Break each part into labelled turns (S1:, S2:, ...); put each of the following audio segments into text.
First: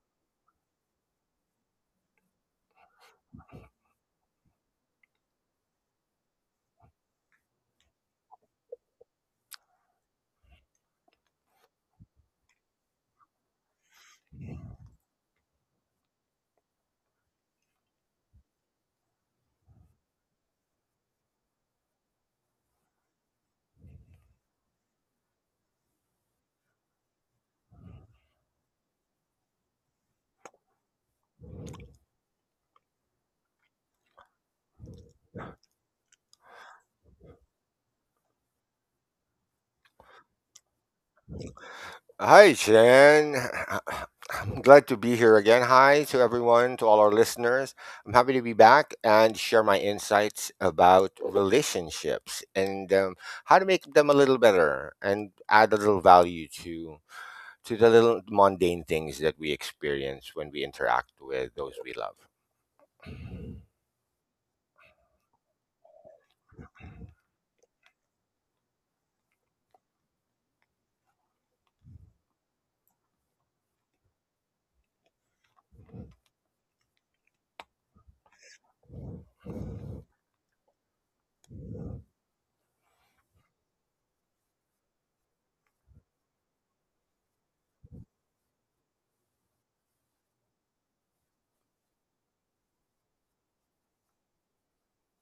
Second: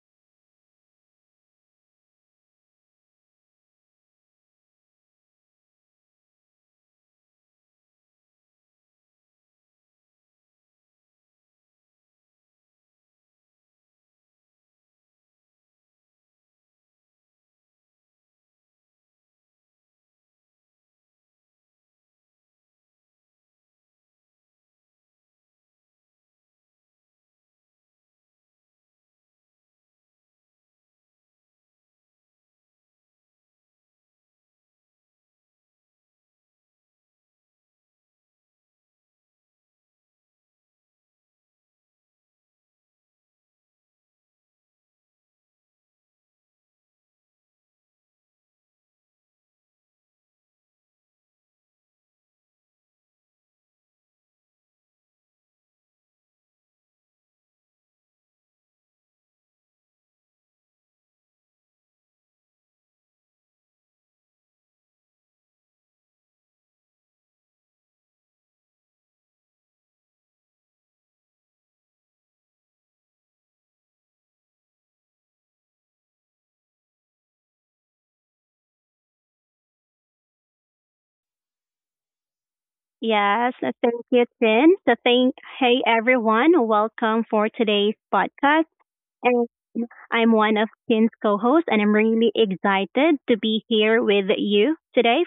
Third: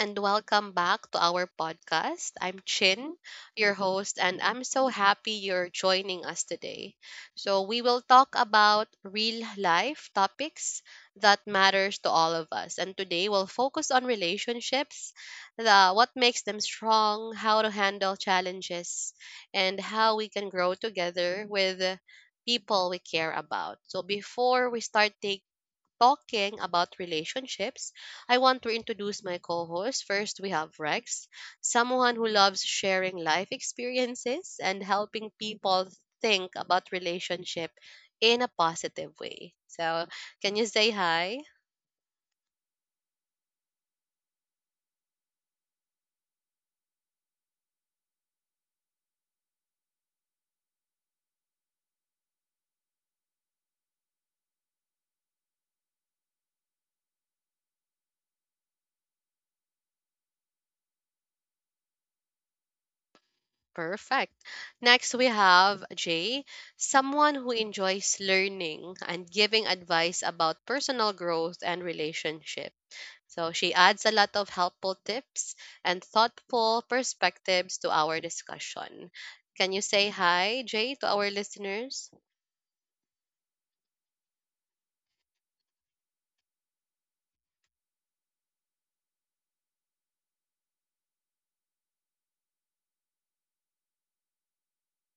S1: and welcome back to our podcast. I'm Chin, your host, and I'm so happy you're joining us today. So, we will talk about real life topics that matters to all of us. And today, we'll focus on relationships, what makes them strong, how to handle challenges, and how we can grow together with people we care about. So, before we start taking talking about relationships, I want to introduce my co host. First, we have Rex, someone who loves sharing life experiences and helping people think about relationship in a positive way. So, can you say hi?
S2: Hi, Jen. I'm glad to be here again. Hi to everyone, to all our listeners. I'm happy to be back and share my insights about relationships, and how to make them a little better and add a little value to the little mundane things that we experience when we interact with those we love.
S1: Perfect. Next, we have Jay, someone who enjoys learning and giving advice about personal growth and relationship. So she adds a lot of helpful tips and thoughtful perspectives to our discussion. Can you say hi, Jay, to our listeners?
S3: Yes, thank you, Tin. Hey everyone, welcome for today's podcast. I'm one of Kin's co-hosts, and I'm really excited to be here with you today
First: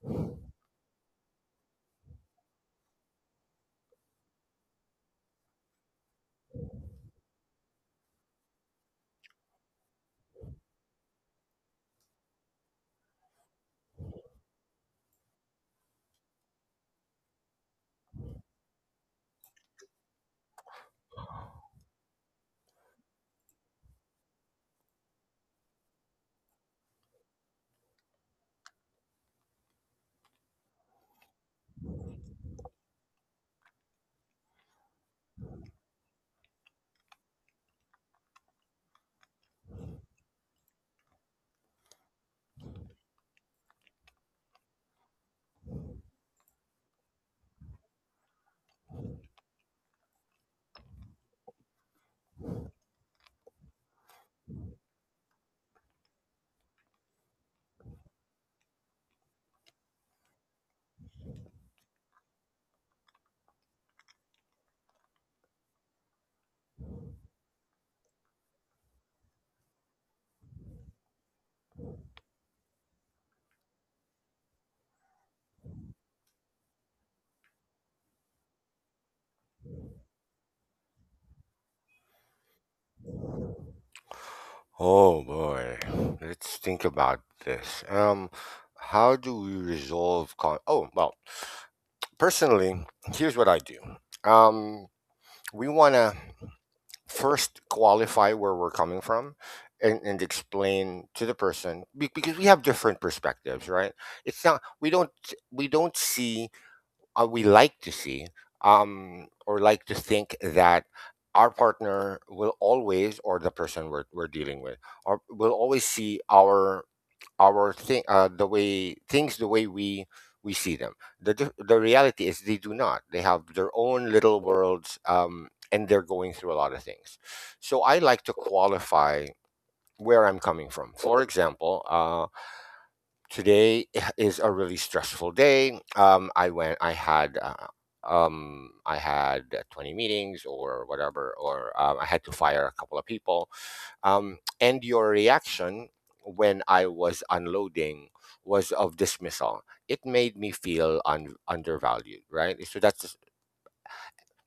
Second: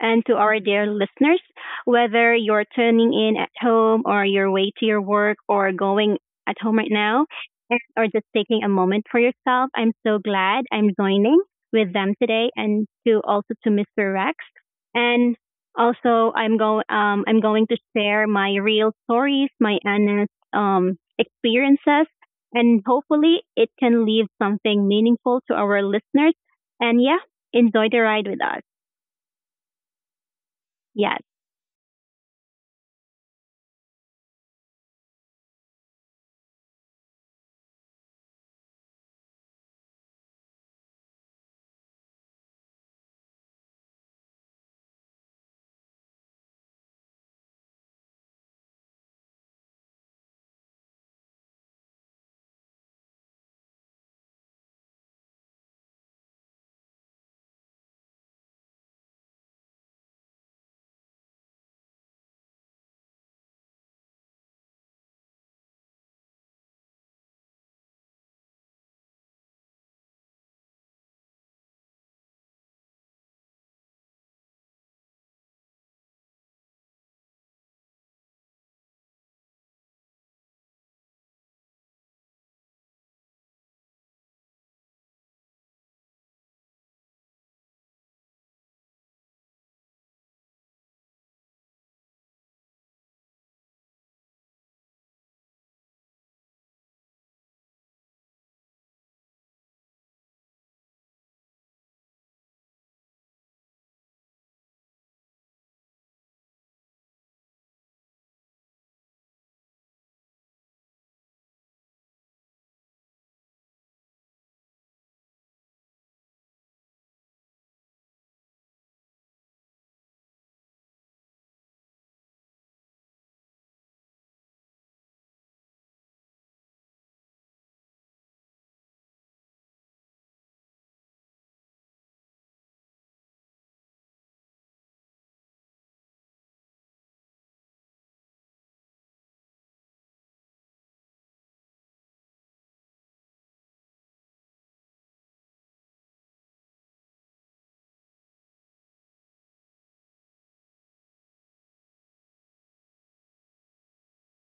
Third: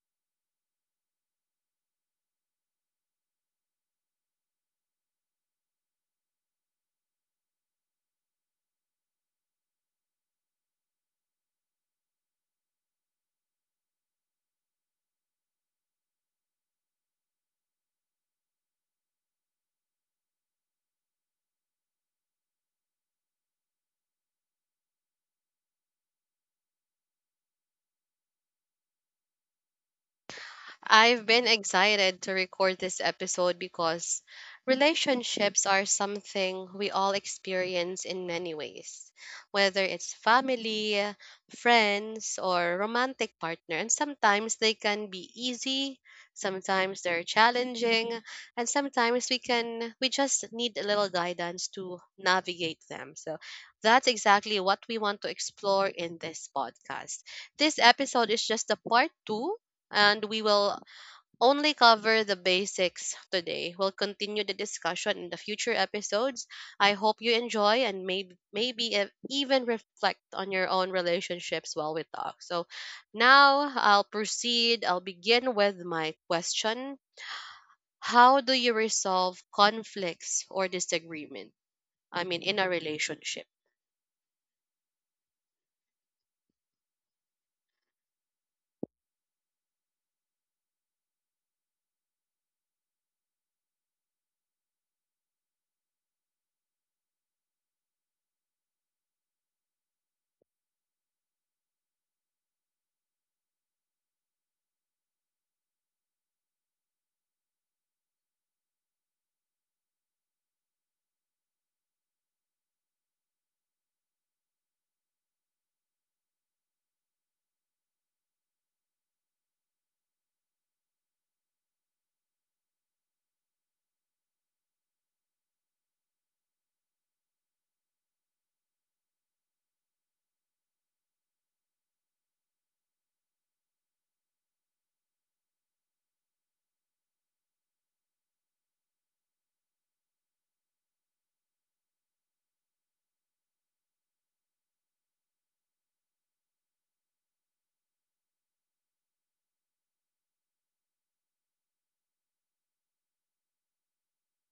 S3: and to our dear listeners. Whether you're tuning in at home or your way to your work or going at home right now, or just taking a moment for yourself, I'm so glad I'm joining with them today, and to also to Mr. Rex. And also, I'm going to share my real stories, my honest experiences, and hopefully it can leave something meaningful to our listeners. And yeah, enjoy the ride with us. Yes.
S1: I've been excited to record this episode because relationships are something we all experience in many ways, whether it's family, friends, or romantic partner. And sometimes they can be easy, sometimes they're challenging, and sometimes we just need a little guidance to navigate them. So that's exactly what we want to explore in this podcast. This episode is just a part 2 and we will only cover the basics today. We'll continue the discussion in the future episodes. I hope you enjoy and even reflect on your own relationships while we talk. So now I'll proceed. I'll begin with my question. How do you resolve conflicts or disagreement? I mean in a relationship.
S2: Oh boy, let's think about this. How do we resolve con? Oh, well, personally, here's what I do. Um, we want to first qualify where we're coming from, and explain to the person, because we have different perspectives, right? it's not We don't see, we like to see, or like to think that our partner will always, or the person we're dealing with, or will always see our thing, the way things the way we see them. The reality is they do not. They have their own little worlds, and they're going through a lot of things. So I like to qualify where I'm coming from. For example, today is a really stressful day. I had 20 meetings or whatever, or, I had to fire a couple of people, and your reaction when I was unloading was of dismissal. It made me feel undervalued, right? So that's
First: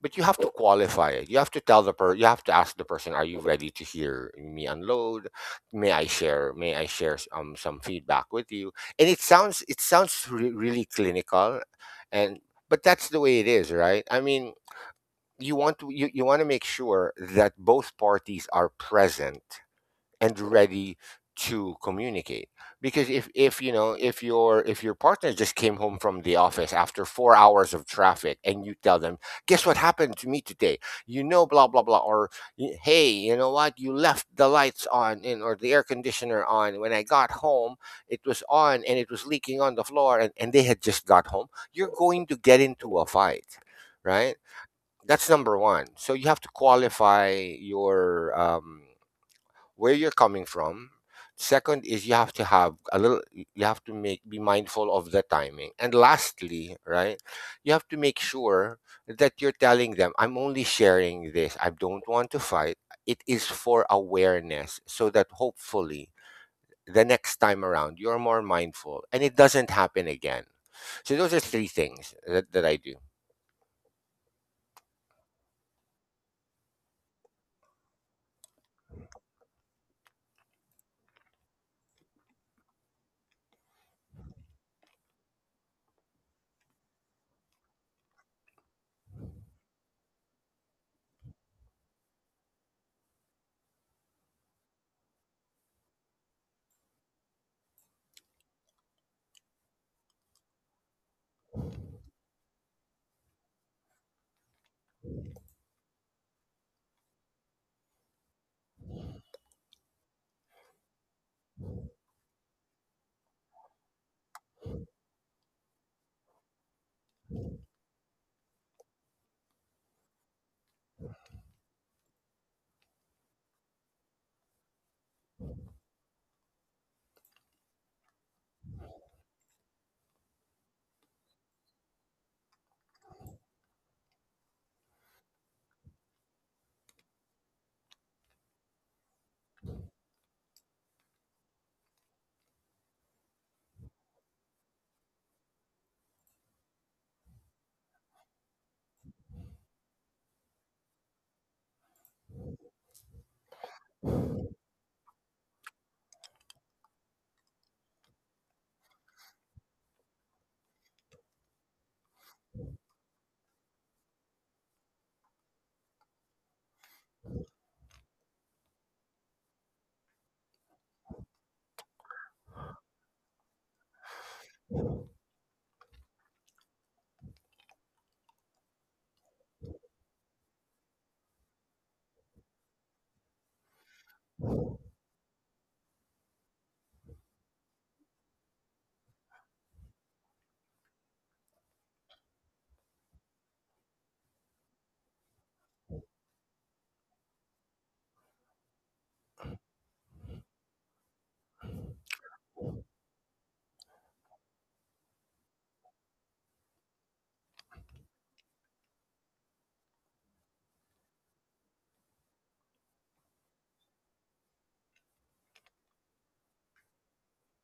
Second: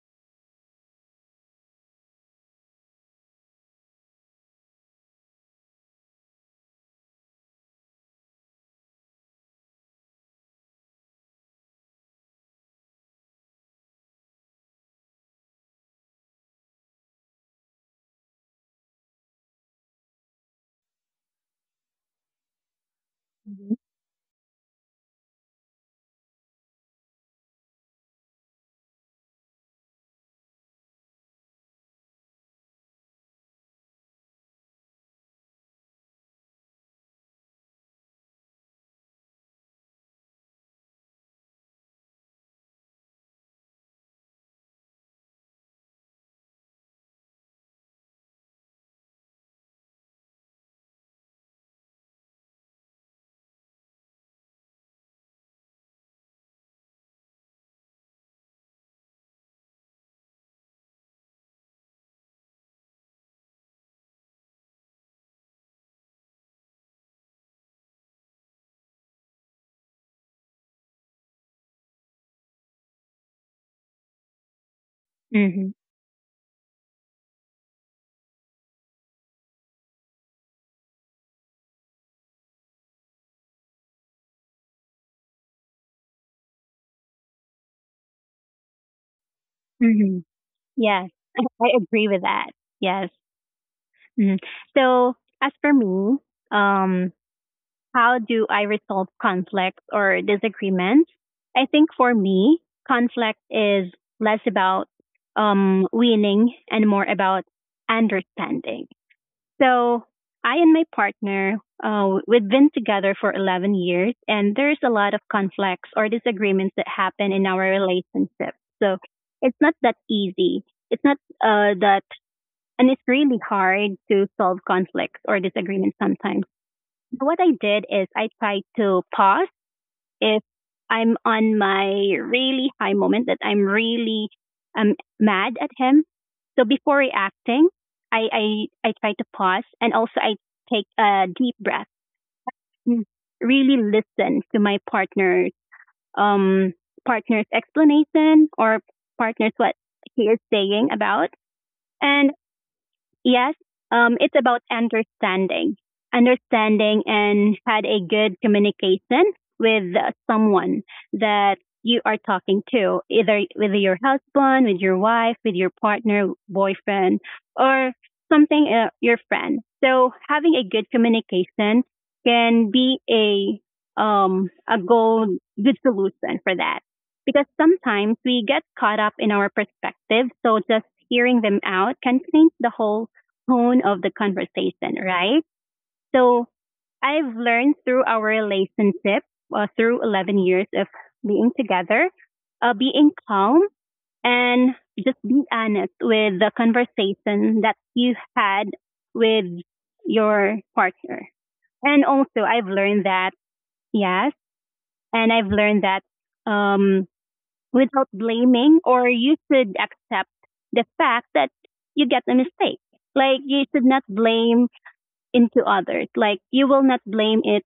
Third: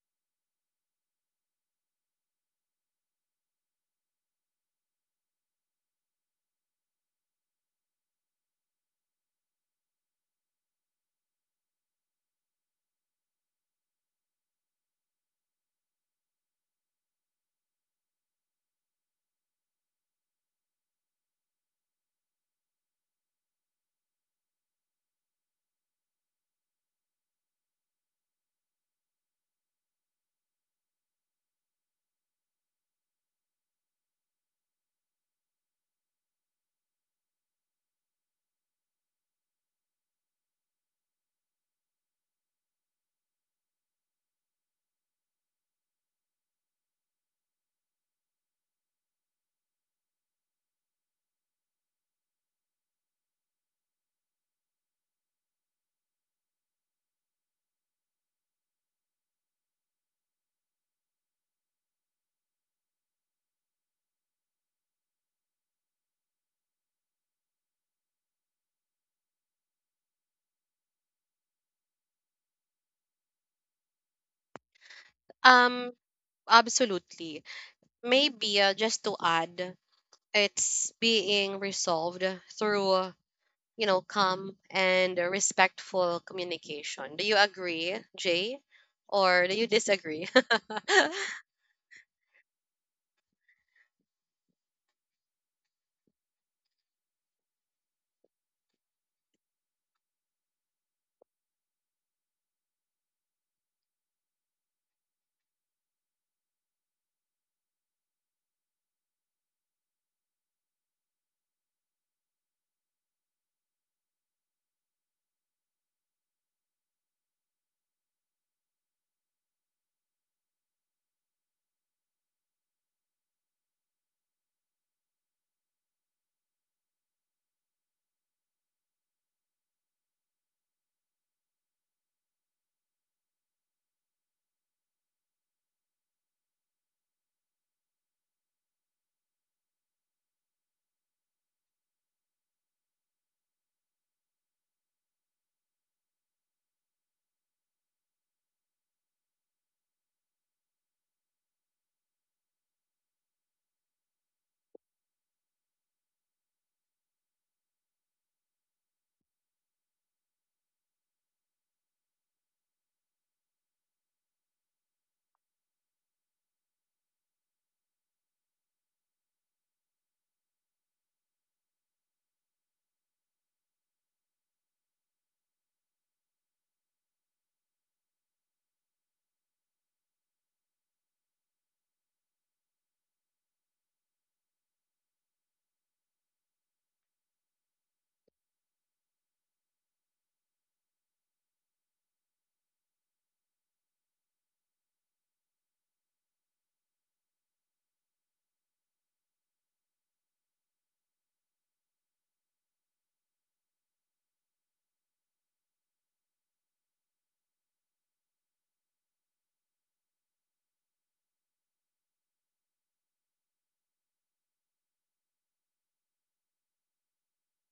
S2: But you have to qualify it. You have to ask the person, are you ready to hear me unload? May I share some feedback with you? And it sounds really clinical, and but that's the way it is, right? I mean, you want to make sure that both parties are present and ready to communicate, because if, if your partner just came home from the office after 4 hours of traffic and you tell them, guess what happened to me today, blah blah blah, or hey, you know what, you left the lights on, and or the air conditioner on, when I got home it was on and it was leaking on the floor, and they had just got home, you're going to get into a fight, right? That's number one. So you have to qualify your, where you're coming from. Second is, you have to make be mindful of the timing. And lastly, right, you have to make sure that you're telling them, I'm only sharing this. I don't want to fight. It is for awareness, so that hopefully the next time around you're more mindful and it doesn't happen again. So those are three things that I do.
S3: Hmm.
S1: Um, absolutely. Maybe just to add, it's being resolved through, you know, calm and respectful communication. Do you agree, Jay? Or do you
S3: Hmm.
S1: disagree?
S3: Yes. I agree with that. Yes. Hmm. So as for me, um, how do I resolve conflicts or disagreements? I think for me, conflict is less about winning and more about understanding. So I and my partner, we've been together for 11 years, and there's a lot of conflicts or disagreements that happen in our relationship. So it's not that easy. It's not that, and it's really hard to solve conflicts or disagreements sometimes. What I did is I tried to pause if I'm on my really high moment that I'm really um mad at him. So before reacting, I I try to pause, and also I take a deep breath, Mm, really listen to my partner, um partner's explanation or partner's what he is saying about, and Yes, it's about understanding, understanding, and had a good communication with someone that you are talking to, either with your husband, with your wife, with your partner, boyfriend, or something, your friend. So having a good communication can be a goal good solution for that, because sometimes we get caught up in our perspective, so just hearing them out can change the whole tone of the conversation, right? So I've learned through our relationship, through 11 years of being together, being calm and just be honest with the conversation that you had with your partner. And also, I've learned that, yes, and I've learned that um, without blaming, or you should accept the fact that you get a mistake. Like, you should not blame into others. Like you will not blame it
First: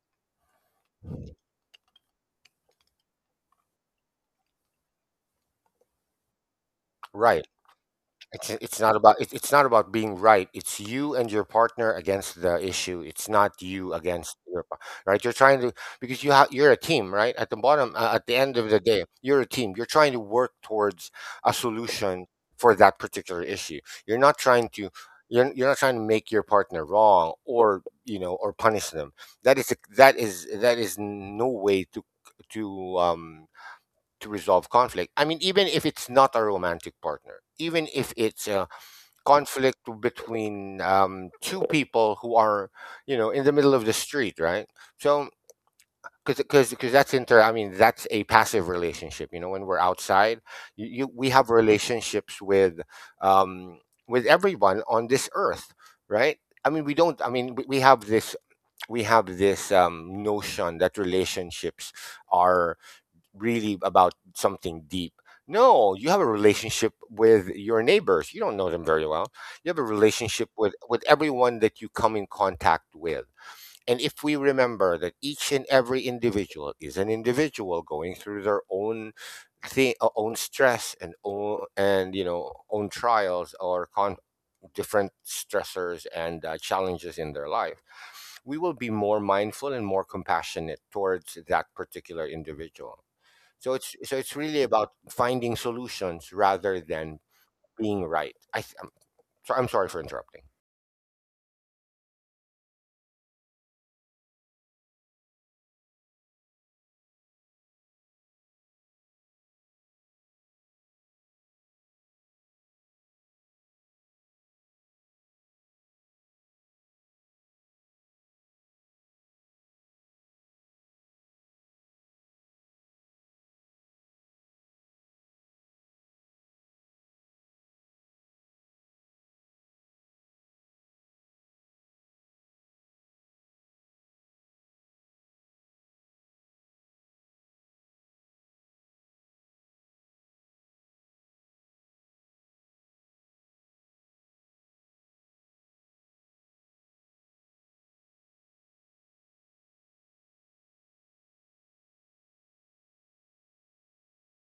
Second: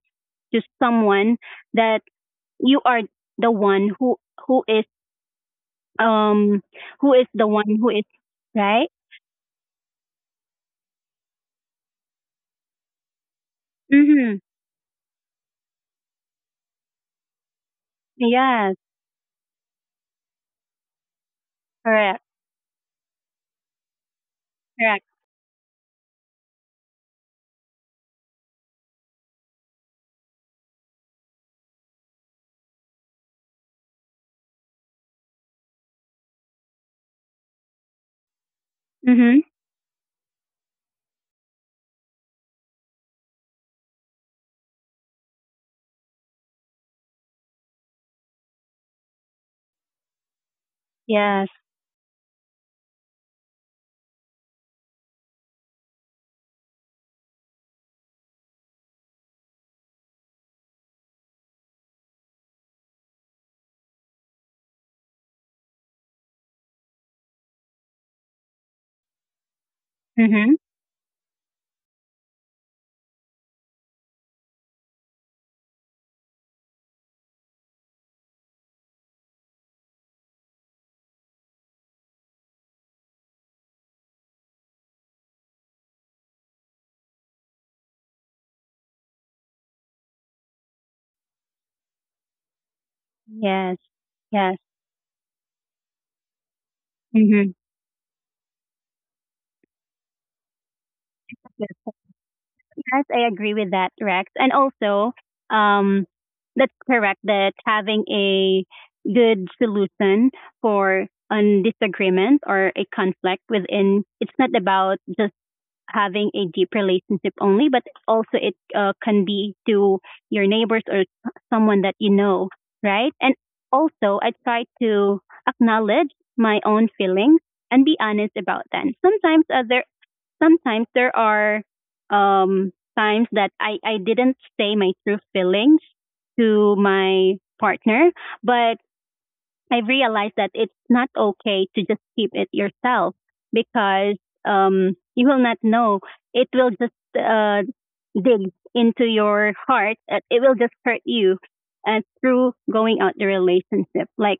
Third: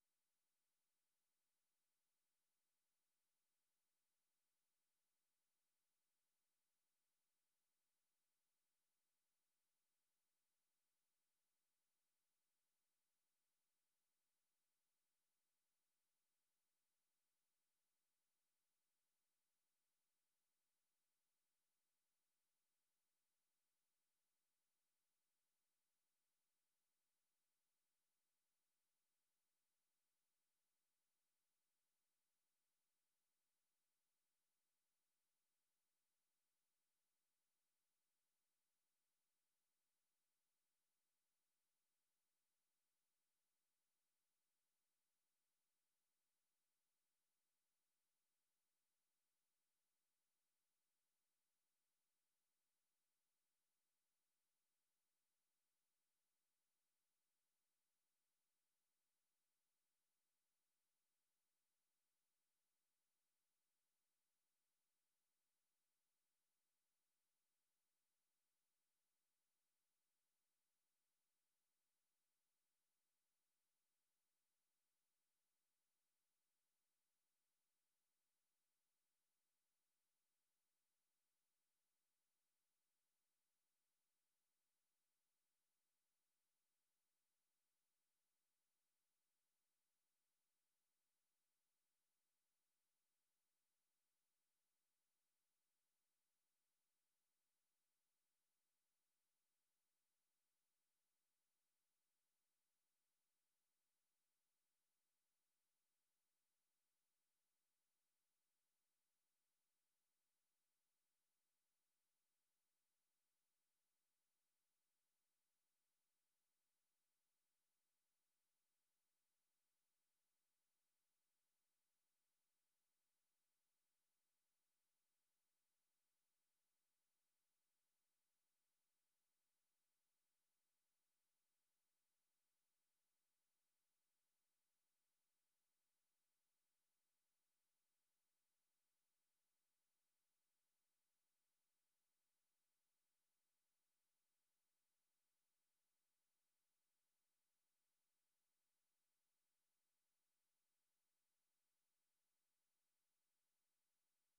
S3: to someone that you are the one who is um who is the
S2: Right.
S3: one who is
S2: It's
S3: right.
S2: not about it's not about being right. It's you and your partner against the issue. It's not you
S3: Mm-hmm.
S2: against your right. You're trying to Because you're a team, right? At the end of
S3: Yes.
S2: the day, you're a team. You're trying to work towards a
S3: Correct.
S2: solution for that particular issue. You're not trying to
S3: Correct.
S2: you're not trying to make your partner wrong, or you know or punish them. That is no way to to um to resolve conflict. I mean, even if it's not a romantic partner, even if it's a
S3: Mm-hmm.
S2: conflict between, two people who are, in the middle of the street, right? So, because that's inter I mean, that's a passive relationship. You know, when we're outside, you we
S3: Yes.
S2: have relationships with, um with everyone on this earth, right? I mean, we have this notion that relationships are really about something deep. No, you have a relationship with your neighbors. You don't know them very well. You have a relationship
S3: Mm-hmm.
S2: with everyone that you come in contact with. And if we remember that each and every individual is an individual going through their own thing, own stress, and own, and you know own trials or different stressors and, challenges in their life, we will be more mindful and more compassionate towards that particular individual.
S3: Yes.
S2: So it's
S3: Yes.
S2: really about finding solutions rather than
S3: Mm-hmm.
S2: being right. So I'm sorry for interrupting.
S3: Yes. Yes, I agree with that, Rex. And also, um, that's correct that having a good solution for a disagreement or a conflict within, it's not about just having a deep relationship only, but also it can be to your neighbors or someone that you know, right? And also, I try to acknowledge my own feelings and be honest about them. Sometimes there are, um, times that I didn't say my true feelings to my partner, but I realized that it's not okay to just keep it yourself, because you will not know. It will just dig into your heart. It will just hurt you through going out the relationship. Like,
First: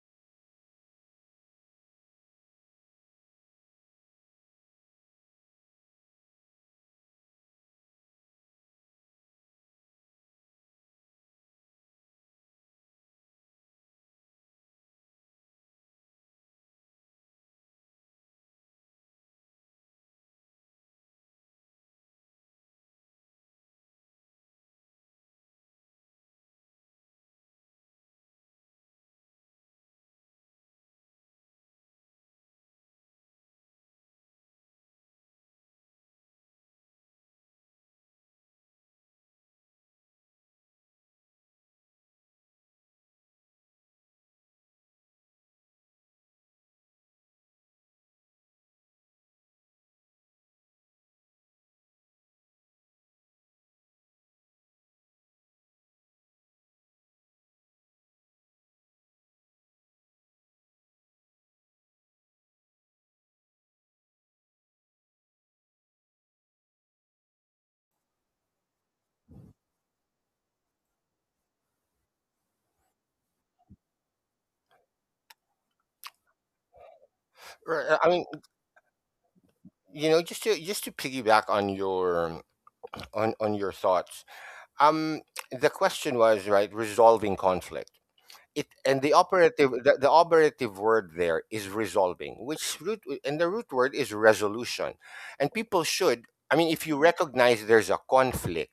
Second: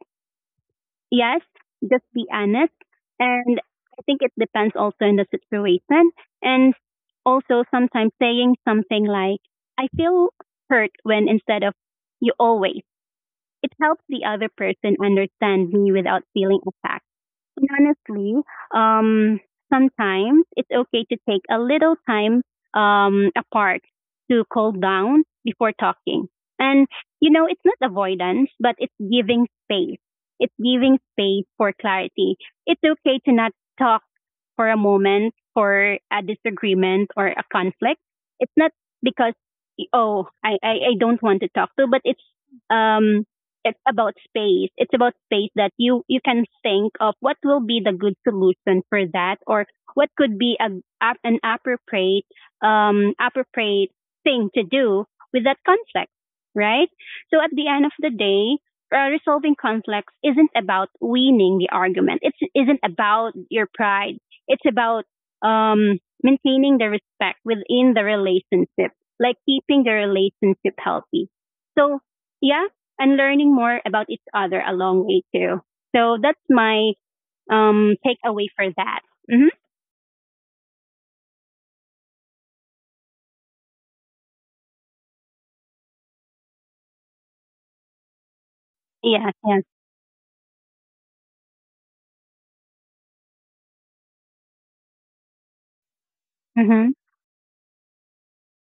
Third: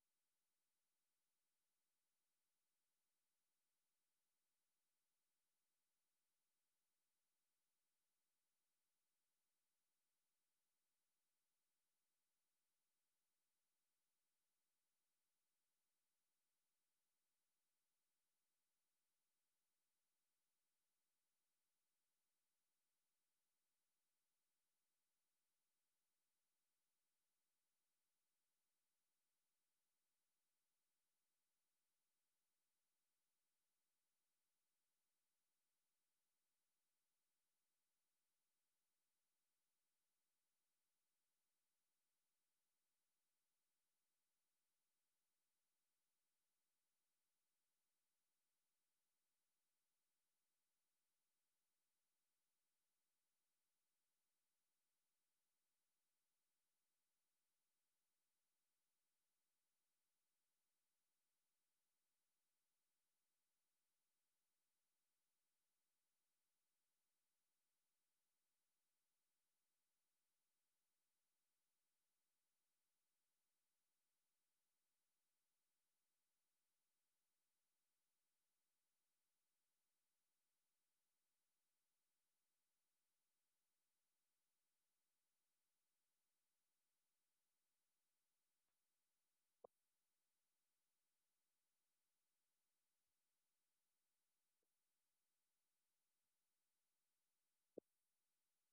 S3: yes, just be honest. And I think it depends also in the situation. And also sometimes saying something like, I feel hurt when instead of you always, it helps the other person understand me without feeling attacked. And honestly, um, sometimes it's okay to take a little time apart to cool down before talking. And, it's not avoidance, but it's giving space. It's giving space for clarity. It's okay to not talk for a moment for a disagreement or a conflict. It's not because, oh, I don't want to talk to, but it's, um, it's about space. It's about space that you can think of what will be the good solution for that, or what could be a, an appropriate, appropriate thing to do with that conflict, right? So at the end of the day, resolving conflicts isn't about winning the argument. It isn't about your pride. It's about maintaining the respect within the relationship, like keeping the relationship healthy. So yeah, and learning more about each other along way too. So that's my
S2: I mean,
S3: takeaway for that. Mm-hmm.
S2: just to piggyback on your on your thoughts. Um, the question was, right, resolving conflict. It and the
S3: Yes, yes.
S2: operative the operative word there is resolving, which root and the root word is resolution. And people should I mean, if
S3: Mhm.
S2: you recognize there's a conflict,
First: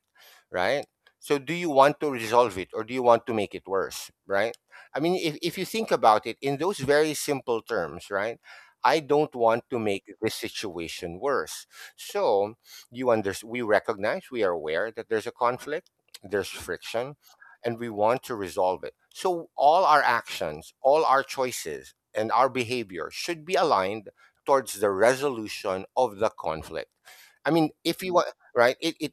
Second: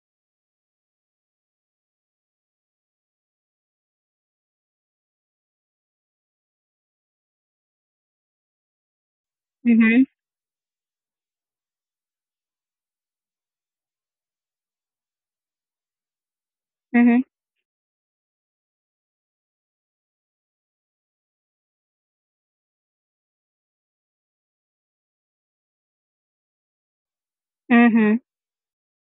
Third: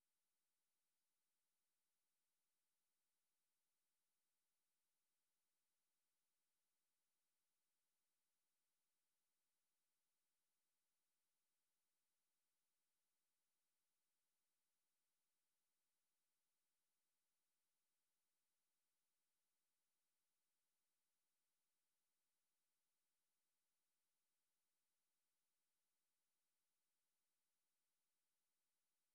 S2: right? So do you want to resolve it, or do you want to make it worse, right? I mean, if you think about it in those very simple terms, right? I don't want to
S3: Mhm.
S2: make this situation worse. So you under we are aware that there's a conflict, there's friction,
S3: Mhm.
S2: and we want to resolve it. So all our actions, all our choices, and our behavior should be aligned towards the resolution of the conflict. I mean, if you
S3: Mhm.
S2: want, right? It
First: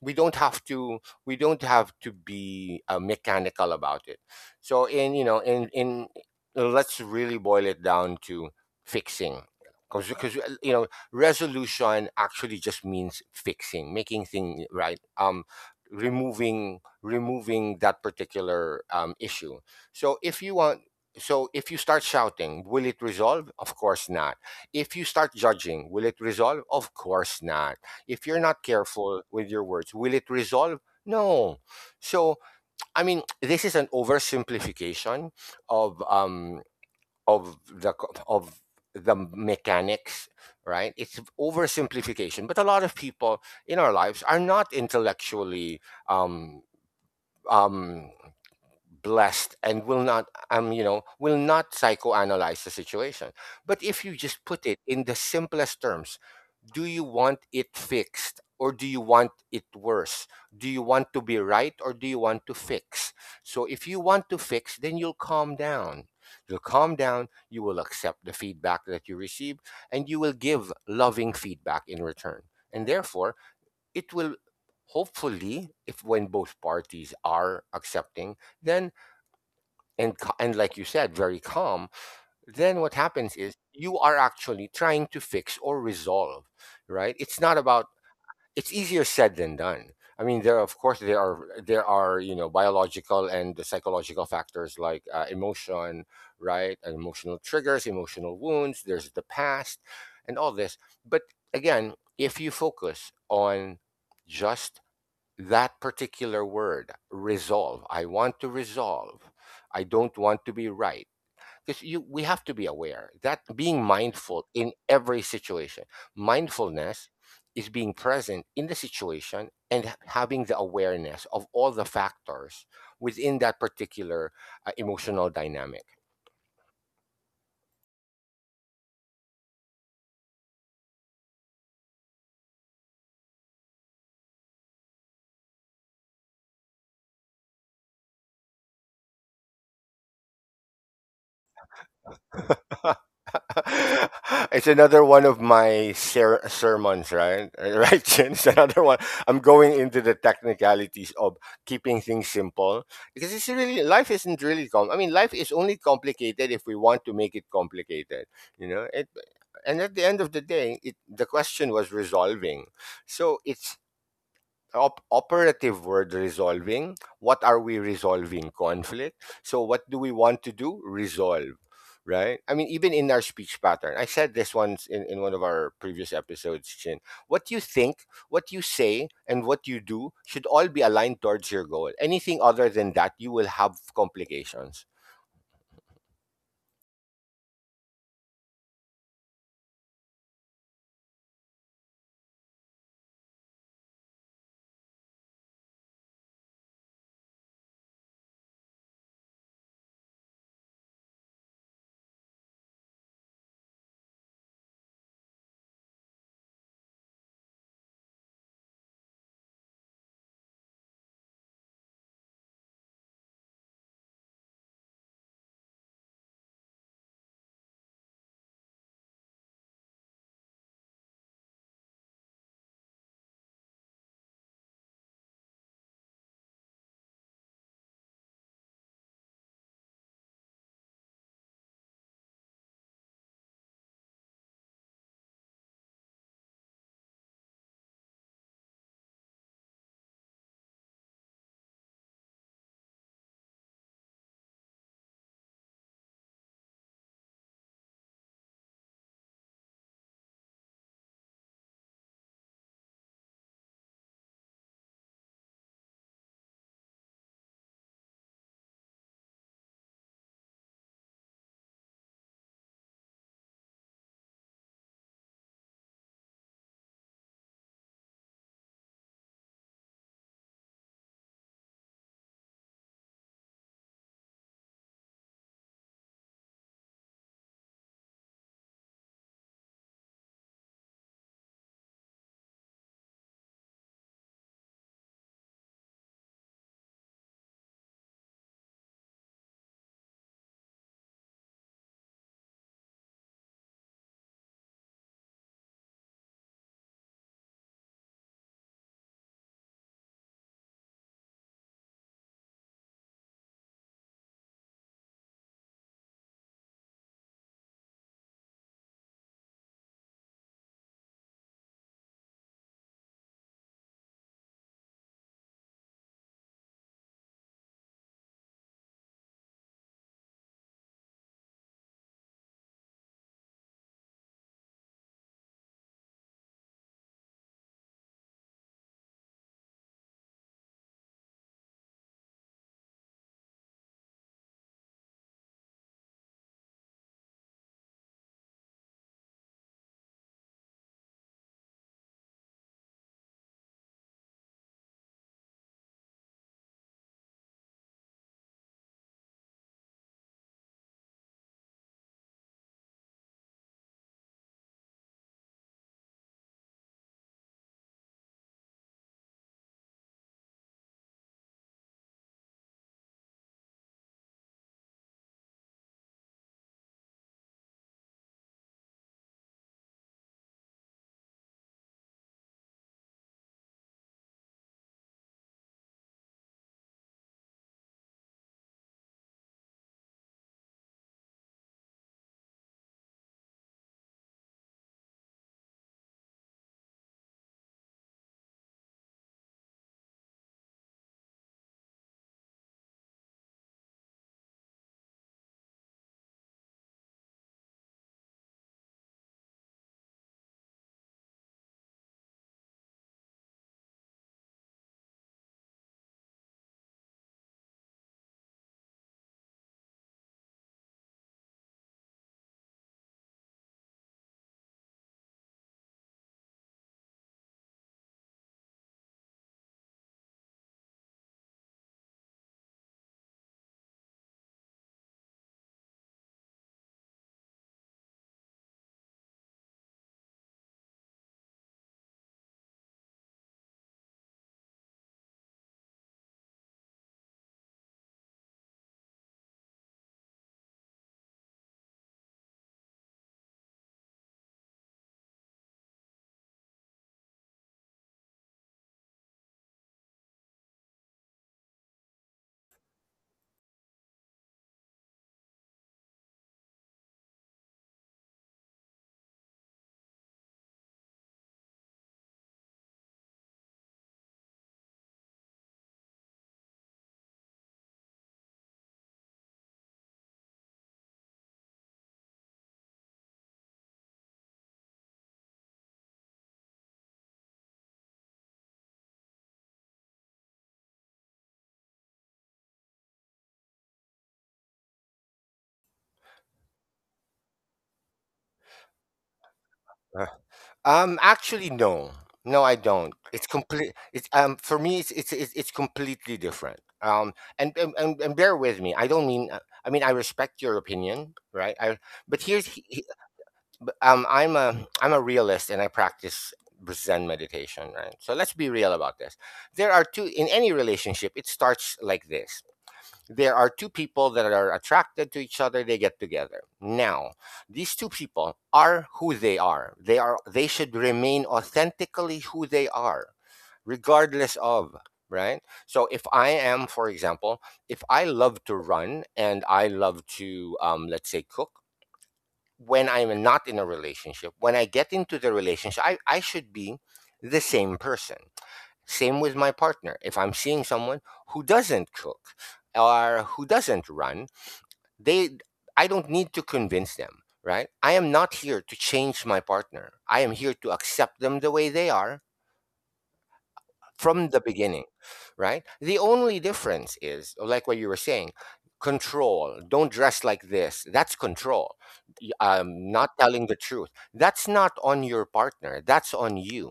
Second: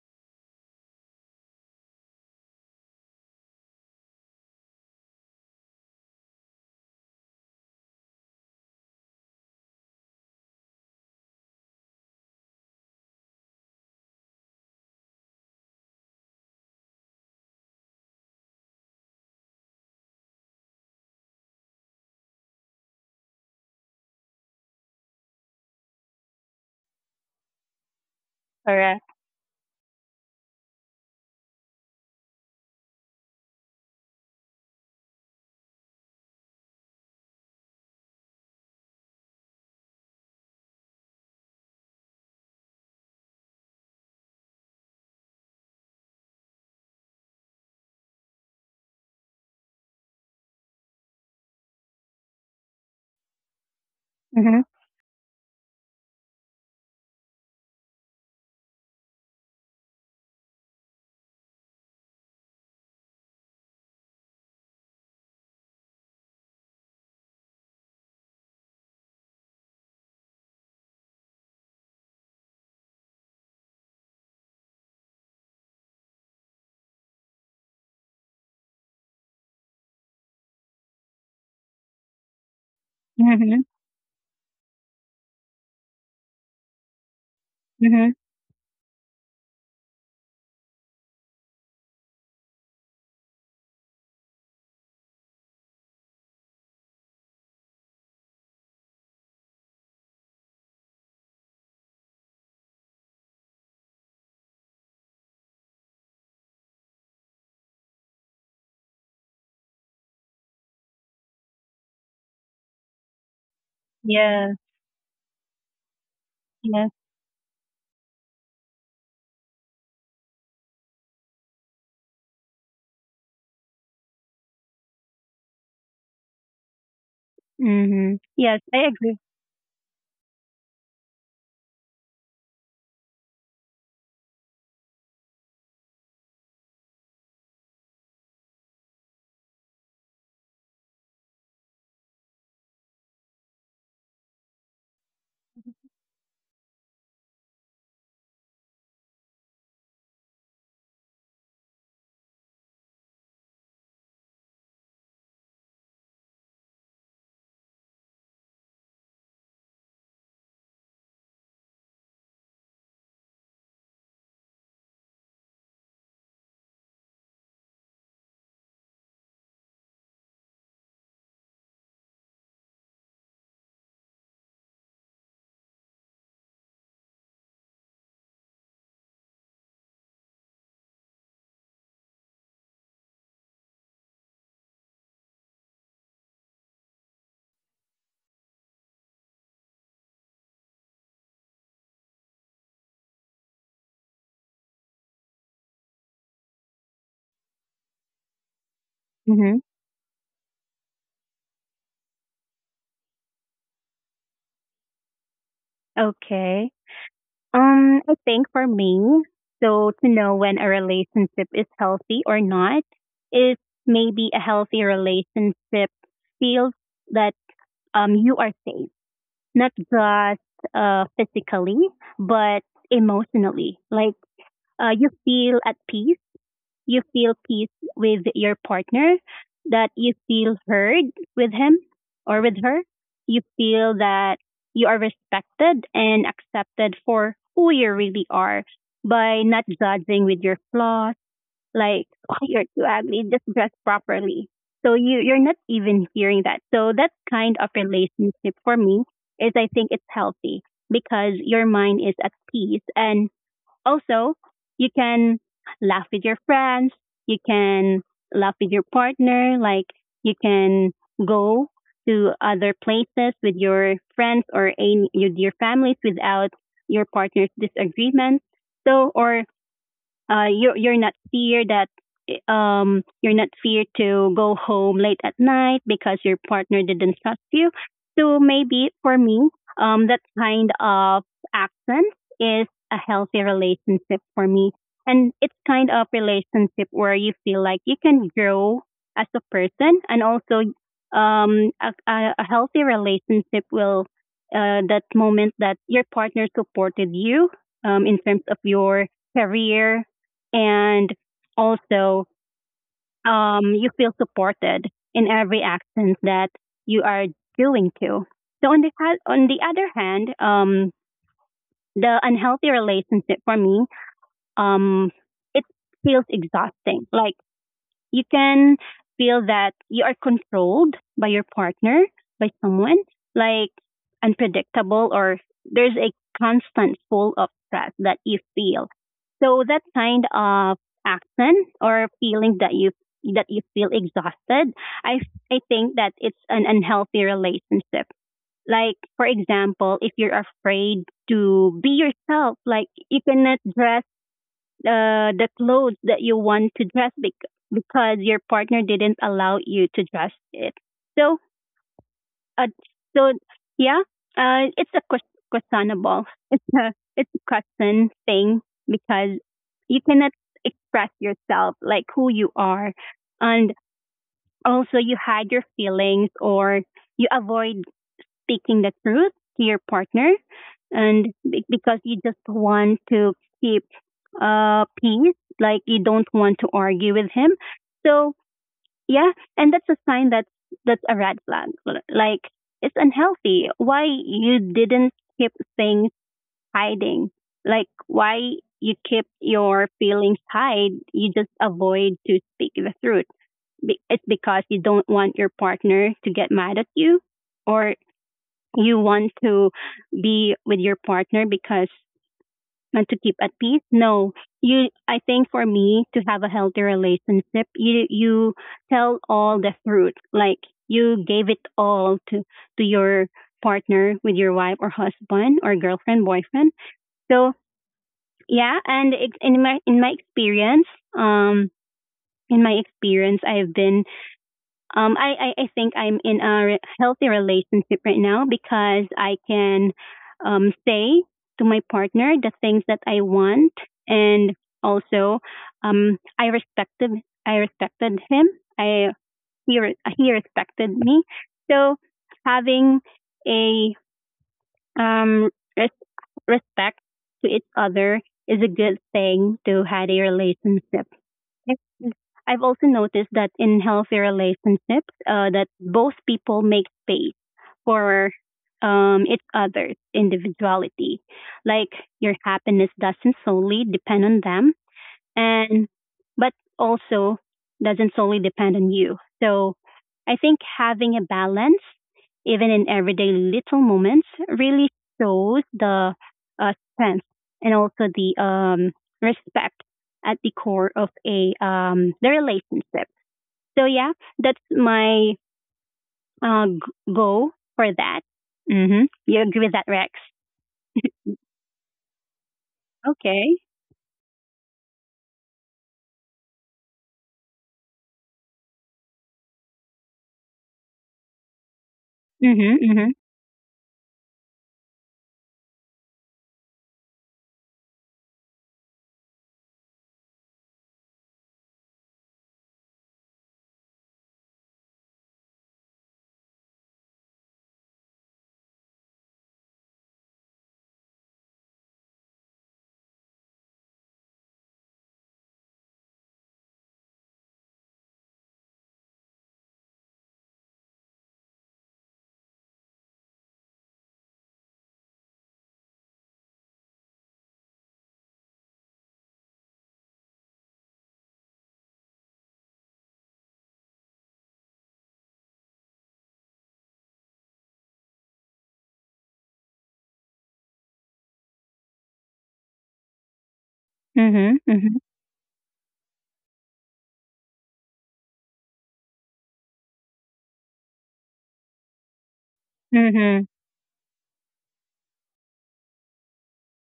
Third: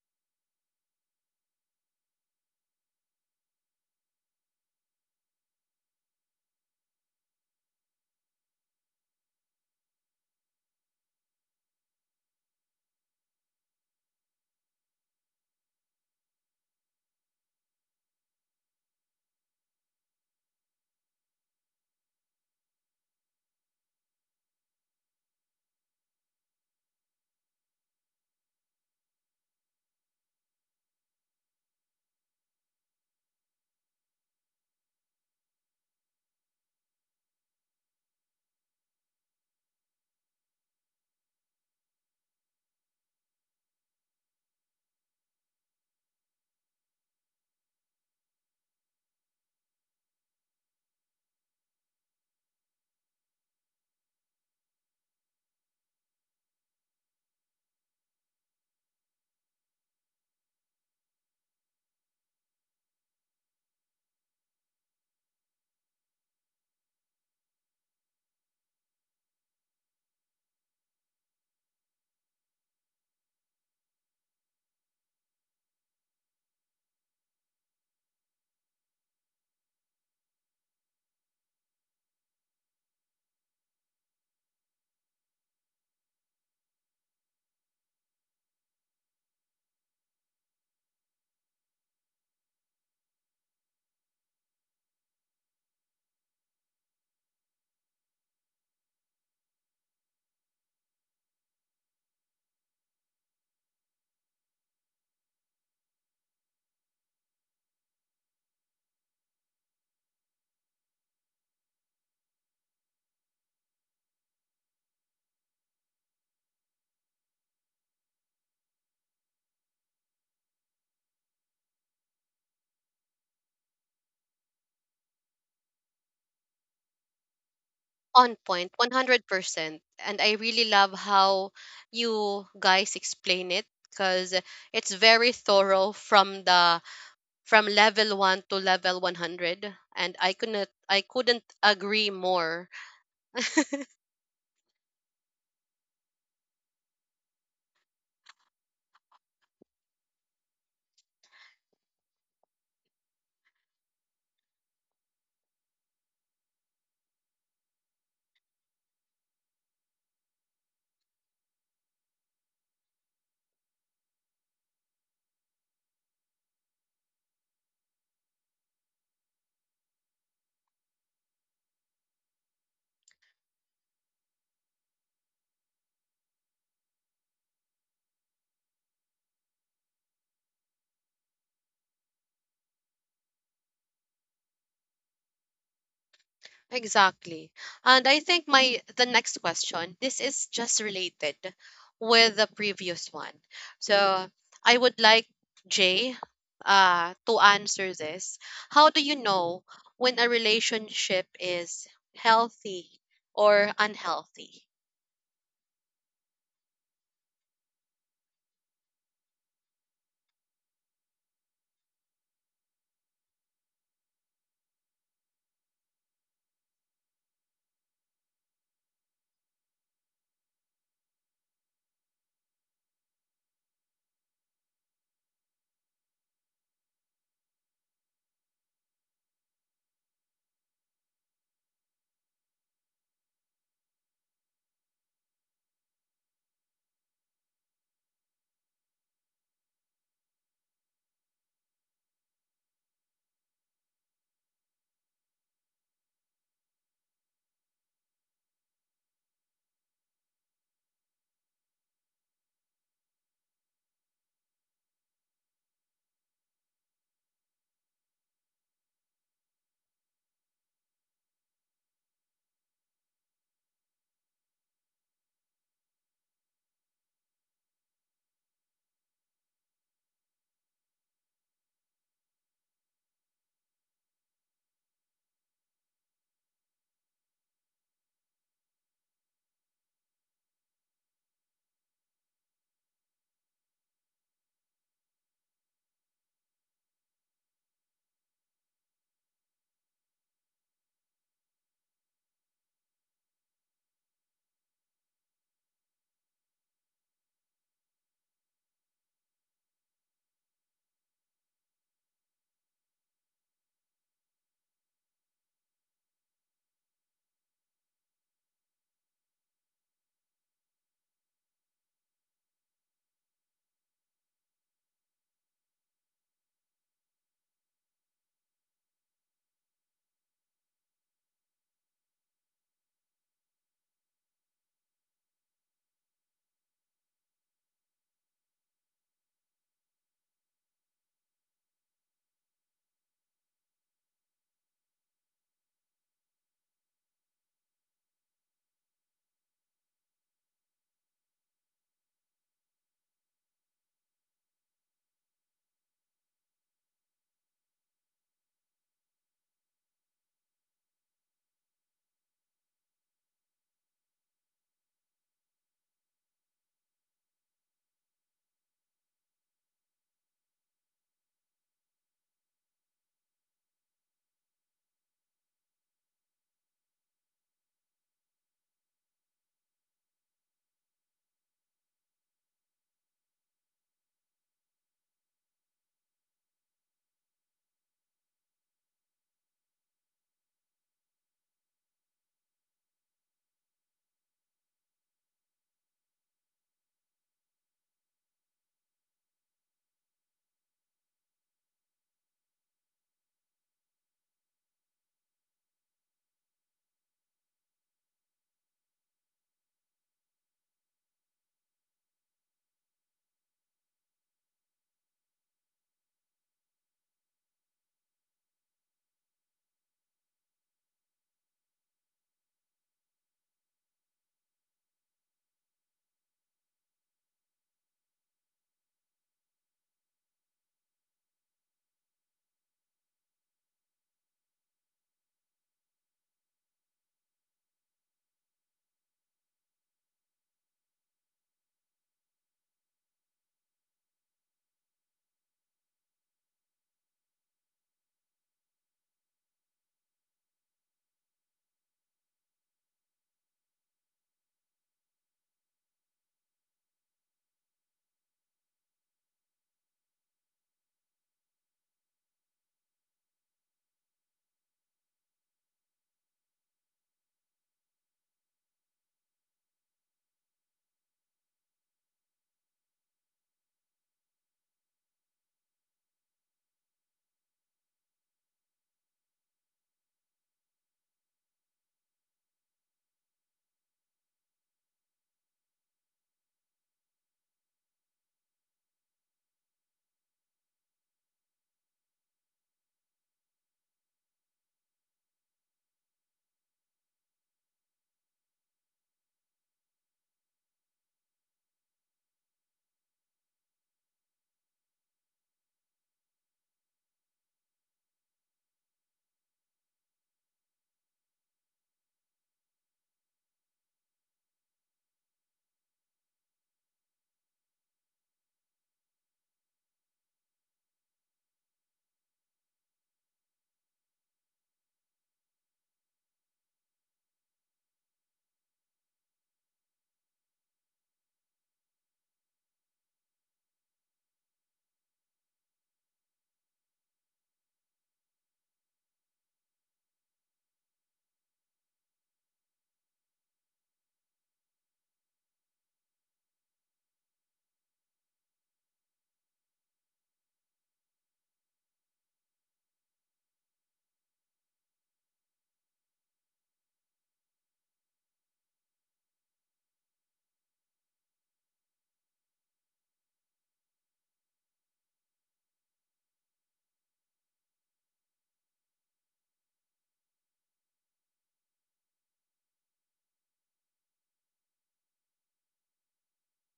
S2: we don't have to we don't have to be, mechanical about it. So, in you know in let's really boil it down to fixing. Because, you know, resolution actually just means fixing, making things right, removing, that particular, issue. So if you want, so if you start shouting, will it resolve? Of course not. If you start judging, will it resolve? Of course not. If you're not
S3: Correct.
S2: careful with your words, will it resolve? No. So, I mean, this is an oversimplification of, of the co- of the mechanics, right? It's oversimplification. But a lot of people in our lives are not intellectually, um, um, blessed, and will not, psychoanalyze the situation. But if you just
S3: Mhm.
S2: put it in the simplest terms, do you want it fixed or do you want it worse? Do you want to be right or do you want to fix? So if you want to fix, then you'll calm down. You will accept the feedback that you receive, and you will give loving feedback in return, and therefore it will hopefully, if when both parties are accepting, then, and ca- and like you said, very calm, then what happens is
S3: Mhm.
S2: you are actually trying to fix or resolve, right? it's not about
S3: Mhm.
S2: It's easier said than done. I mean, there of course there are there are, you know, biological and psychological factors, like, emotion, right? And emotional triggers, emotional wounds, there's the past, and all this. But again, if you focus on just that particular word, resolve. I want to resolve. I don't want to be right. Because you we have to be aware that being mindful
S3: Yes.
S2: in every situation,
S3: Yes.
S2: mindfulness is being present in the situation, and having the awareness of all the factors within that particular, emotional dynamic.
S3: Mhm.
S1: On
S3: Yes,
S1: point,
S3: I
S1: one
S3: agree.
S1: hundred percent And I really love how you guys explain it because it's very thorough from the from level 1 to level 100, and I couldn't agree more.
S2: It's another one of my sermons, right? Right, Jen? It's another one. I'm going into the technicalities of keeping things simple, because it's really life isn't really com. I mean, life is only complicated if we want to make it complicated. You know, and at the end of the day, the question was resolving. So it's operative word, resolving. What are we resolving? Conflict. So what do we want to do? Resolve. Right? I mean, even in our speech pattern, I said this once in, one of our previous episodes, Chin. What you think, what you say, and what you do should all be aligned towards your goal. Anything other than that, you will have complications.
S1: Exactly. And I think my the next question, this is just related with the previous one. So I would like Jay to answer this. How do you
S3: Mhm.
S1: know when a relationship is healthy or unhealthy?
S3: Okay. I think for me, so to know when a relationship is healthy or not, is maybe a healthy relationship feels that you are safe not just physically, but emotionally. Like you feel at peace, you feel peace with your partner, that you feel heard with him or with her. You feel that you are respected and accepted for who you really are by not judging with your flaws, like, oh, you're too ugly, just dress properly. So you, you're not even hearing that. So that kind of relationship for me is I think it's healthy because your mind is at peace. And also you can laugh with your friends. You can laugh with your partner. Like you can go to other places with your friends or any, with your families without your partner's disagreement. So, or you're not fear that you're not fear to go home late at night because your partner didn't trust you. So maybe for me, that kind of accent is a healthy relationship for me, and it's kind of relationship where you feel like you can grow as a person, and also a healthy relationship will that moment that your partner supported you in terms of your career and also you feel supported in every action that you are doing too. So on the ha- on the other hand, the unhealthy relationship for me, um, it feels exhausting. Like you can feel that you are controlled by your partner, by someone, like unpredictable or there's a constant full of stress that you feel. So that kind of action or feeling that you feel exhausted, I I think that it's an unhealthy relationship. Like for example, if you're afraid to be yourself, like you cannot dress the clothes that you want to dress bec- because your partner didn't allow you to dress it. So, uh, so yeah, it's a ques- questionable. It's a question thing because you cannot express yourself like who you are, and also you hide your feelings or you avoid speaking the truth to your partner and be- because you just want to keep peace like you don't want to argue with him so yeah and that's a sign that that's a red flag L- like it's unhealthy why you didn't keep things hiding like why you keep your feelings hide you just avoid to speak the truth Be- it's because you don't want your partner to get mad at you or you want to be with your partner because and to keep at peace no you I think for me to have a healthy relationship you you tell all the truth like you gave it all to your partner with your wife or husband or girlfriend boyfriend so yeah and it, um in my experience I've been I think I'm in a re- healthy relationship right now because I can say to my partner the things that I want, and also um, I respected I respected him. I he re- he respected me. So having a um, res- respect to each other is a good thing to have a relationship. And I've also noticed that in healthy relationships, that both people make space for each other's individuality. Like your happiness doesn't solely depend on them and but also doesn't solely depend on you. So I think having a balance, even in everyday little moments, really shows the strength and also the respect at the core of a the relationship. So yeah, that's my g- goal for that. Mm-hmm. You agree with that, Rex?
S2: Actually, no, no, I don't. It's
S3: Okay.
S2: complete. It's For me, it's completely different. And bear with me. I don't mean. I mean, I respect your opinion, right? I But
S3: Mm-hmm. Mm-hmm.
S2: but, I'm a realist, and I practice Zen meditation, right? So let's be real about this. There are two in any relationship. It starts like this. There are two people that are attracted to each other. They get together. Now, these two people are who they are. They should remain authentically who they are, regardless of, right? So, if I am for example if I love to run and I love to, let's say, cook, when I'm not in a relationship, when I get into the relationship, I should be the same person, same with my partner. If I'm seeing someone who doesn't cook or who doesn't run, they I don't need to convince them, right? I am not here to change my partner. I am here to accept them the way they are from
S3: Mm-hmm.
S2: the
S3: Mm-hmm.
S2: beginning, right? The only difference is, like what you were saying, control. Don't dress like this. That's control. Not
S3: Mm-hmm.
S2: telling the truth. That's not on your partner. That's on you.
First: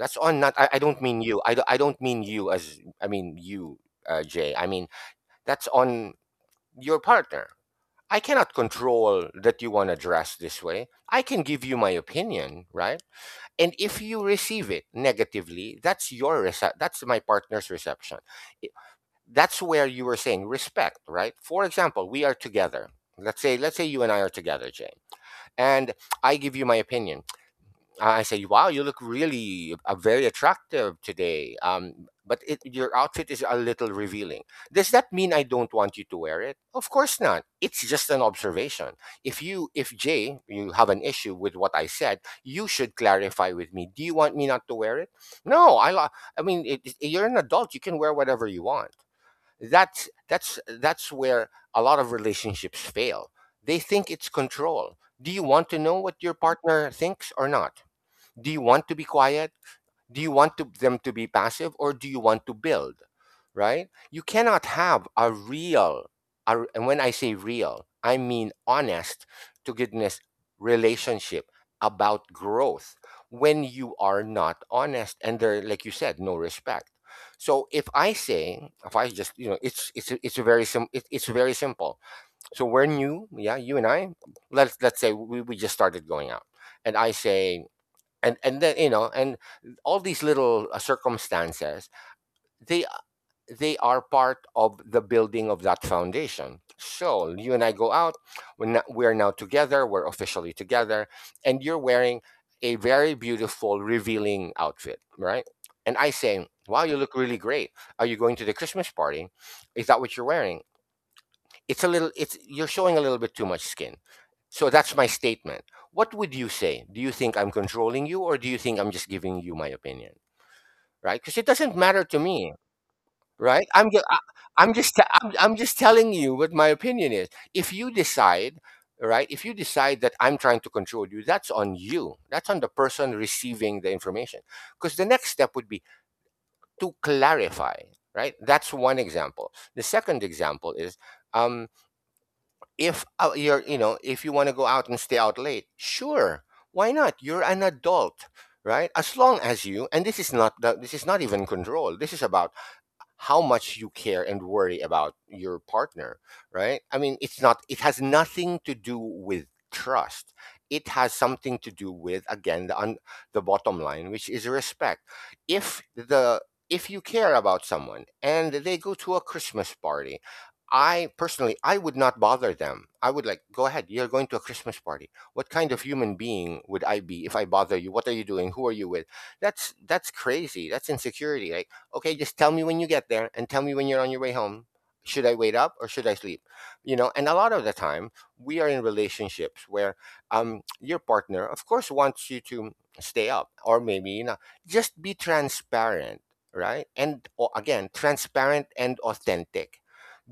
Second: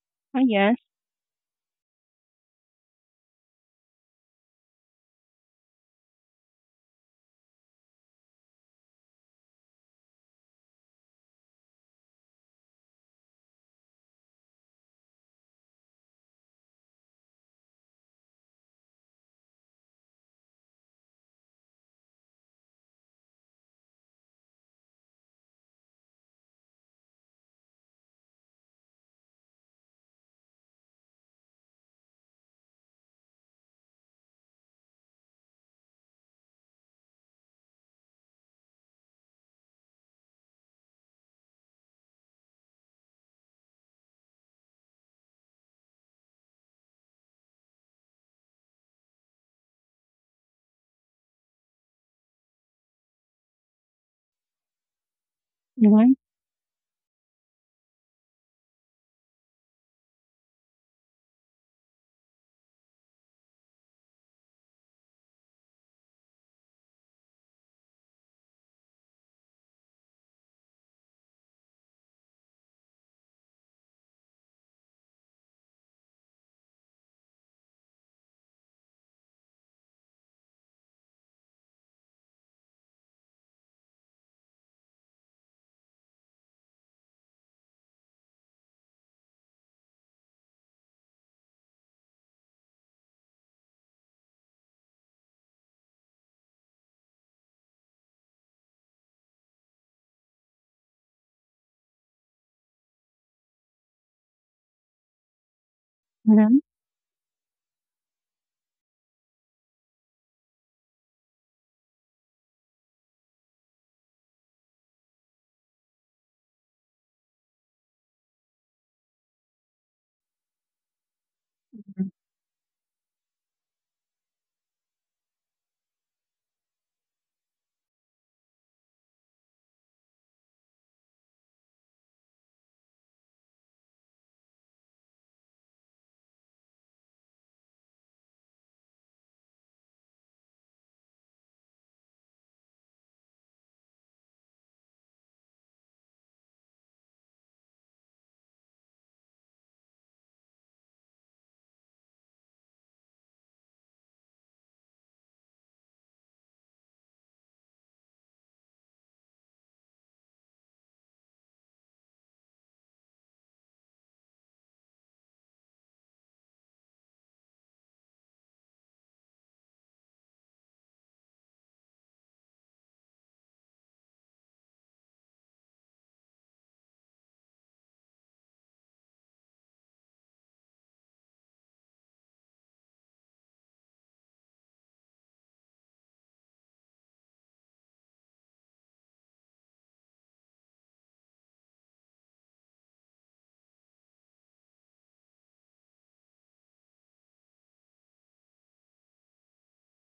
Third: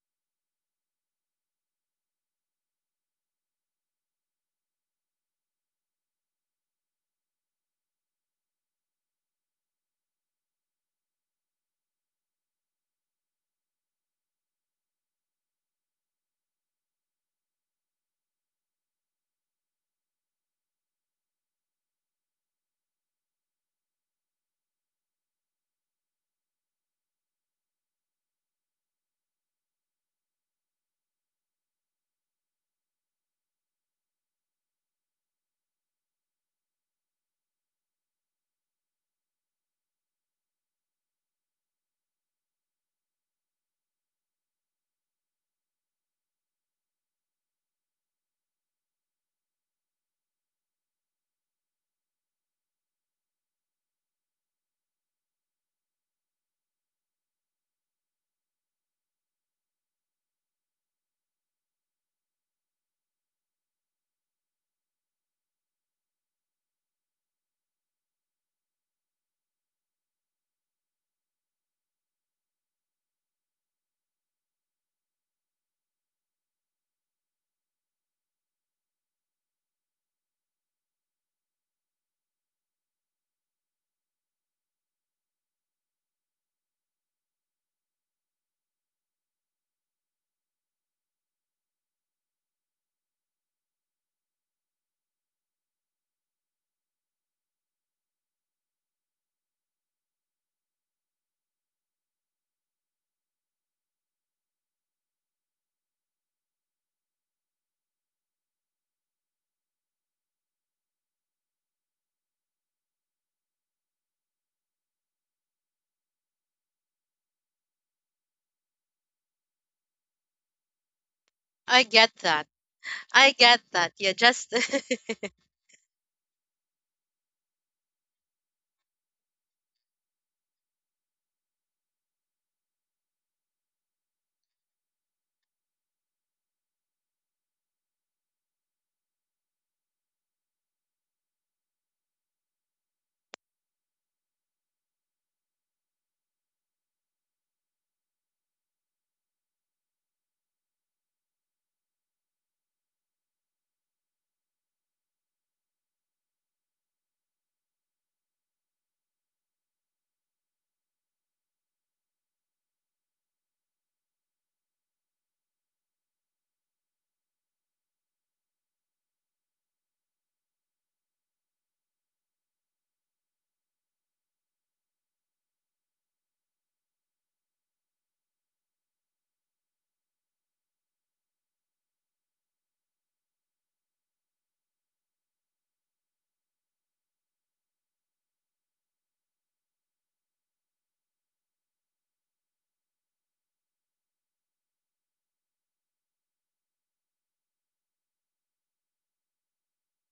S2: That's
S3: Oh
S2: on
S3: yes.
S2: not. I don't mean you. I don't mean you as. I mean you, Jay. I mean that's on your partner. I cannot control that you want to dress this way. I can give you my opinion, right? And if you receive it negatively, that's my partner's reception. I- that's where you were saying respect, right? For example, we are together. Let's say you and I are together, Jane. And I give you my opinion. I say, wow, you look really very attractive today. Your outfit is a little revealing. Does that mean I don't want you to wear it? Of course not. It's just an observation. If Jay, you have an issue with what I said, you should clarify with me. Do you want me not to wear it? No, I, lo- I mean, you're an adult. You can wear whatever you want. That's where a lot of relationships fail. They think it's control. Do you want to know what your
S3: Mm-hmm.
S2: partner thinks or not? Do you want to be quiet? Do you want to, them to be passive, or do you want to build? Right, you cannot have a real and when I say real, I mean honest to goodness relationship about growth when you are not honest and there, like you said, no respect. So if I say, if I just, it's very sim it, it's very simple. So we're new, yeah, you and I. Let's say we just started going out. And I say, and then you know and all these little circumstances, they uh, they are part of the building of that foundation. So you and I go out, we're now together, we're officially together. And you're wearing a very beautiful revealing outfit, right? And I say, wow, you look really great. Are you going to the Christmas party? Is that what you're wearing? It's a little, it's, you're showing a little bit too much skin. So that's my statement. What would you say? Do you think I'm controlling you, or do you think I'm just giving you my opinion? Right, because it doesn't matter
S1: I
S2: to
S1: get
S2: me.
S1: that. I
S2: Right, I'm
S1: get
S2: just,
S1: that. Yeah, just
S2: I'm just telling you what my opinion is. If you decide, right, if you decide that I'm trying to control you, that's on you. That's on the person receiving the information. Because the next step would be to clarify, right? That's one example. The second example is, um, if you're, you know, if you want to go out and stay out late, sure, why not? You're an adult, right? As long as you, and this is not even control. This is about how much you care and worry about your partner, right? I mean, it's not, it has nothing to do with trust. It has something to do with, again, the bottom line, which is respect. If the, if you care about someone and they go to a Christmas party, I personally, I would not bother them. I would like, go ahead, you're going to a Christmas party. What kind of human being would I be if I bother you? What are you doing? Who are you with? That's crazy. That's insecurity. Like, okay, just tell me when you get there and tell me when you're on your way home. Should I wait up or should I sleep? You know, and a lot of the time we are in relationships where, your partner, of course, wants you to stay up, or maybe, you know, just be transparent, right? And, or again, transparent and authentic.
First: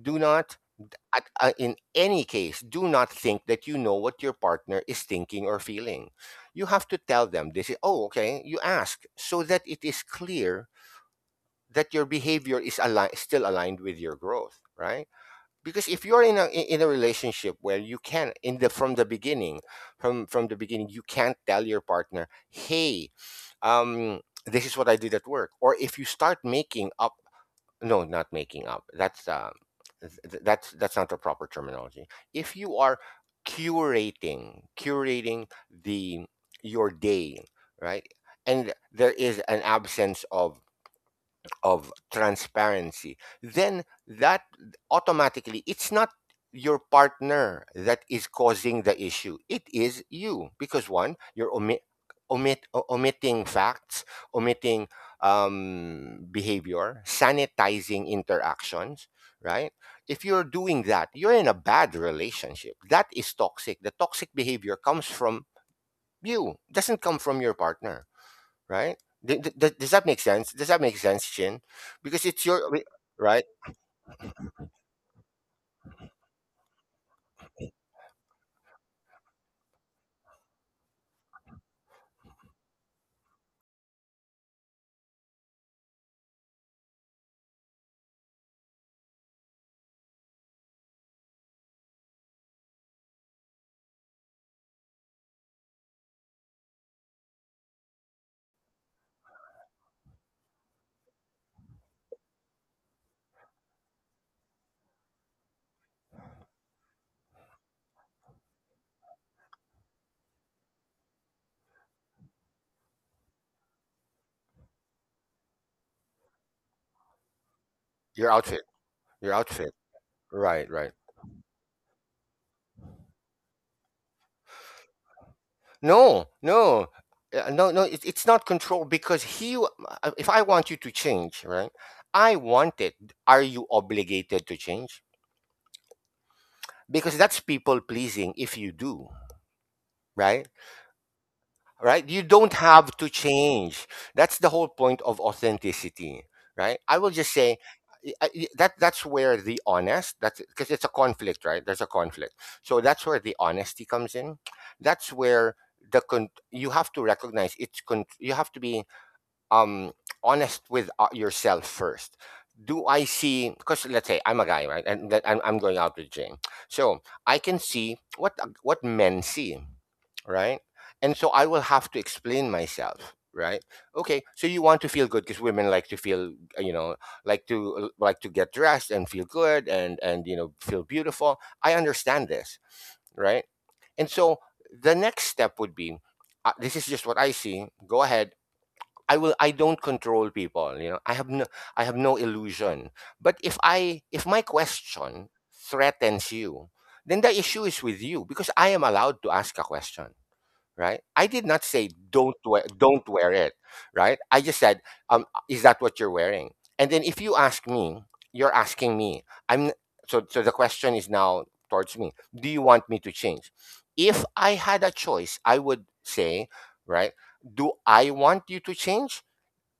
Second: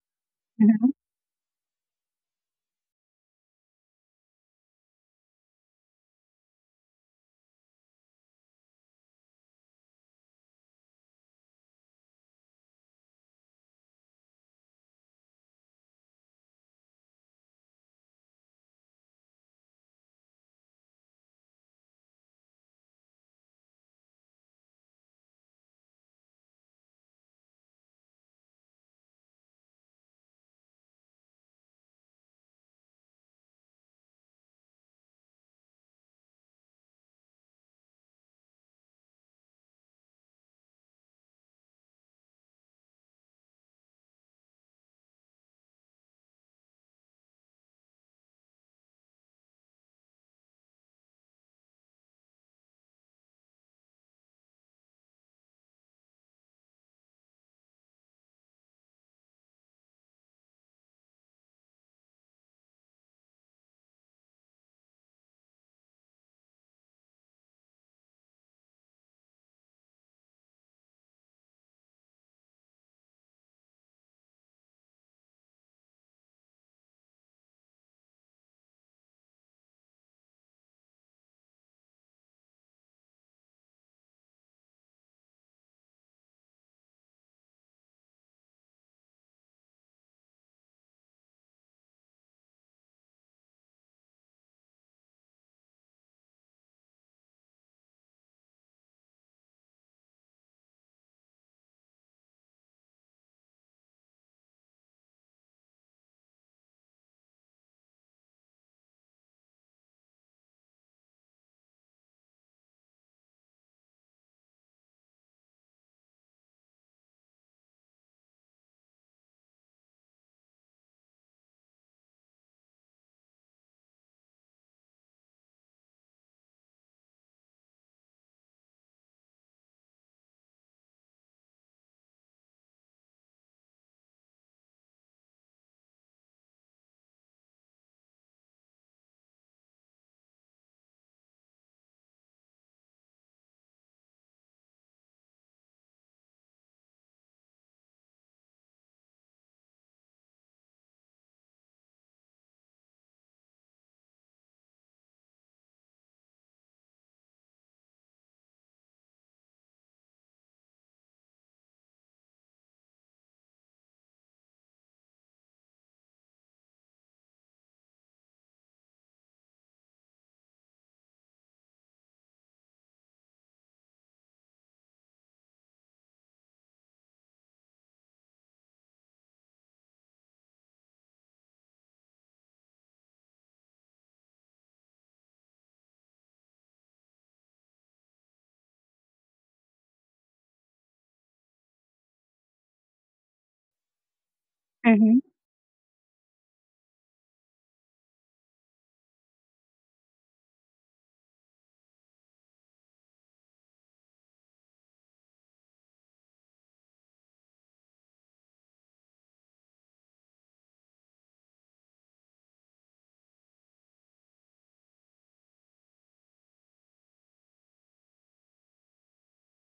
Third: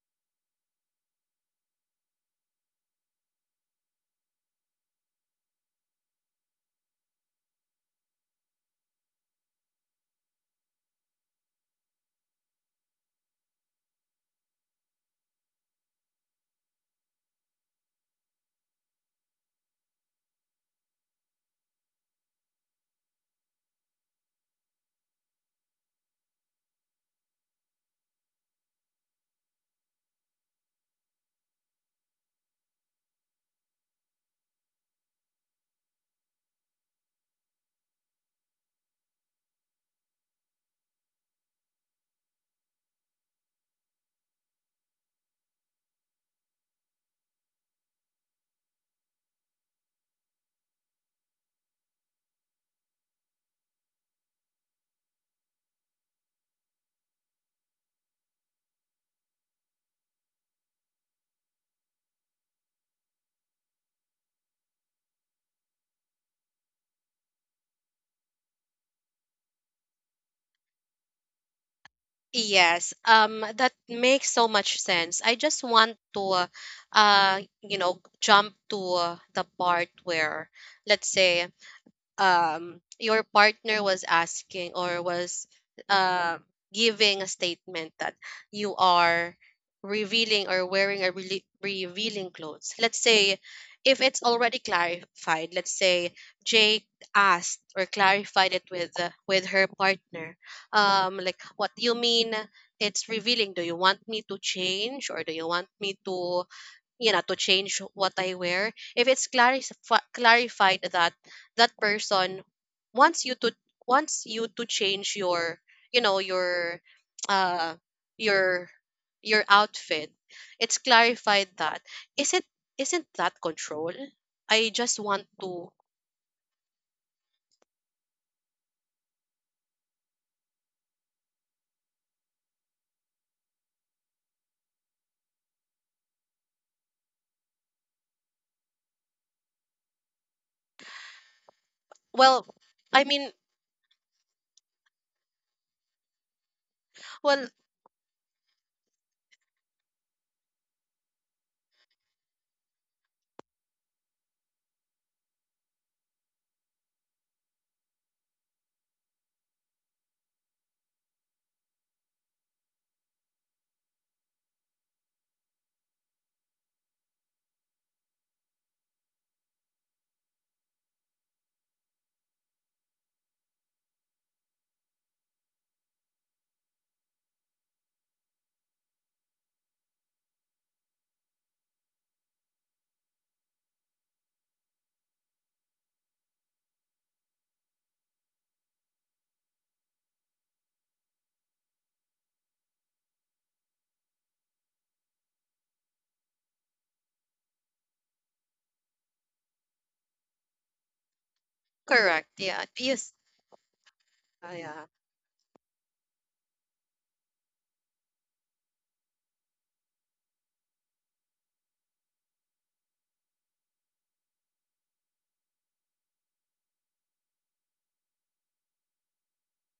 S2: Do not,
S3: Mm-hmm.
S2: in any case, do not think that you know what your partner is thinking or feeling. You have to tell them. They say, oh, okay, you ask so that it is clear that your behavior is still aligned with your growth, right? Because if you're in a relationship where you can, in the from the beginning, from the beginning, you can't tell your partner, "Hey, um, this is what I did at work." Or if you start making up, no, not making up. That's not the proper terminology. If you are curating the, your day, right? And there is an absence of transparency, then that automatically, it's not your partner that is causing the issue. It is you. Because one, you're omit, omit, o- omitting facts, omitting, behavior, sanitizing interactions, right? If you're doing that, you're in a bad relationship. That is toxic. The toxic behavior comes from you, doesn't come from your partner, right? Does that make sense? Does that make sense, Chin? Because it's your wi-
S1: Yes,
S2: Right,
S1: that makes so much sense. I just want to, you know, jump to the part where, let's say, your partner was asking or was uh, giving a statement that you are revealing or wearing a really revealing clothes, let's say. If it's already clarified, let's say jake asked or clarified it with her partner. Like what do you mean it's revealing? Do you want me to change, or do you want me to, you know, to change what I wear? If it's clarified that that person wants you to, wants you to change your, you know, your uh
S2: your outfit,
S1: your
S2: your
S1: your
S2: outfit,
S1: outfit,
S2: right,
S1: it's
S2: right.
S1: clarified that, isn't isn't that control? I just want to
S2: No, no, no, no. It's not control because if I want you to change, right? I want it. Are you obligated to change? Because that's people pleasing. If you do, right? Right? You
S1: well
S2: don't have to
S1: i mean
S2: change. That's the whole point of authenticity, right? I will just
S1: well
S2: say, that, that's where the honest, that's because it's a conflict, right? There's a conflict, so that's where the honesty comes in. That's where you have to recognize, you have to be, um honest with, yourself first. Do I see, because let's say I'm a guy, right? And that I'm going out with Jane. So I can see what, what men see, right? And so I will have to explain myself, right? Okay, so you want to feel good because women like to feel, you know, like to, get dressed and feel good, and, you know, feel beautiful. I understand this, right? And so the next step would be, this is just what I see, go ahead. I will, I don't control people, you know. I have no, I have no illusion. But if I, if my
S3: Mhm,
S2: question threatens you, then the issue is with you, because I am allowed to ask a question, right? I did not say
S1: Correct, yeah,
S2: don't
S1: yes.
S2: wear it, right? I
S1: Ah,
S2: just said,
S1: yeah.
S2: um, is that what you're wearing? And then if you ask me, you're asking me. I'm, so, so the question is now towards me. Do you want me to change? If I had a choice, I would say, right? Do I want you to change,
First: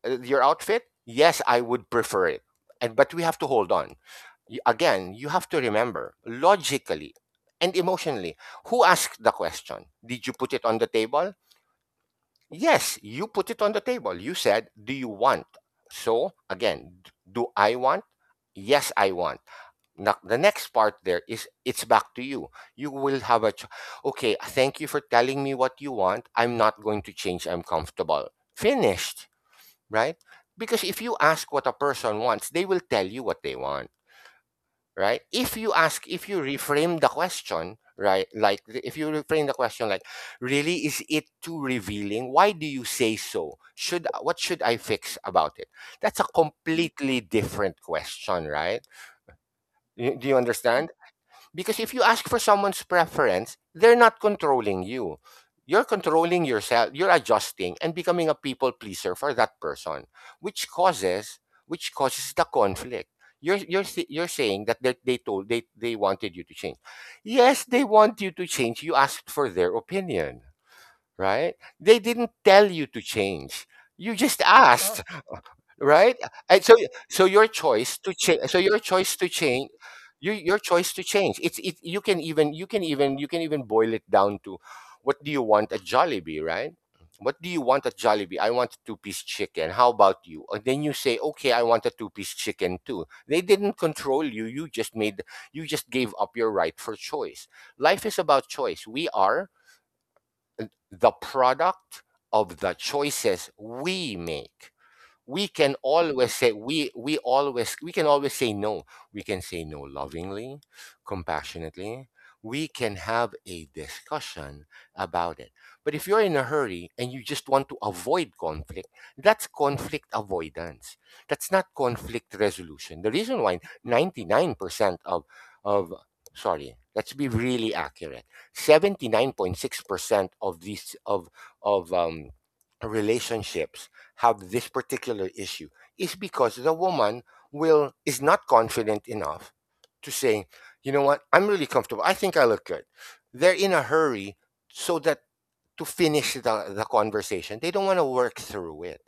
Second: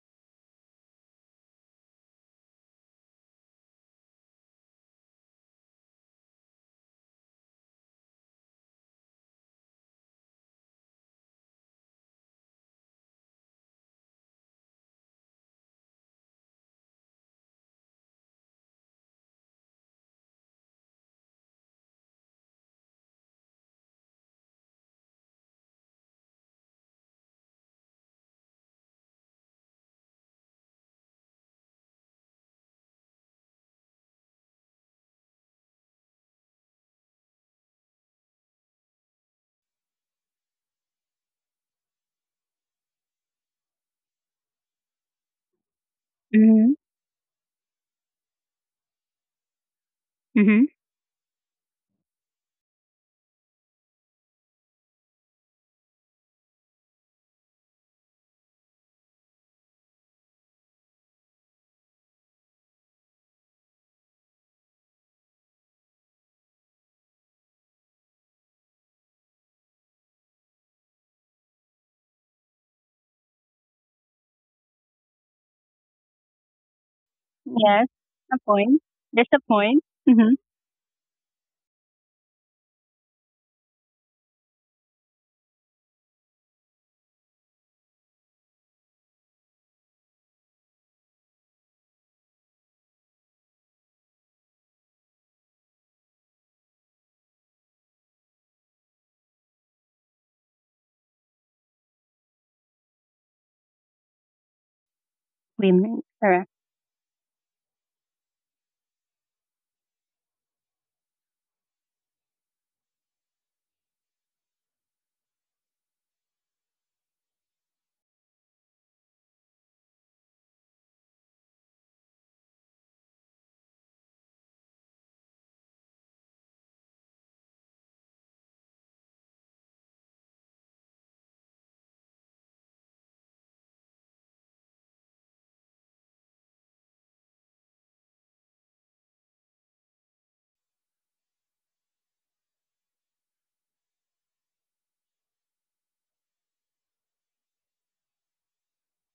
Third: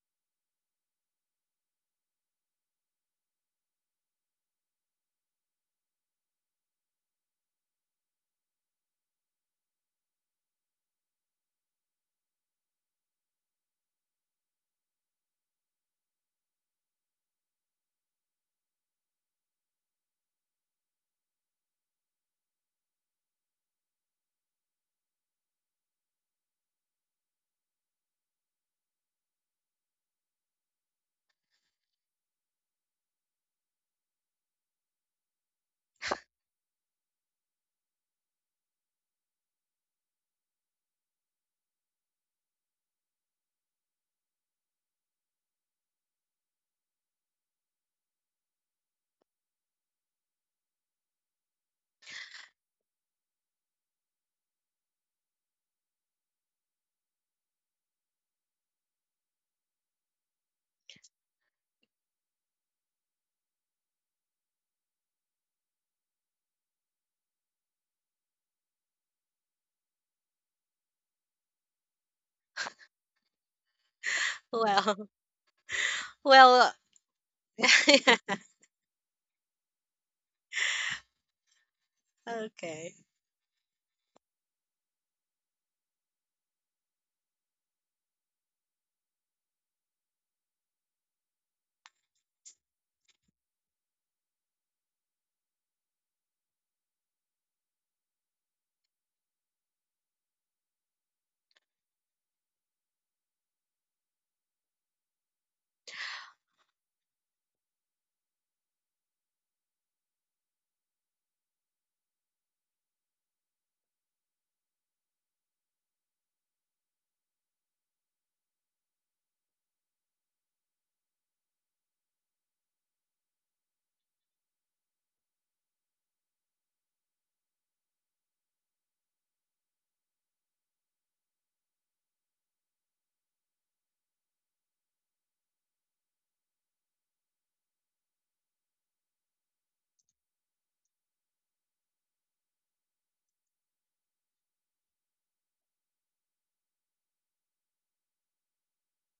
S2: your outfit? Yes, I would prefer it. And but we have to hold on. Again, you have to remember logically and emotionally, who asked the question? Did you put it on the table? Yes, you put it on the table. You said, "Do you want?" So, again, do I want? Yes, I want. Now, the next part there, is it's back to you. You will have a okay, thank you for telling me what you want. I'm not going to change. I'm comfortable. Finished, right? Because if you ask what a person wants, they will tell you what they want, right? If you ask, if you reframe the question, right? Like, if you reframe the question, like, really, is it too revealing? Why do you say so? Should, what should I fix about it? That's a
S3: mhm,
S2: completely different question, right? Do you
S3: mhm.
S2: understand? Because if you ask for someone's preference, they're not controlling you. You're controlling yourself, you're adjusting and becoming a people pleaser for that person, which causes, the conflict. You're saying that they told, they wanted you to change. Yes, they want you to change. You asked for their opinion, right? They didn't tell you to change. You just, oh, asked,
S1: Well,
S2: right? And
S1: well,
S2: so, so your
S3: Yes,
S2: choice to
S3: a
S2: change. So your
S3: point.
S2: choice to
S3: There's a
S2: change.
S3: point. Mhm.
S2: Your choice to change. It's it.
S1: okay,
S2: You can even boil it down to, what do you want at Jollibee, right? What do you want at Jollibee? I want a two-piece chicken. How about you? And then you say, okay, I want a two-piece chicken too. They didn't control you. You just made, you just gave up your right for choice. Life is about choice. We are the product of the choices we make. We can
S3: Women,
S2: always say
S3: correct.
S2: We always we can always say no. We can say no lovingly, compassionately. We can have a discussion about it, but if you're in a hurry and you just want to avoid conflict, that's conflict avoidance. That's not conflict resolution. The reason why 99% of sorry, let's be really accurate, 79.6% of these of relationships have this particular issue is because the woman will is not confident enough to say, you know what, I'm really comfortable. I think I look good. They're in a hurry so that to finish the conversation. They don't want to work through it,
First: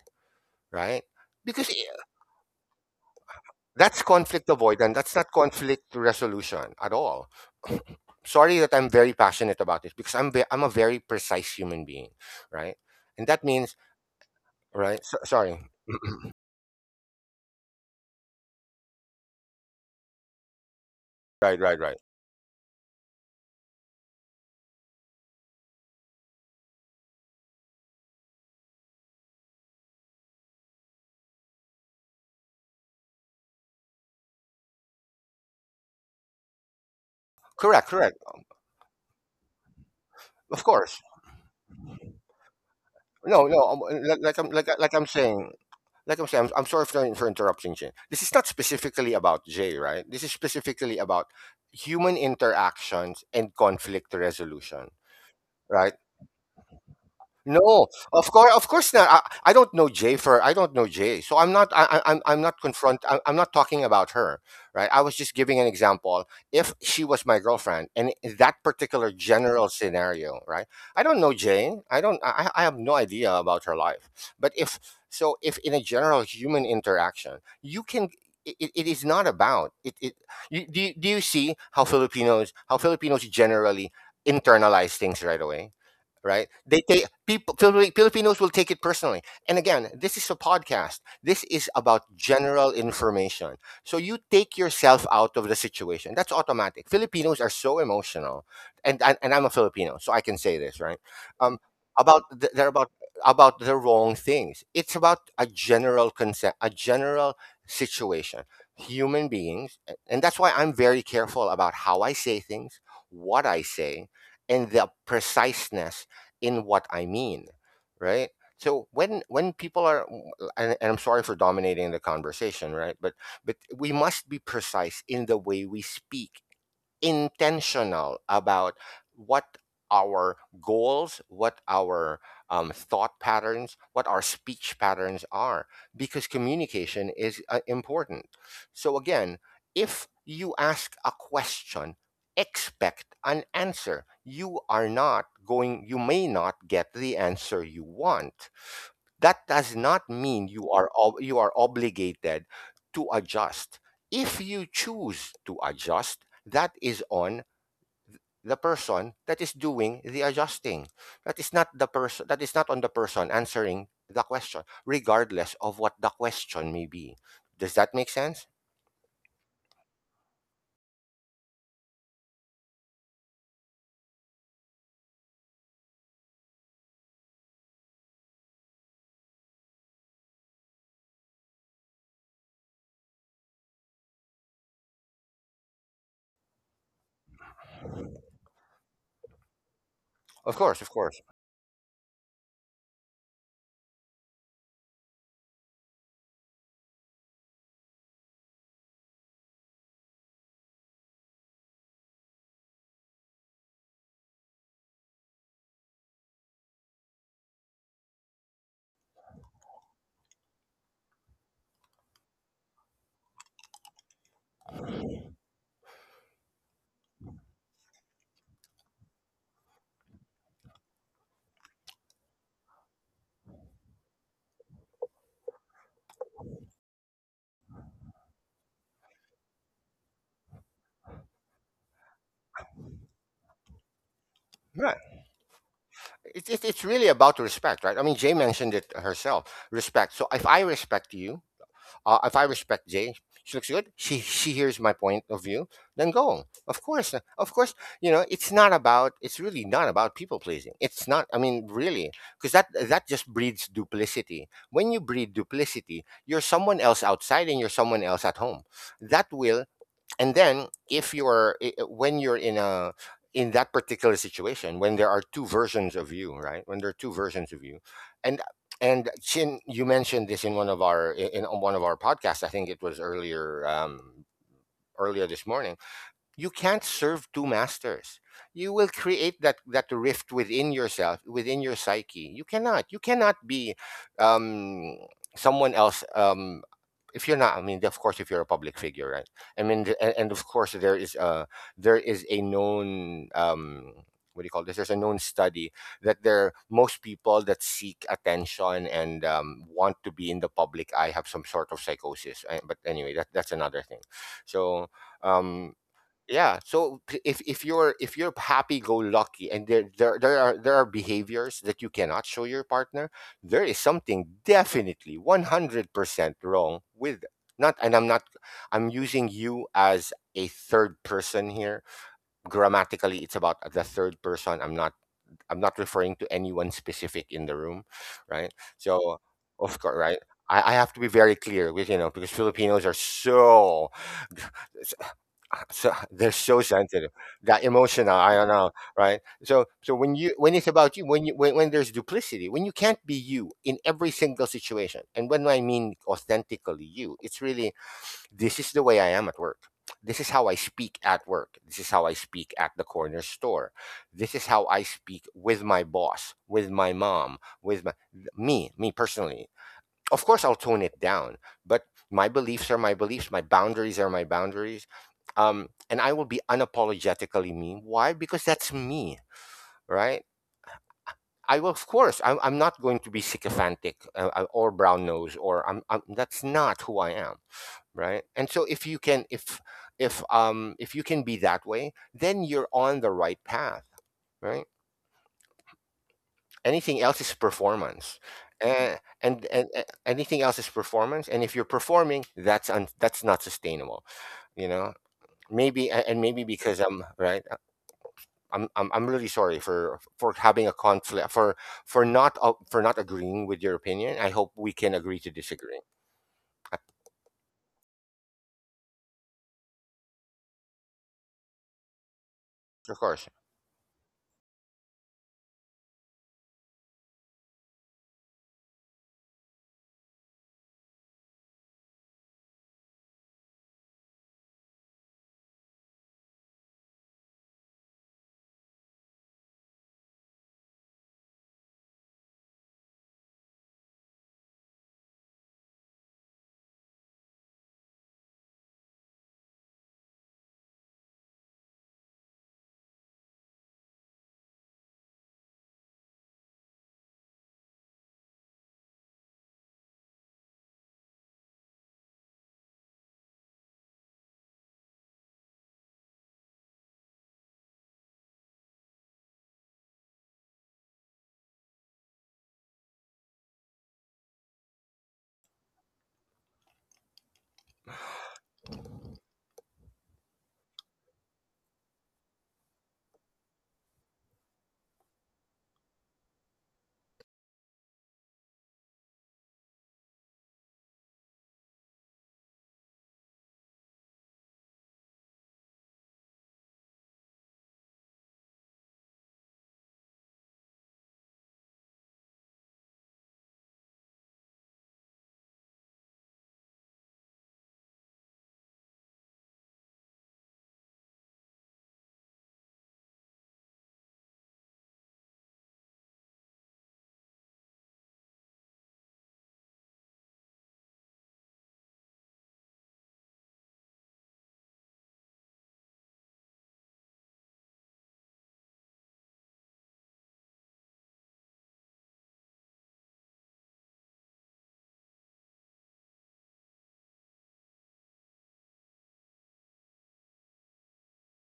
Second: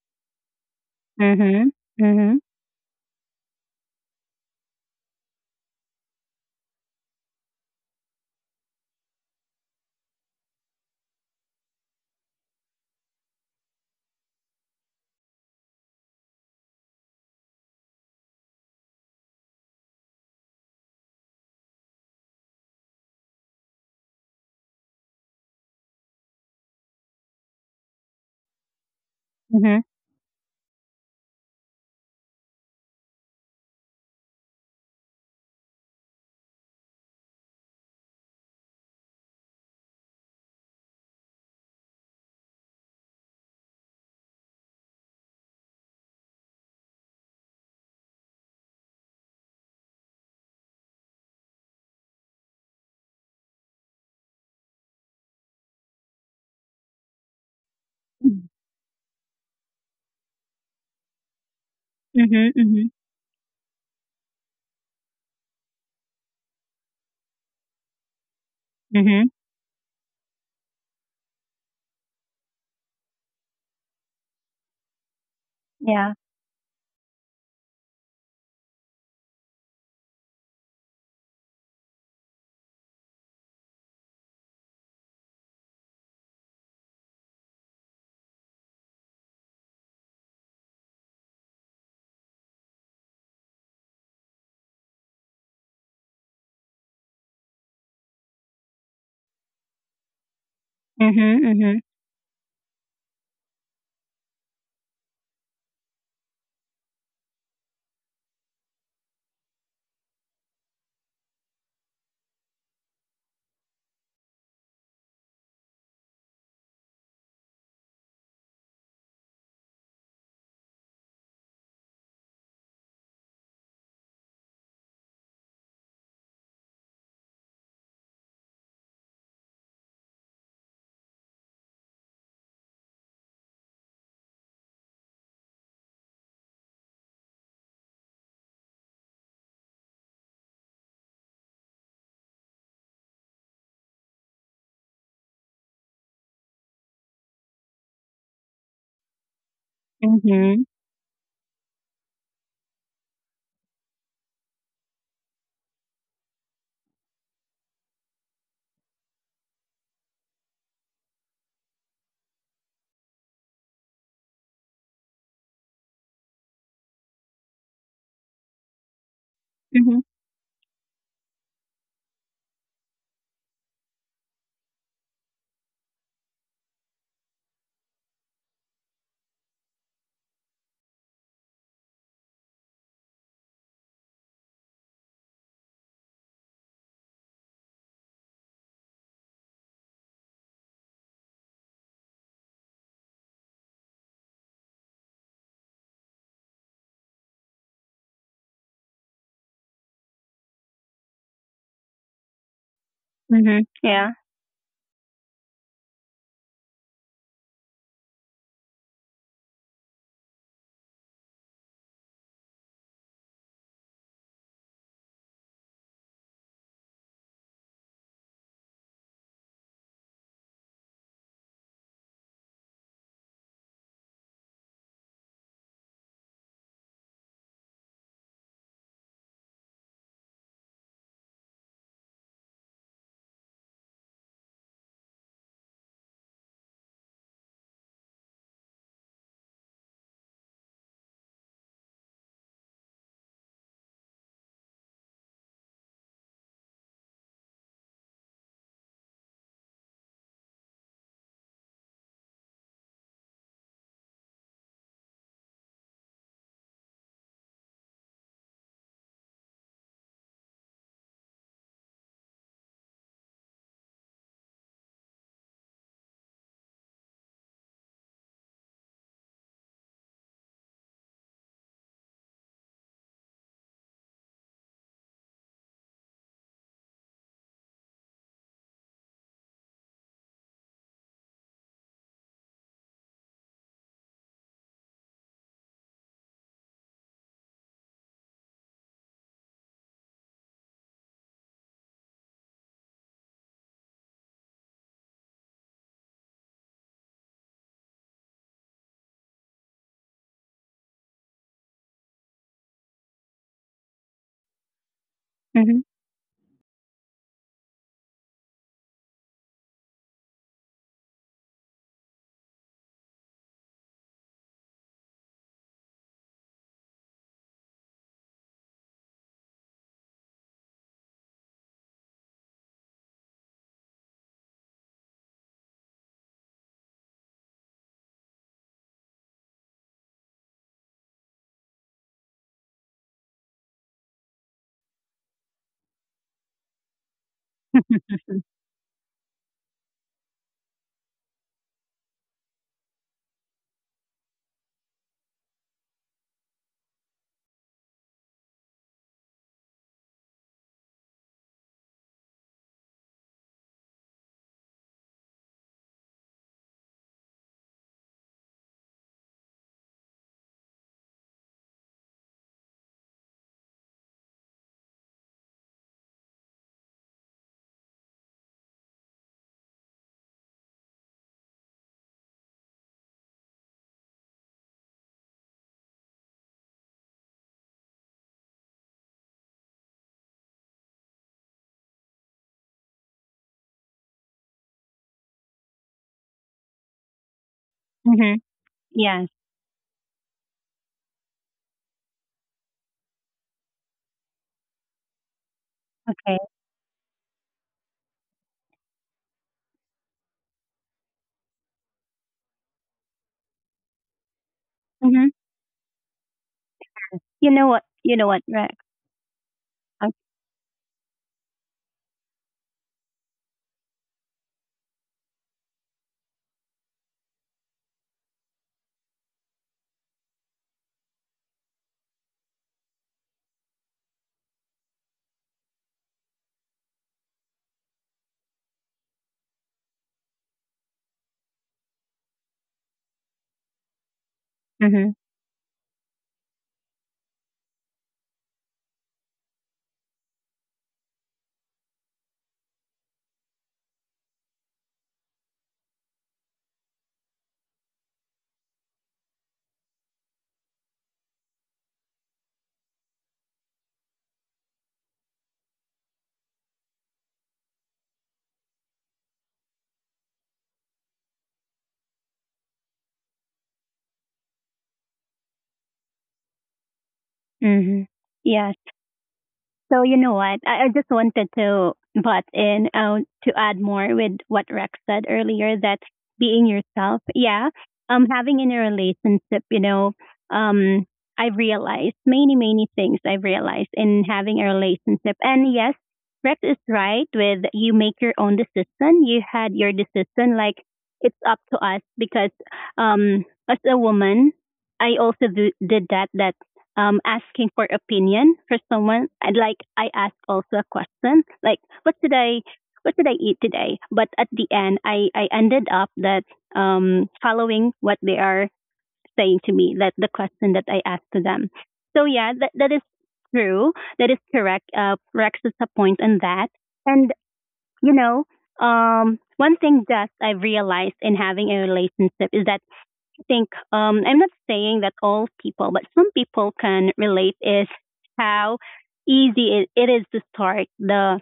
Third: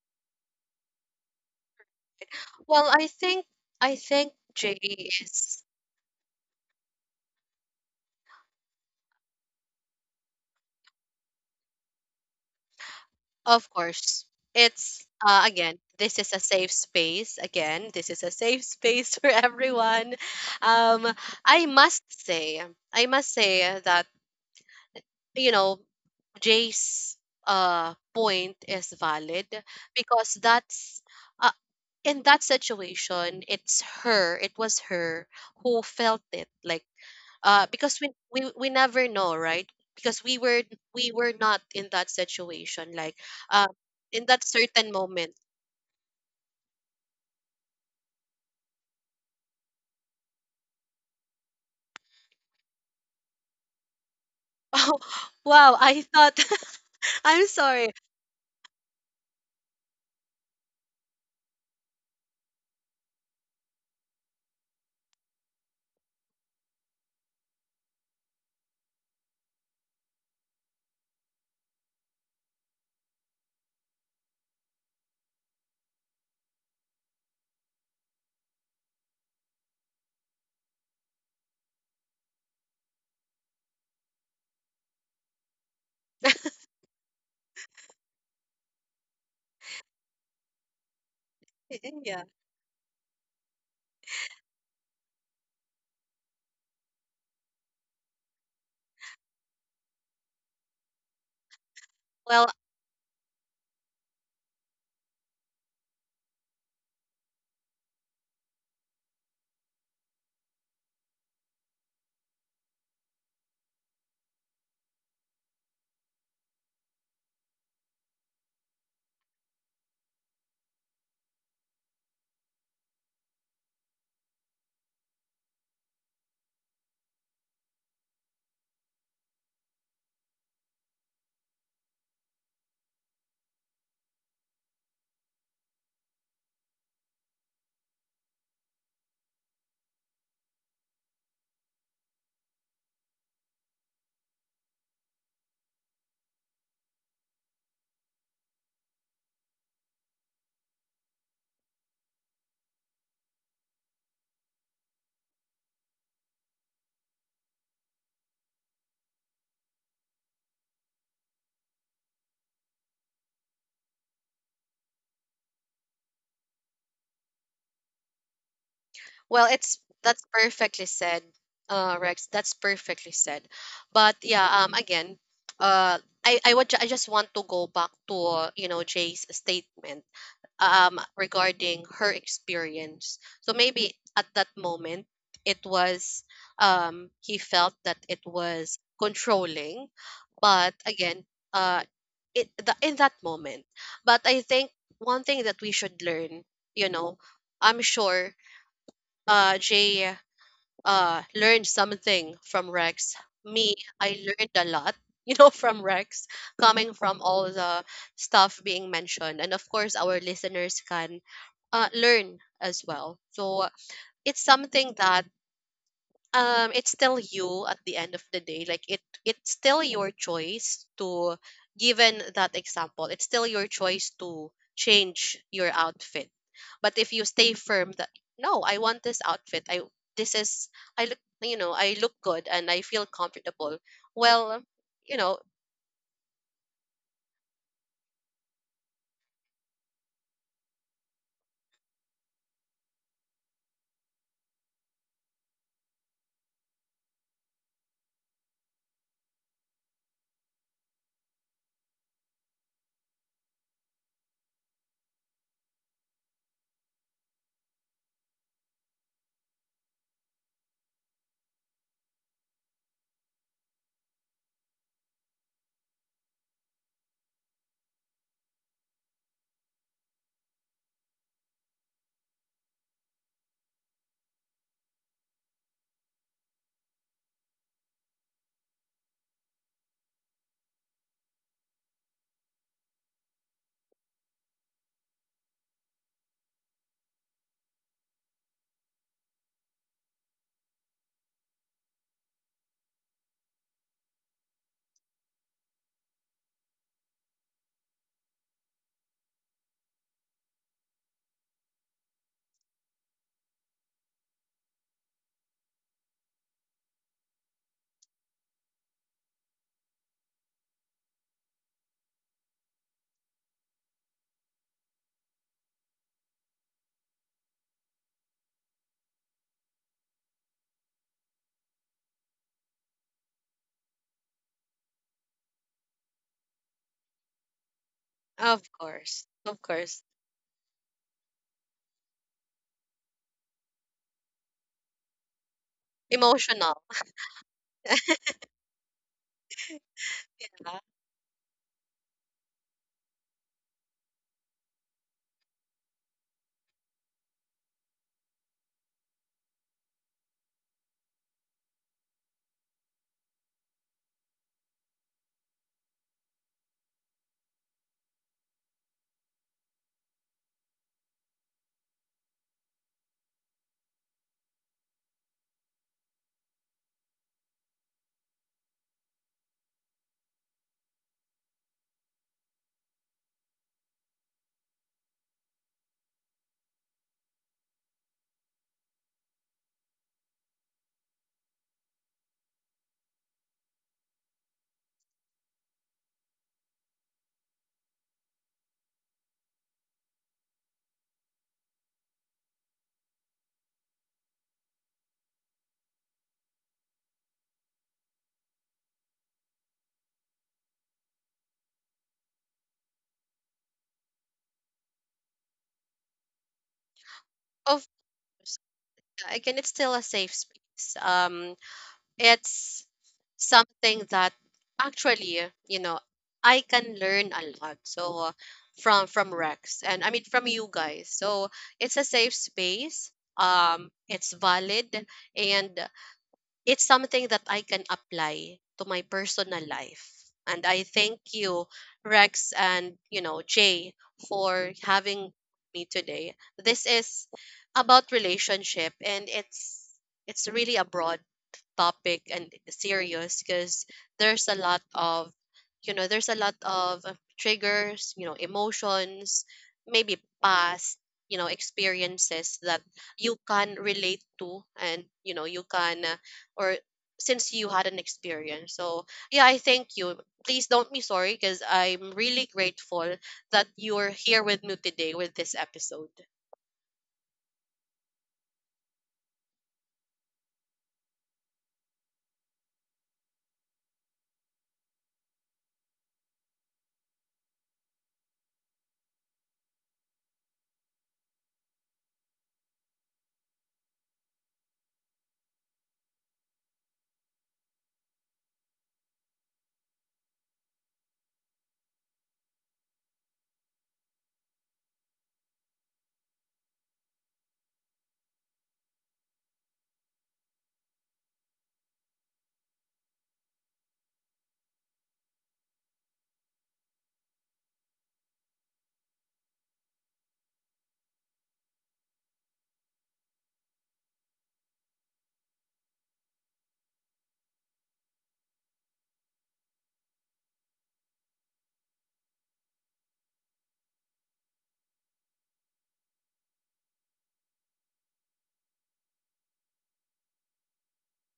S2: right? Because
S3: Mhm,
S2: i-
S3: mhm,
S1: well i think i
S2: that's
S1: think
S2: conflict
S1: jay
S2: avoidance. That's not
S1: is.
S2: conflict resolution at all. Sorry that I'm very passionate about this because I'm a very precise human being, right? And that
S1: Of
S2: means,
S1: course.
S2: right?
S1: It's
S2: So, sorry.
S1: again, this is a safe space. Again, this is a safe space for everyone. Um,
S2: Right,
S1: I
S2: right, right.
S1: must say that, you know, Jay's point is valid
S3: mhm,
S1: because that's. Uh in that situation, it's her who felt it. Like
S2: Correct,
S1: because
S2: correct.
S1: we never know, right? Because
S2: Of course.
S1: we were not in that situation. Like
S2: No, no.
S1: uh in that certain moment.
S2: Like I'm saying, I'm sorry for, interrupting, Jay. This is not specifically about Jay, right? This is specifically about human interactions and conflict resolution,
S1: Oh wow,
S2: right?
S1: I thought. I'm
S2: No,
S1: sorry.
S2: of course not. I don't know Jay, so I'm not. I'm
S3: mhm,
S2: not
S3: mhm,
S2: confront. I'm not talking about her, right? I was just giving an example. If she was my girlfriend, and in that particular
S3: mhm.
S2: general scenario, right? I don't know Jane. I don't. I have no idea about her life. But if so, if in a
S3: Yeah.
S2: general human interaction, you can. It is not about it. It you, do you see how Filipinos generally internalize things right away? Right? They take people. Filipinos will take it personally. And again, this is a podcast. This is about
S1: Yeah.
S2: general information. So you take yourself out of the situation. That's automatic. Filipinos are so emotional, and I'm a Filipino, so I can say this, right.
S3: Mhm,
S2: Um,
S3: mhm,
S2: about th-
S1: Well
S2: they're about about the wrong things. It's about a general consent, a general situation. Human beings, and that's why I'm very careful about how I say things, what I say, and the preciseness in what I mean, right? So when people are, and I'm sorry for dominating the conversation, right? But we must be precise in the way we speak, intentional about what our goals, what our thought patterns, what our speech patterns are, because communication is important. So again, if you ask a question, expect an answer. You are not going, you may not get the answer you want. That does not mean
S3: mhm,
S2: you are obligated to adjust. If you choose to adjust, that is on the person that is doing the adjusting. That is not on the person answering the question, regardless of what the question may be. Does that make sense?
S1: it's,
S3: mhm,
S1: that's perfectly said. Rex, that's perfectly said. But yeah, again, uh I would I just want to go back to you know, Jay's statement regarding her experience. So maybe at that moment it was, he felt that it was controlling,
S2: Of course,
S1: but
S2: of course.
S1: again, uh in that moment. But I think one thing that we should learn, you know, I'm sure jay learned something from rex.
S3: mhm.
S1: Me,
S3: Yeah.
S1: I learned a lot you know, from rex, coming from all the stuff being mentioned. And of course our listeners can, learn as well. So it's something that it's still you at the end of the day. It's still your choice to, given that example, it's still your choice to change your outfit. But if you stay firm that no, I want this outfit. I this is I look, you know, I look good and I feel comfortable. Well,
S2: Right.
S1: you know,
S2: It's it's really about respect, right? I mean, Jay mentioned it herself, respect. So if I respect you, uh, if I respect Jay, she looks good. She hears my point of view. Then go. Of course, of course. You know, It's really not about people pleasing. It's not. I mean, really, because that just breeds duplicity. When you breed duplicity, you're someone else outside and you're someone else at home. That will, and then if you're I- when you're in a in that particular situation, when there are two versions of you, right, when there are two versions of you, and and Chin, you mentioned this in one of our in one of our podcasts, I think it was earlier, earlier this morning, you can't serve two masters. You will create that rift within yourself, within your psyche. You cannot be, um someone else, if you're not. I mean, of course, if you're a public figure, right, I mean, and of course there is a, there is a known, what do you call this, there's a known study that there most people that seek attention and want to be in the public eye have some sort of psychosis. I, but anyway, that that's another thing. So, um
S3: Mhm,
S2: yeah, so if you're happy go lucky and there are behaviors that you cannot show your partner, there is something definitely 100% wrong with, not and I'm not, I'm using you as a third person here. Grammatically, it's about the third person. I'm not referring to anyone specific in the room, right? So
S1: of
S2: of course,
S1: course,
S2: right. I have to be very clear with, you know, because Filipinos are so so they're so
S1: emotional.
S2: sensitive, that emotional, I don't know, right? So so when you, when it's
S1: Yeah,
S2: about you, when you, when there's duplicity, when you can't be you in every single situation, and when, I mean, authentically you, it's really, this is the way I am at work, this is how I speak at work, this is how I speak at the corner store, this is how I speak with my boss, with my mom, with my, me, me personally, of course I'll tone it down, but my beliefs are my beliefs, my boundaries are my boundaries. And I will be unapologetically me. Why? Because that's me, right? I will, of course, I'm not going to be sycophantic, or brown nose, that's not who I am, right? And so if you can, if, if you can be that way, then you're on the right path, right? Anything else is
S3: mhm.
S2: performance. Uh,
S3: Yes.
S2: and anything else is performance, and if you're performing, that's not sustainable, you know. Maybe,
S3: Okay.
S2: and maybe because I'm, right, I'm really sorry for, having a conflict, for not for not agreeing with your opinion. I hope we can agree
S3: Mhm.
S2: to disagree.
S3: You know what?
S1: of
S3: You know what,
S1: course.
S3: Rex?
S1: Yeah, again, it's still a safe space. It's
S2: Of course.
S1: something that actually, you know, I can learn a lot, so from from rex, and I mean from you guys. So it's a safe space, it's valid, and it's something that I can apply to my personal life. And I thank you rex, and you know jay, for
S3: Mhm,
S1: having me today. This is about relationship, and it's really a broad topic and serious, because there's a lot of, you know, there's a lot of triggers, you know, emotions, maybe past, you know, experiences that you can relate to. And you know, you can, or since you had an experience. So yeah, I thank you. Please don't be sorry, because I'm really grateful that you're here with me today with this episode.
S3: mhm. Yes. So you know what? I just wanted to butt in to add more with what Rex said earlier, that being yourself, yeah, having in a relationship, you know, um, I've realized many many things I've realized in having a relationship, and yes, Rex is right with you make your own decision. You had your decision, like it's up to us, because as a woman, I also did that that asking for opinion for someone. And like I ask also a question, like what did I eat today? But at the end, I ended up that following what they are saying to me, that the question that I asked to them. So yeah, that is true. That is correct. Rex is a point on that. And you know, one thing that I've realized in having a relationship is that think I'm not saying that all people, but some people can relate is how easy it is to start the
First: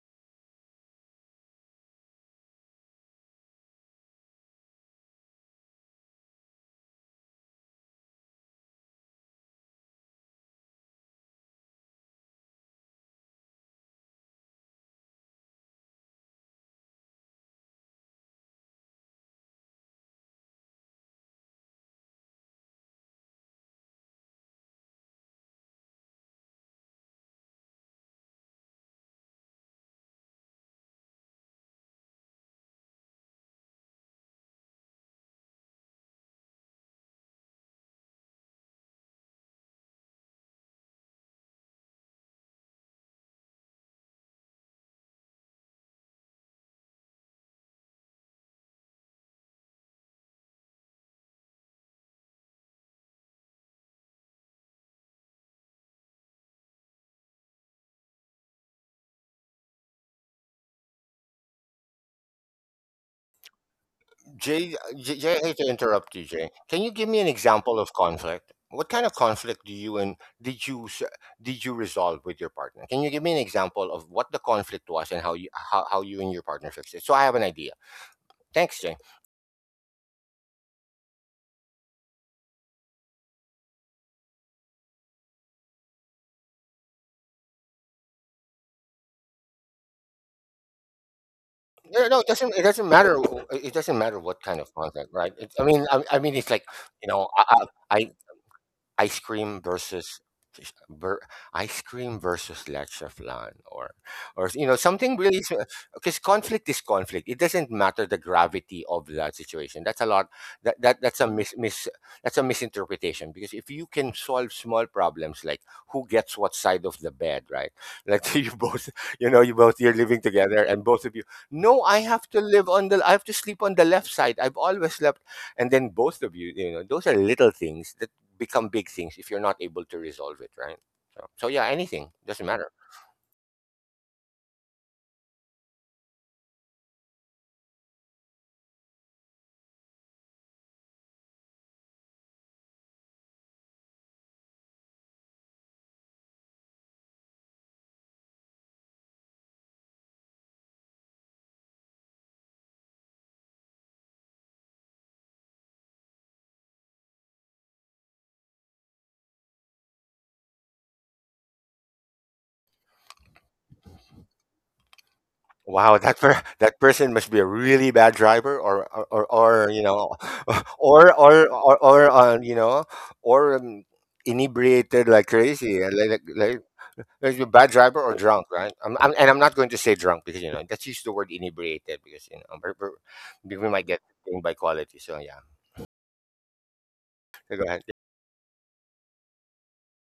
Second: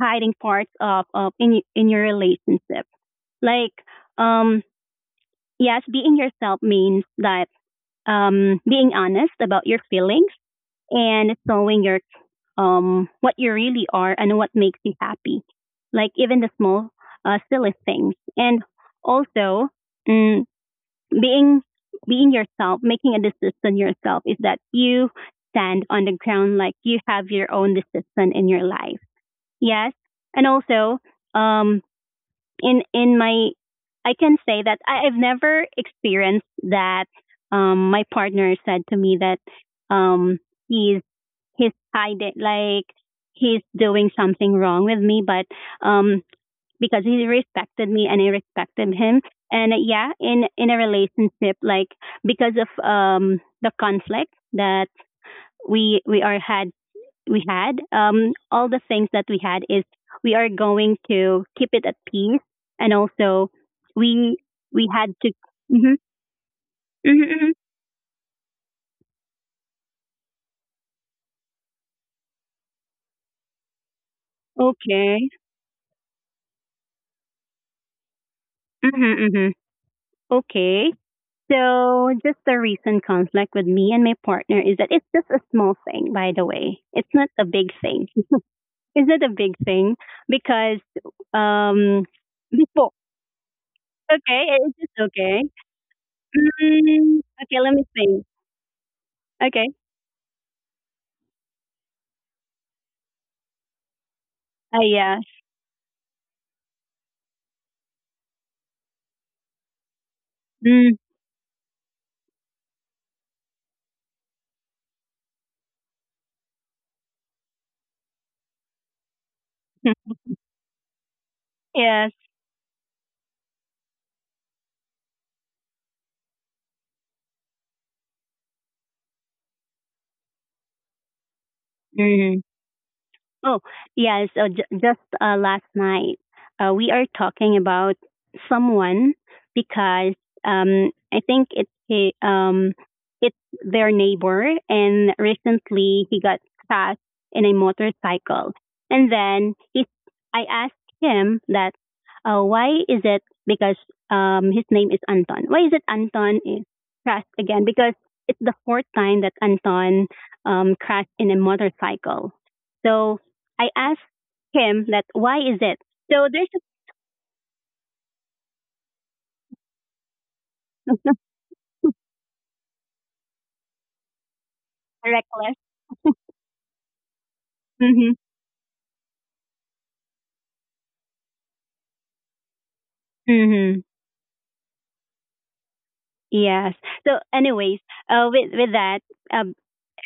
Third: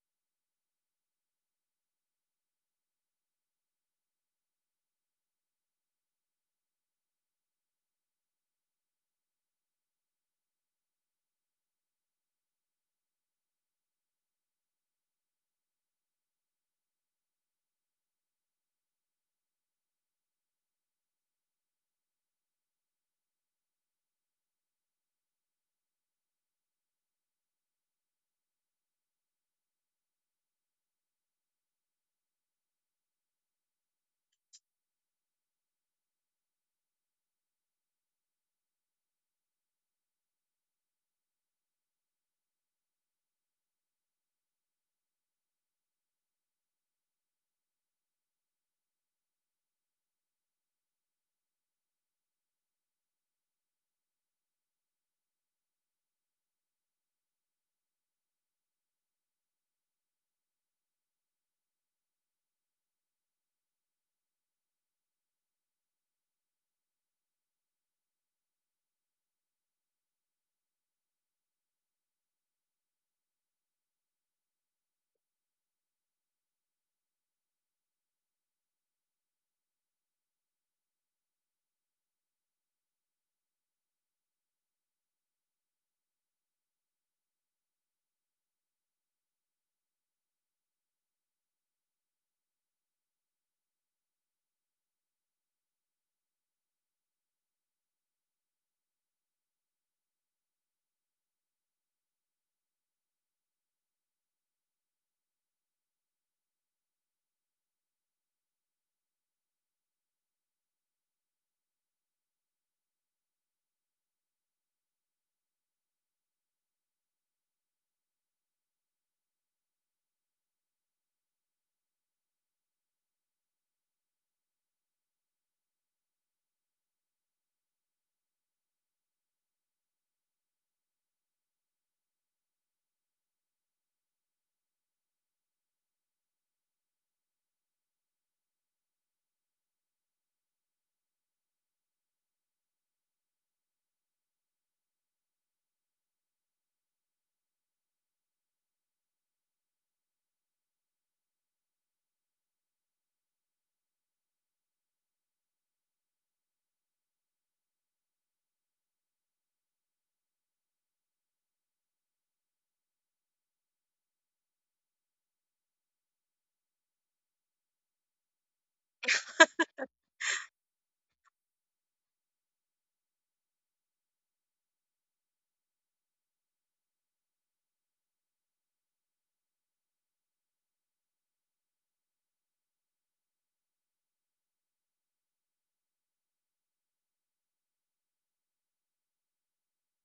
S3: hiding parts of in your relationship. Like um, yes, being yourself means that being honest about your feelings and showing your what you really are and what makes you happy, like even the small silly things, and also mm, being being yourself, making a decision yourself is that you stand on the ground like you have your own decision in your life. Yes, and also um, in my I can say that I've never experienced that. My partner said to me that um, he's he's hiding like he's doing something wrong with me, but um, because he respected me and I respected him. And yeah, in a relationship, like because of the conflict that we we are had we had, all the things that we had is we are going to keep it at peace, and also we
S2: Jay,
S3: we had
S2: Jay,
S3: to.
S2: Jay, I hate to
S3: Hmm.
S2: interrupt you, Jay. Can you give me an
S3: Hmm.
S2: example of conflict? What kind of conflict do you, and did you s- did you resolve with your partner? Can you give me an example of what the conflict was and how
S3: Okay.
S2: you, how you and your partner fixed it? So I have an idea. Thanks, Jay.
S3: Hmm. Hmm. Okay. So just the recent conflict with me and my partner is that it's just a small thing, by the way. It's not a big thing. It's not a big thing because
S2: No, no,
S3: um
S2: no, it doesn't
S3: before
S2: matter. It doesn't matter what
S3: okay
S2: kind of
S3: it's just
S2: conflict, right?
S3: okay,
S2: It, I mean, it's like, you know,
S3: okay let me
S2: I,
S3: think
S2: ice cream
S3: okay,
S2: versus, ver, ice cream versus leche flan, or, you know,
S3: ah
S2: something
S3: yes,
S2: really, because conflict is conflict, it doesn't matter the gravity of that situation. That's a lot, that
S3: mm,
S2: that's a mis, mis that's a misinterpretation. Because if you can solve small problems like who gets what side of the bed, right? Let's say you both, you know, you're living together and both of you, no, I
S3: yes.
S2: have to live on the, I have to sleep on the left side, I've always slept, and then both of you, you know, those are little things that become big things if you're not able to resolve it, right? So, so yeah, anything doesn't
S3: Mm.
S2: matter.
S3: Oh, yeah. So j- just last night, we are talking about someone because I think it's he, it's their neighbor, and recently he got crashed in a motorcycle, and then he, I asked him that, why is it because his name is Anton? Why is it Anton is crashed again? Because it's the fourth time that Anton crashed in a motorcycle. So I asked him that why is it?
S2: Wow,
S3: So there's
S2: that person must be a really bad driver, or you know,
S3: a
S2: or you know, or inebriated like
S3: reckless.
S2: crazy, like a bad driver or
S3: Mhm.
S2: drunk, right? And I'm not going to say drunk because, you know, that's, used the word inebriated, because, you know, we're, we might
S3: Mhm.
S2: get thing by quality. So yeah.
S3: Yes. So
S2: So go ahead.
S3: anyways, with that, um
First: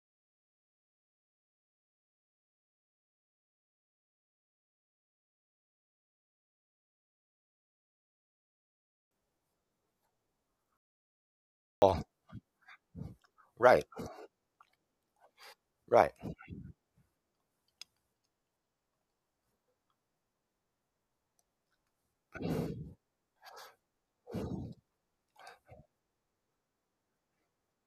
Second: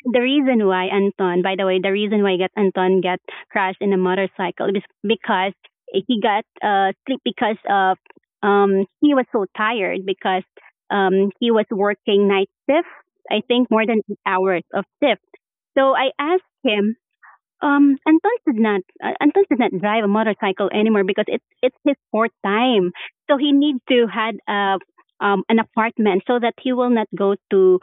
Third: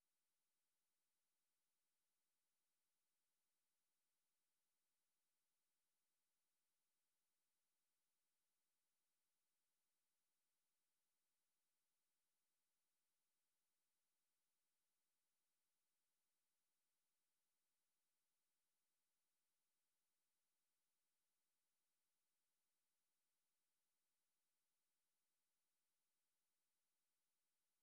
S3: the reason why Anton, by the way, the reason why got Anton got crashed in a motorcycle is because he got sleep because of he was so tired because he was
S2: Oh,
S3: working night shift, I think
S2: right,
S3: more than 8 hours of shift. So I
S2: right.
S3: asked him, um, Anton did not. Anton did not drive a motorcycle anymore because it's his fourth time. So he needs to had a an apartment so that he will not go to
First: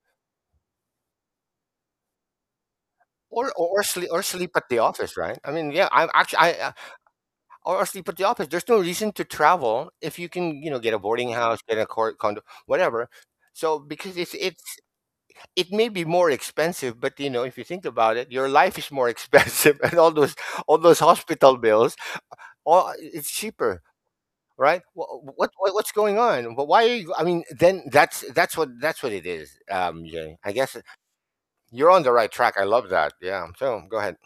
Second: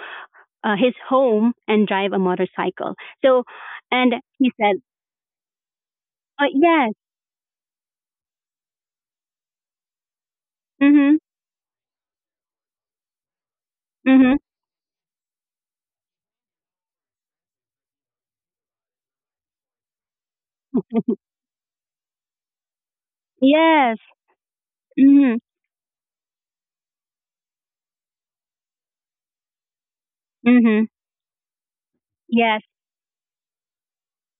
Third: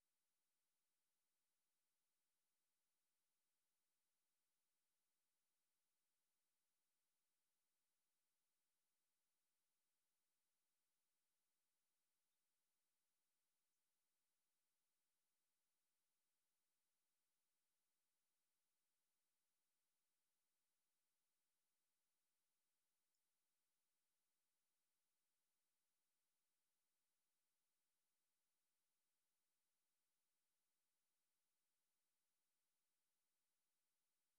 S3: his home and drive a motorcycle. So,
S2: Or sleep,
S3: and
S2: or sleep
S3: he
S2: at
S3: said,
S2: the office, right? I mean, yeah. I'm actually I
S3: "Yes,
S2: or sleep at the office. There's no reason to travel if you can, you know, get a
S3: mhm,
S2: boarding house, get a court condo, whatever. So because
S3: mhm,
S2: it's, it may be more expensive, but you know, if you think about it, your life is more expensive, and all those, all those hospital bills, all, it's cheaper,
S3: yes,
S2: right?
S3: mhm,
S2: What's going on? Why? Are you, I mean, then that's what, that's what it is. Jay, I guess
S3: mhm,
S2: you're on the right
S3: yes,
S2: track. I love that. Yeah. So go ahead.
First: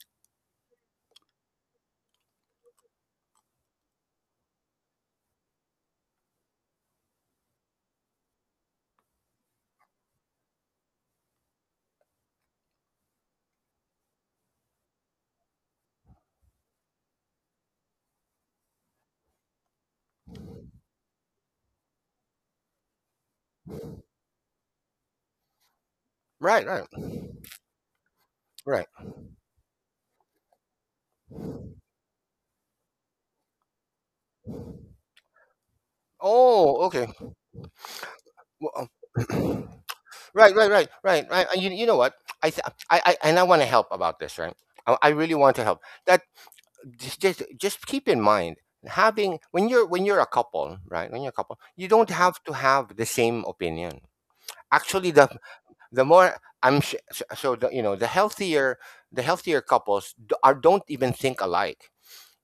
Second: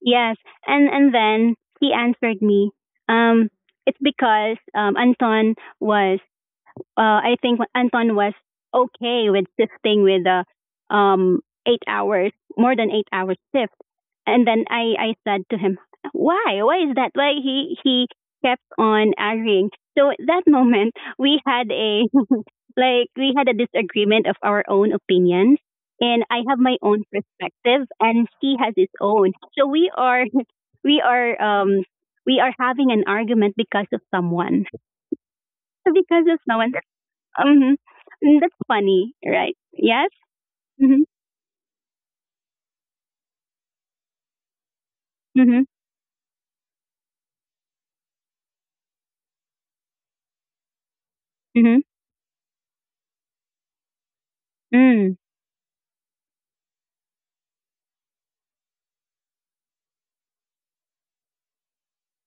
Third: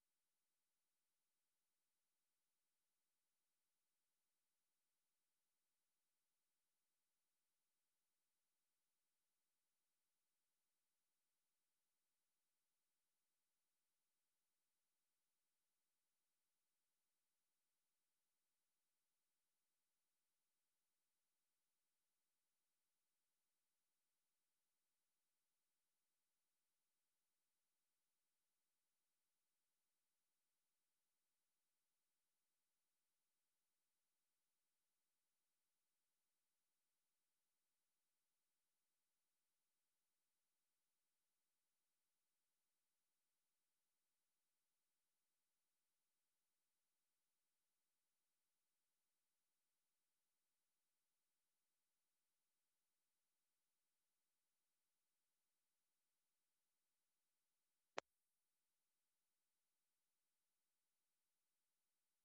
S3: yes." And then he answered me, um, "It's because Anton was I think Anton was okay with shifting with the um, 8 hours, more than 8 hours shift. And then I said to him, why? Why is that? Why he kept on arguing. So at that moment, we had a, like, we had a disagreement of our own opinions. And I
S2: Right.
S3: have
S2: Right.
S3: my own perspective and he has
S2: Right.
S3: his own. So we are, um, we are having an argument because of someone. Because of
S2: Oh,
S3: someone.
S2: okay.
S3: Mhm. Mm, that's
S2: Well,
S3: funny, right? Yes?
S2: Right, right, right,
S3: Mhm.
S2: right, right. And you know what? I, th- I, and I want to help about this, right? I really want to help.
S3: Mhm.
S2: That, just keep in mind, having when you're, when you're a couple, right? When you're a couple, you
S3: Mhm.
S2: don't have to have the same opinion. Actually,
S3: Mm,
S2: the more so so the, you know, the healthier couples are don't even think alike,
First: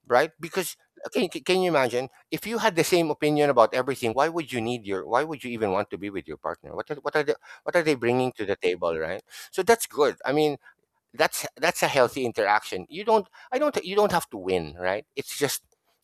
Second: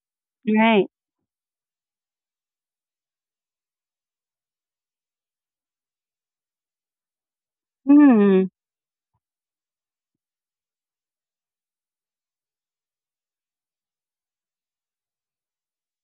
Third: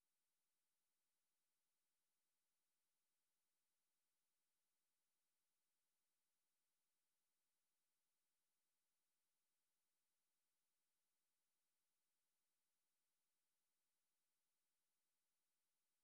S2: right? Because
S3: right.
S2: can you imagine if you had the same opinion about everything? Why would you need your? Why would you even want to be with your partner? What are the, what are they bringing to
S3: Mm.
S2: the table, right? So that's good. I mean, that's a healthy interaction. You don't have to win, right? It's just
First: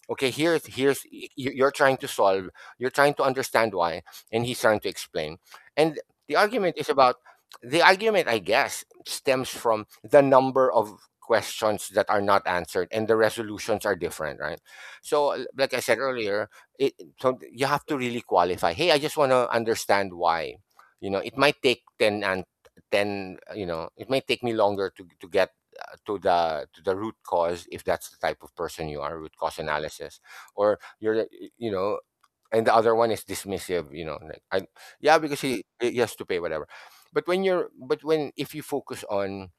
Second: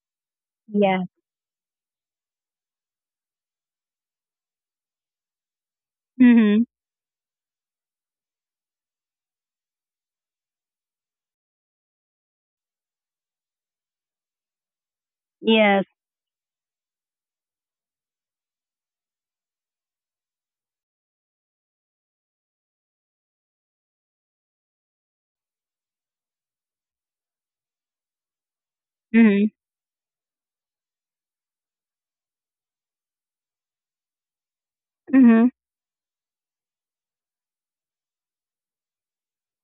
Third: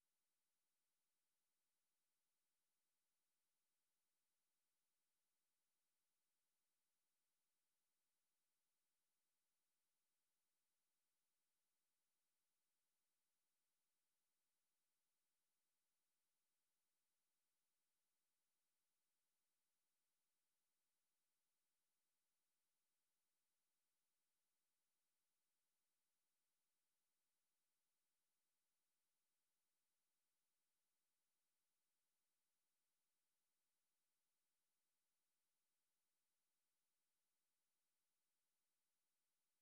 S2: okay, here's
S3: Yeah.
S2: you're trying to solve, you're trying to understand why, and he's trying to explain. And the
S3: Mhm.
S2: argument is about, the argument I guess stems from the number of questions that are not answered and the resolutions are different, right? So like I
S3: Yes.
S2: said earlier, it so you have to really qualify, hey, I just want to understand why. You know, it might take 10 answers. Then you know, it may take me longer to get to the root cause, if that's the type of person you are, root
S3: Mhm.
S2: cause analysis. Or you're you know, and the other one is dismissive, you know, like I, yeah, because
S3: Mhm.
S2: he has to pay whatever. But when, if you focus on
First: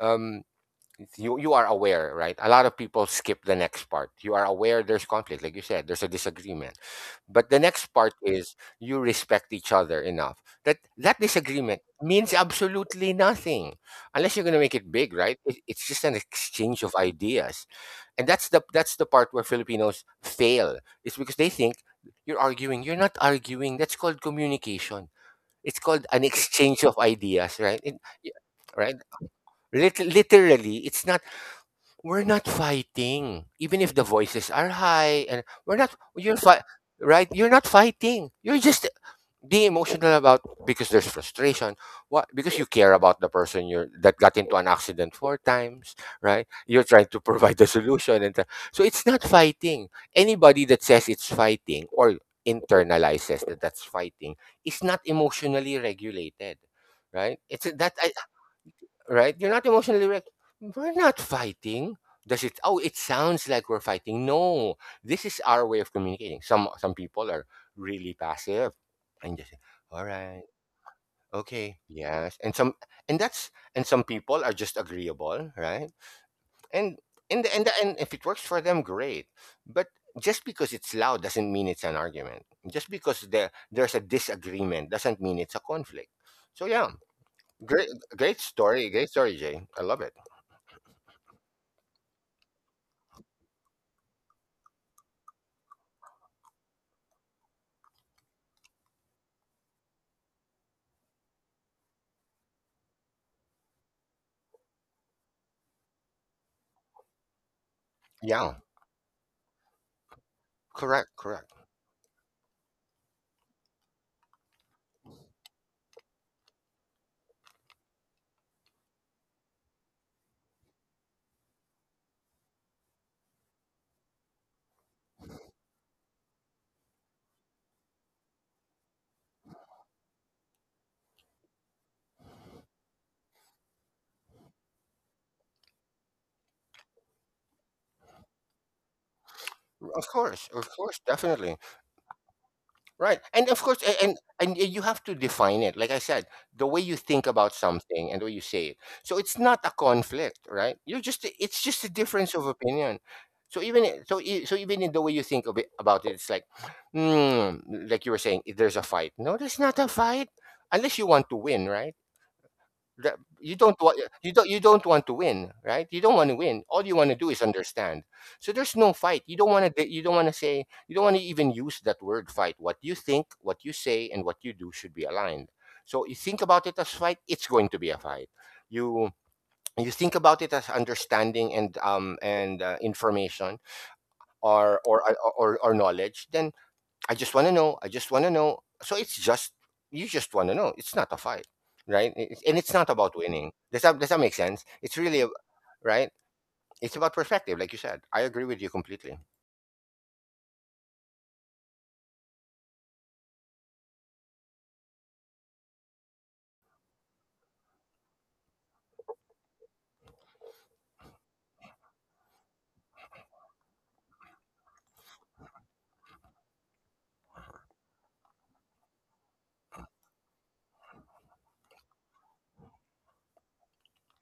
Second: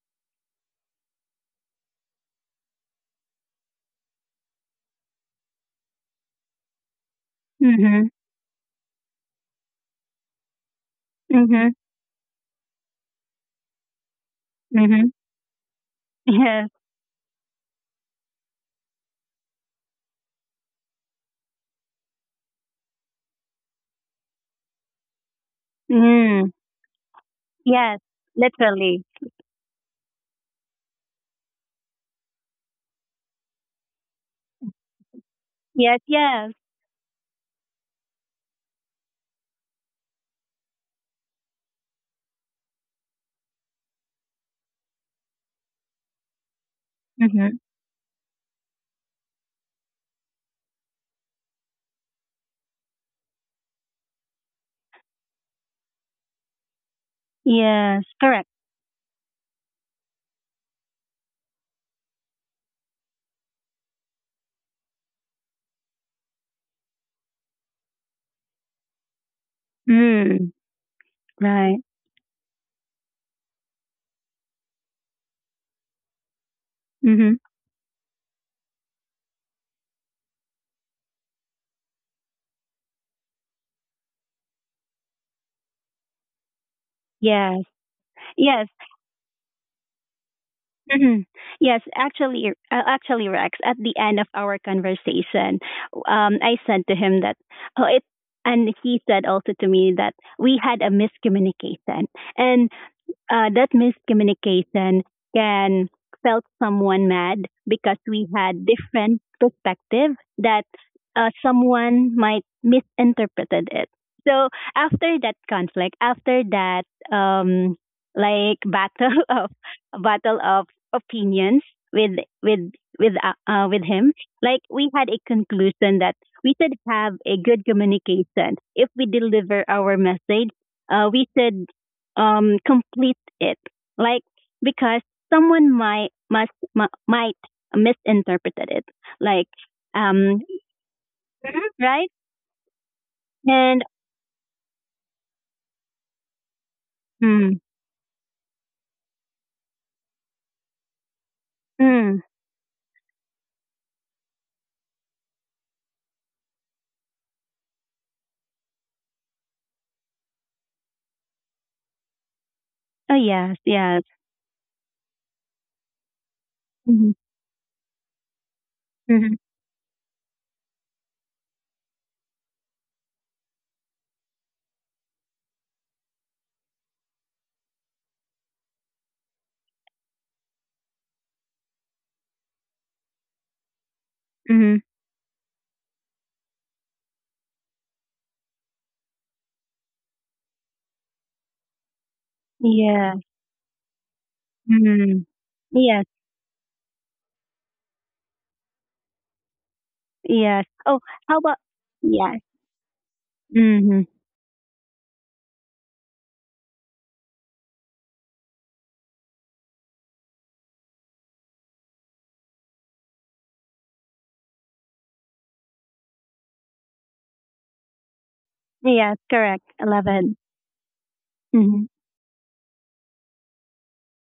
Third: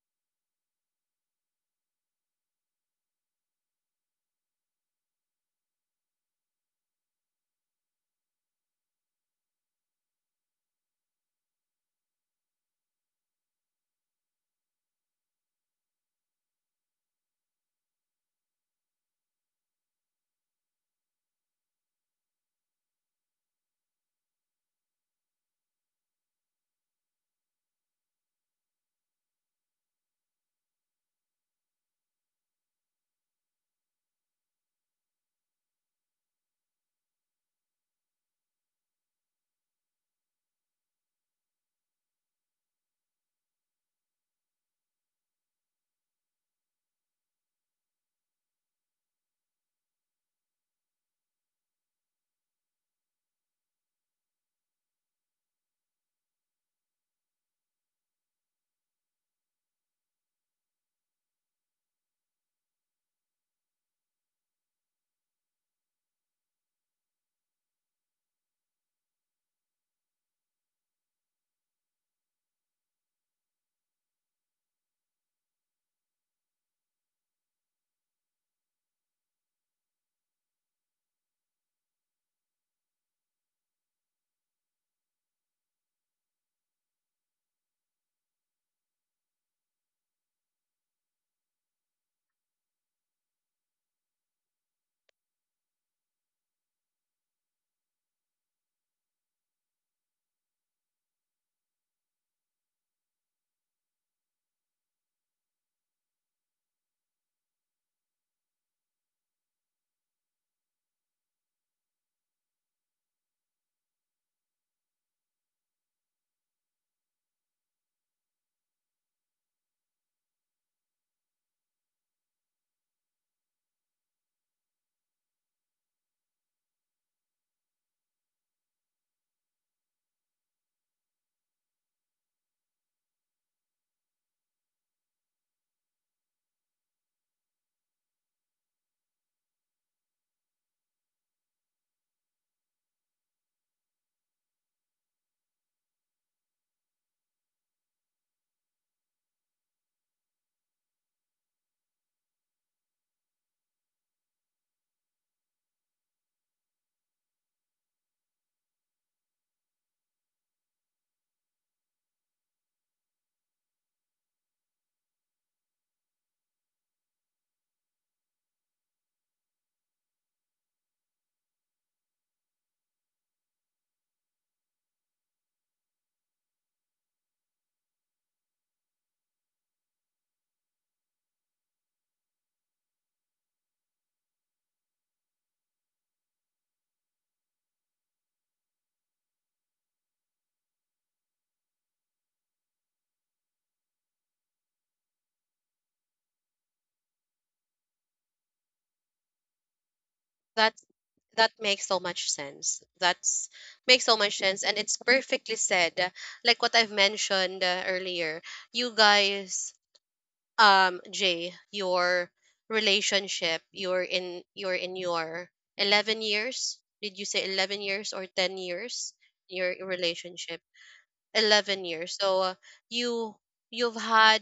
S2: um you, you are aware, right? A lot of people skip the next part. You are aware there's conflict, like you said, there's a disagreement. But the next
S3: Mhm.
S2: part is you respect each other enough that that
S3: Mhm.
S2: disagreement means absolutely nothing unless you're going to make it big,
S3: Mhm.
S2: right? It's just an
S3: Yes.
S2: exchange of ideas. And that's the part where Filipinos fail. It's because they think you're arguing. You're not arguing. That's called communication. It's called an
S3: Mm.
S2: exchange of ideas, right?
S3: Yes.
S2: Right?
S3: Literally.
S2: Literally, it's not, we're not fighting, even if the voices are high, and we're not,
S3: Yes, yes.
S2: right, you're not fighting, you're just being emotional about, because there's frustration, what, because you care about the person, you're that got into an accident four times, right? You're trying to provide
S3: Mhm.
S2: a solution, and so it's not fighting. Anybody that says it's fighting or internalizes that that's fighting is not emotionally regulated, right? it's that
S3: Yes, correct.
S2: Right? You're not emotionally wrecked. We're not fighting. Does it? Oh, it sounds like we're fighting. No, this is our way of communicating. Some people are really passive and just all right,
S3: Mm.
S2: okay,
S3: Right.
S2: yes, and some, and some people are just agreeable, right? And
S3: Mhm.
S2: and if it works for them, great. But just because it's loud doesn't mean it's an argument. Just because there's a disagreement doesn't mean it's a conflict. So yeah,
S3: Yes.
S2: great,
S3: Yes.
S2: great story, Jay. I love it.
S3: Hmm. Yes, actually, actually, Rex. At the end of our conversation, I said to him that oh, it, and he said also to me that we had a miscommunication, and that miscommunication can felt someone mad because we
S2: Yeah,
S3: had different perspective that
S2: correct,
S3: someone might misinterpreted it. So after that conflict, after that um, like battle of battle of opinions with with with him, like we had a conclusion that we should have a good communication. If we deliver our message, we should complete it like because someone might misinterpreted it like,
S2: of
S3: um,
S2: course, definitely.
S3: right.
S2: Right. And of course,
S3: And
S2: you have to define it. Like I said, the way you think about
S3: mm,
S2: something and the way you say it. So it's not a conflict, right? You're just, it's just a
S3: mm,
S2: difference of opinion. So even even in the way you think of it, about it, it's like, mm, like you were saying, if there's a fight. No, there's not a fight unless you want to win, right?
S3: oh
S2: that
S3: yes
S2: you don't
S3: yes,
S2: want you don't You don't want to win, right? you don't want to win All
S3: mm-hmm,
S2: you want to do is understand. So there's no
S3: mm-hmm,
S2: fight. You don't want to say, you don't want to even use that word fight. What you think, what you say, and what you do should be aligned. So you think about it as fight, it's going to be a fight. you you think about it as understanding and information
S3: mm-hmm,
S2: or knowledge. Then I just want to know. I just want to know. So it's just, you just want to know. It's not a fight, right? And it's not
S3: yes,
S2: about winning. Does that make sense? It's
S3: mm-hmm,
S2: really a,
S3: yes
S2: right. It's about perspective, like you said. I agree with you completely.
S3: yes,
S1: That's
S3: oh how
S1: that
S3: about,
S1: makes so much
S3: yes,
S1: sense. That's
S3: mm-hmm,
S1: makes so much sense, and it's perfectly said. Like what I've mentioned earlier, you guys, Jay, your relationship, you're in your 11 years. Did you say 11 years or 10 years?
S3: yes correct
S1: Your
S3: I love it,
S1: relationship, eleven
S3: mm-hmm,
S1: years. So you, you've had,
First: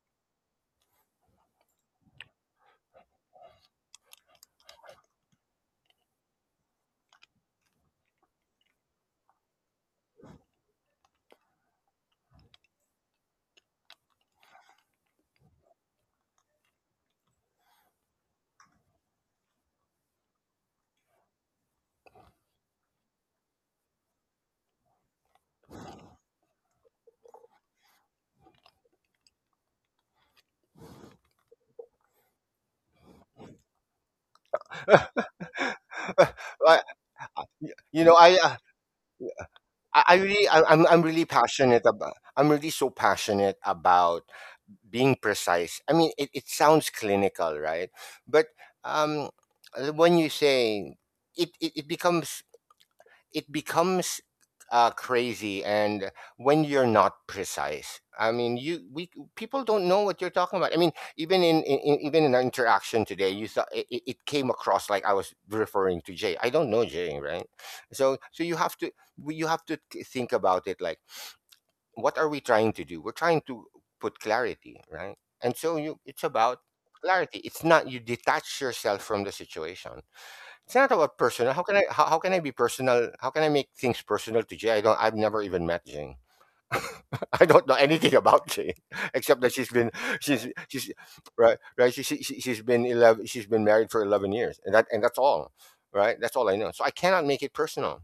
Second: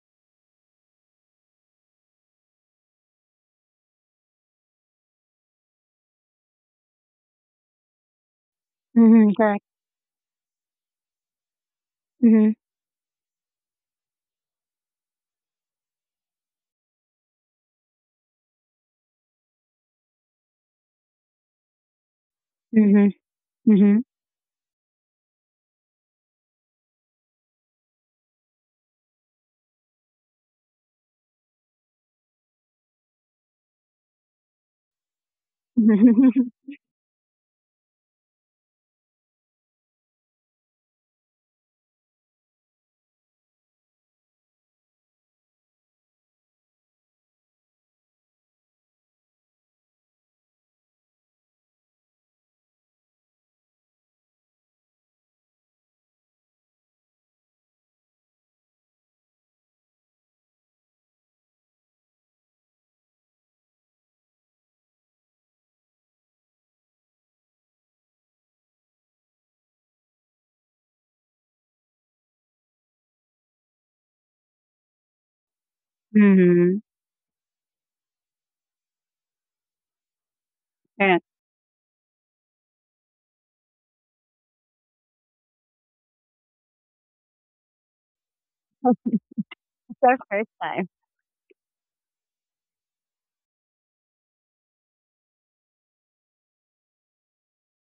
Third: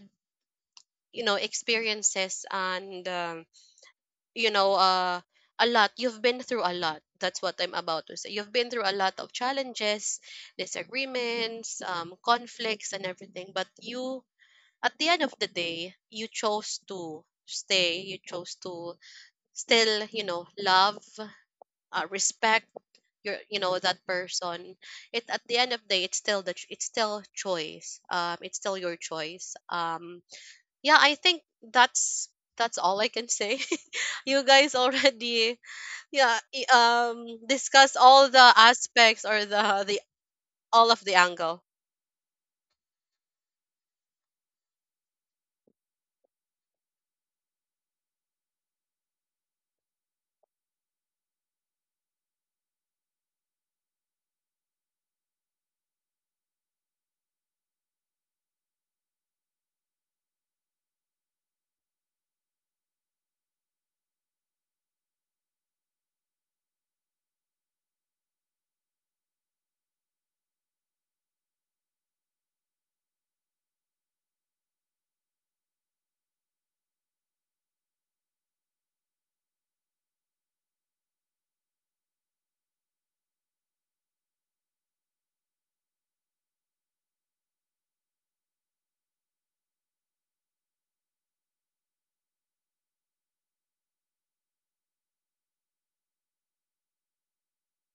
S1: you know, experiences, and you know, a lot. You've been through a lot, that's what I'm about to say. You've been through a lot
S3: mm-hmm,
S1: of
S3: correct,
S1: challenges, disagreements,
S3: mm-hmm,
S1: conflicts and everything. But you, at the end of the day, you chose to stay, you chose to still, you know, love, respect
S3: mm-hmm,
S1: your, you know,
S3: mm-hmm,
S1: that person. It At the end of the day, it's still choice, it's still your choice. Yeah, I think that's that's all I can say. You guys already, yeah
S2: But,
S1: discuss
S2: you know,
S1: all
S2: I
S1: the aspects or the, the
S2: I really I'm,
S1: all of the
S2: really
S1: angle.
S2: passionate about, I'm really so passionate about being precise. I mean, it sounds clinical, right? But um, when you say it, it becomes, it becomes crazy. And when you're not precise, I mean, you we, people don't know what you're talking about. I mean, even in, even in our interaction today, you thought it it came across like I was referring to Jay. I don't know Jay, right? So you have to, you have to think about it, like, what are we trying to do? We're trying to put clarity, right? And so you, it's about
S3: mm-hmm,
S2: clarity. It's not, you detach yourself from the situation. It's not about
S3: correct,
S2: personal. How can I, how can I be personal? How can I make things personal to Jay? I've never even met Jane. I don't know anything about Jane except that she's been,
S3: it's our
S2: she's
S3: first
S2: she's
S3: time,
S2: right, she, she's been 11, she's been married for 11 years, and that's all. Right, that's all I know, so I cannot make it personal.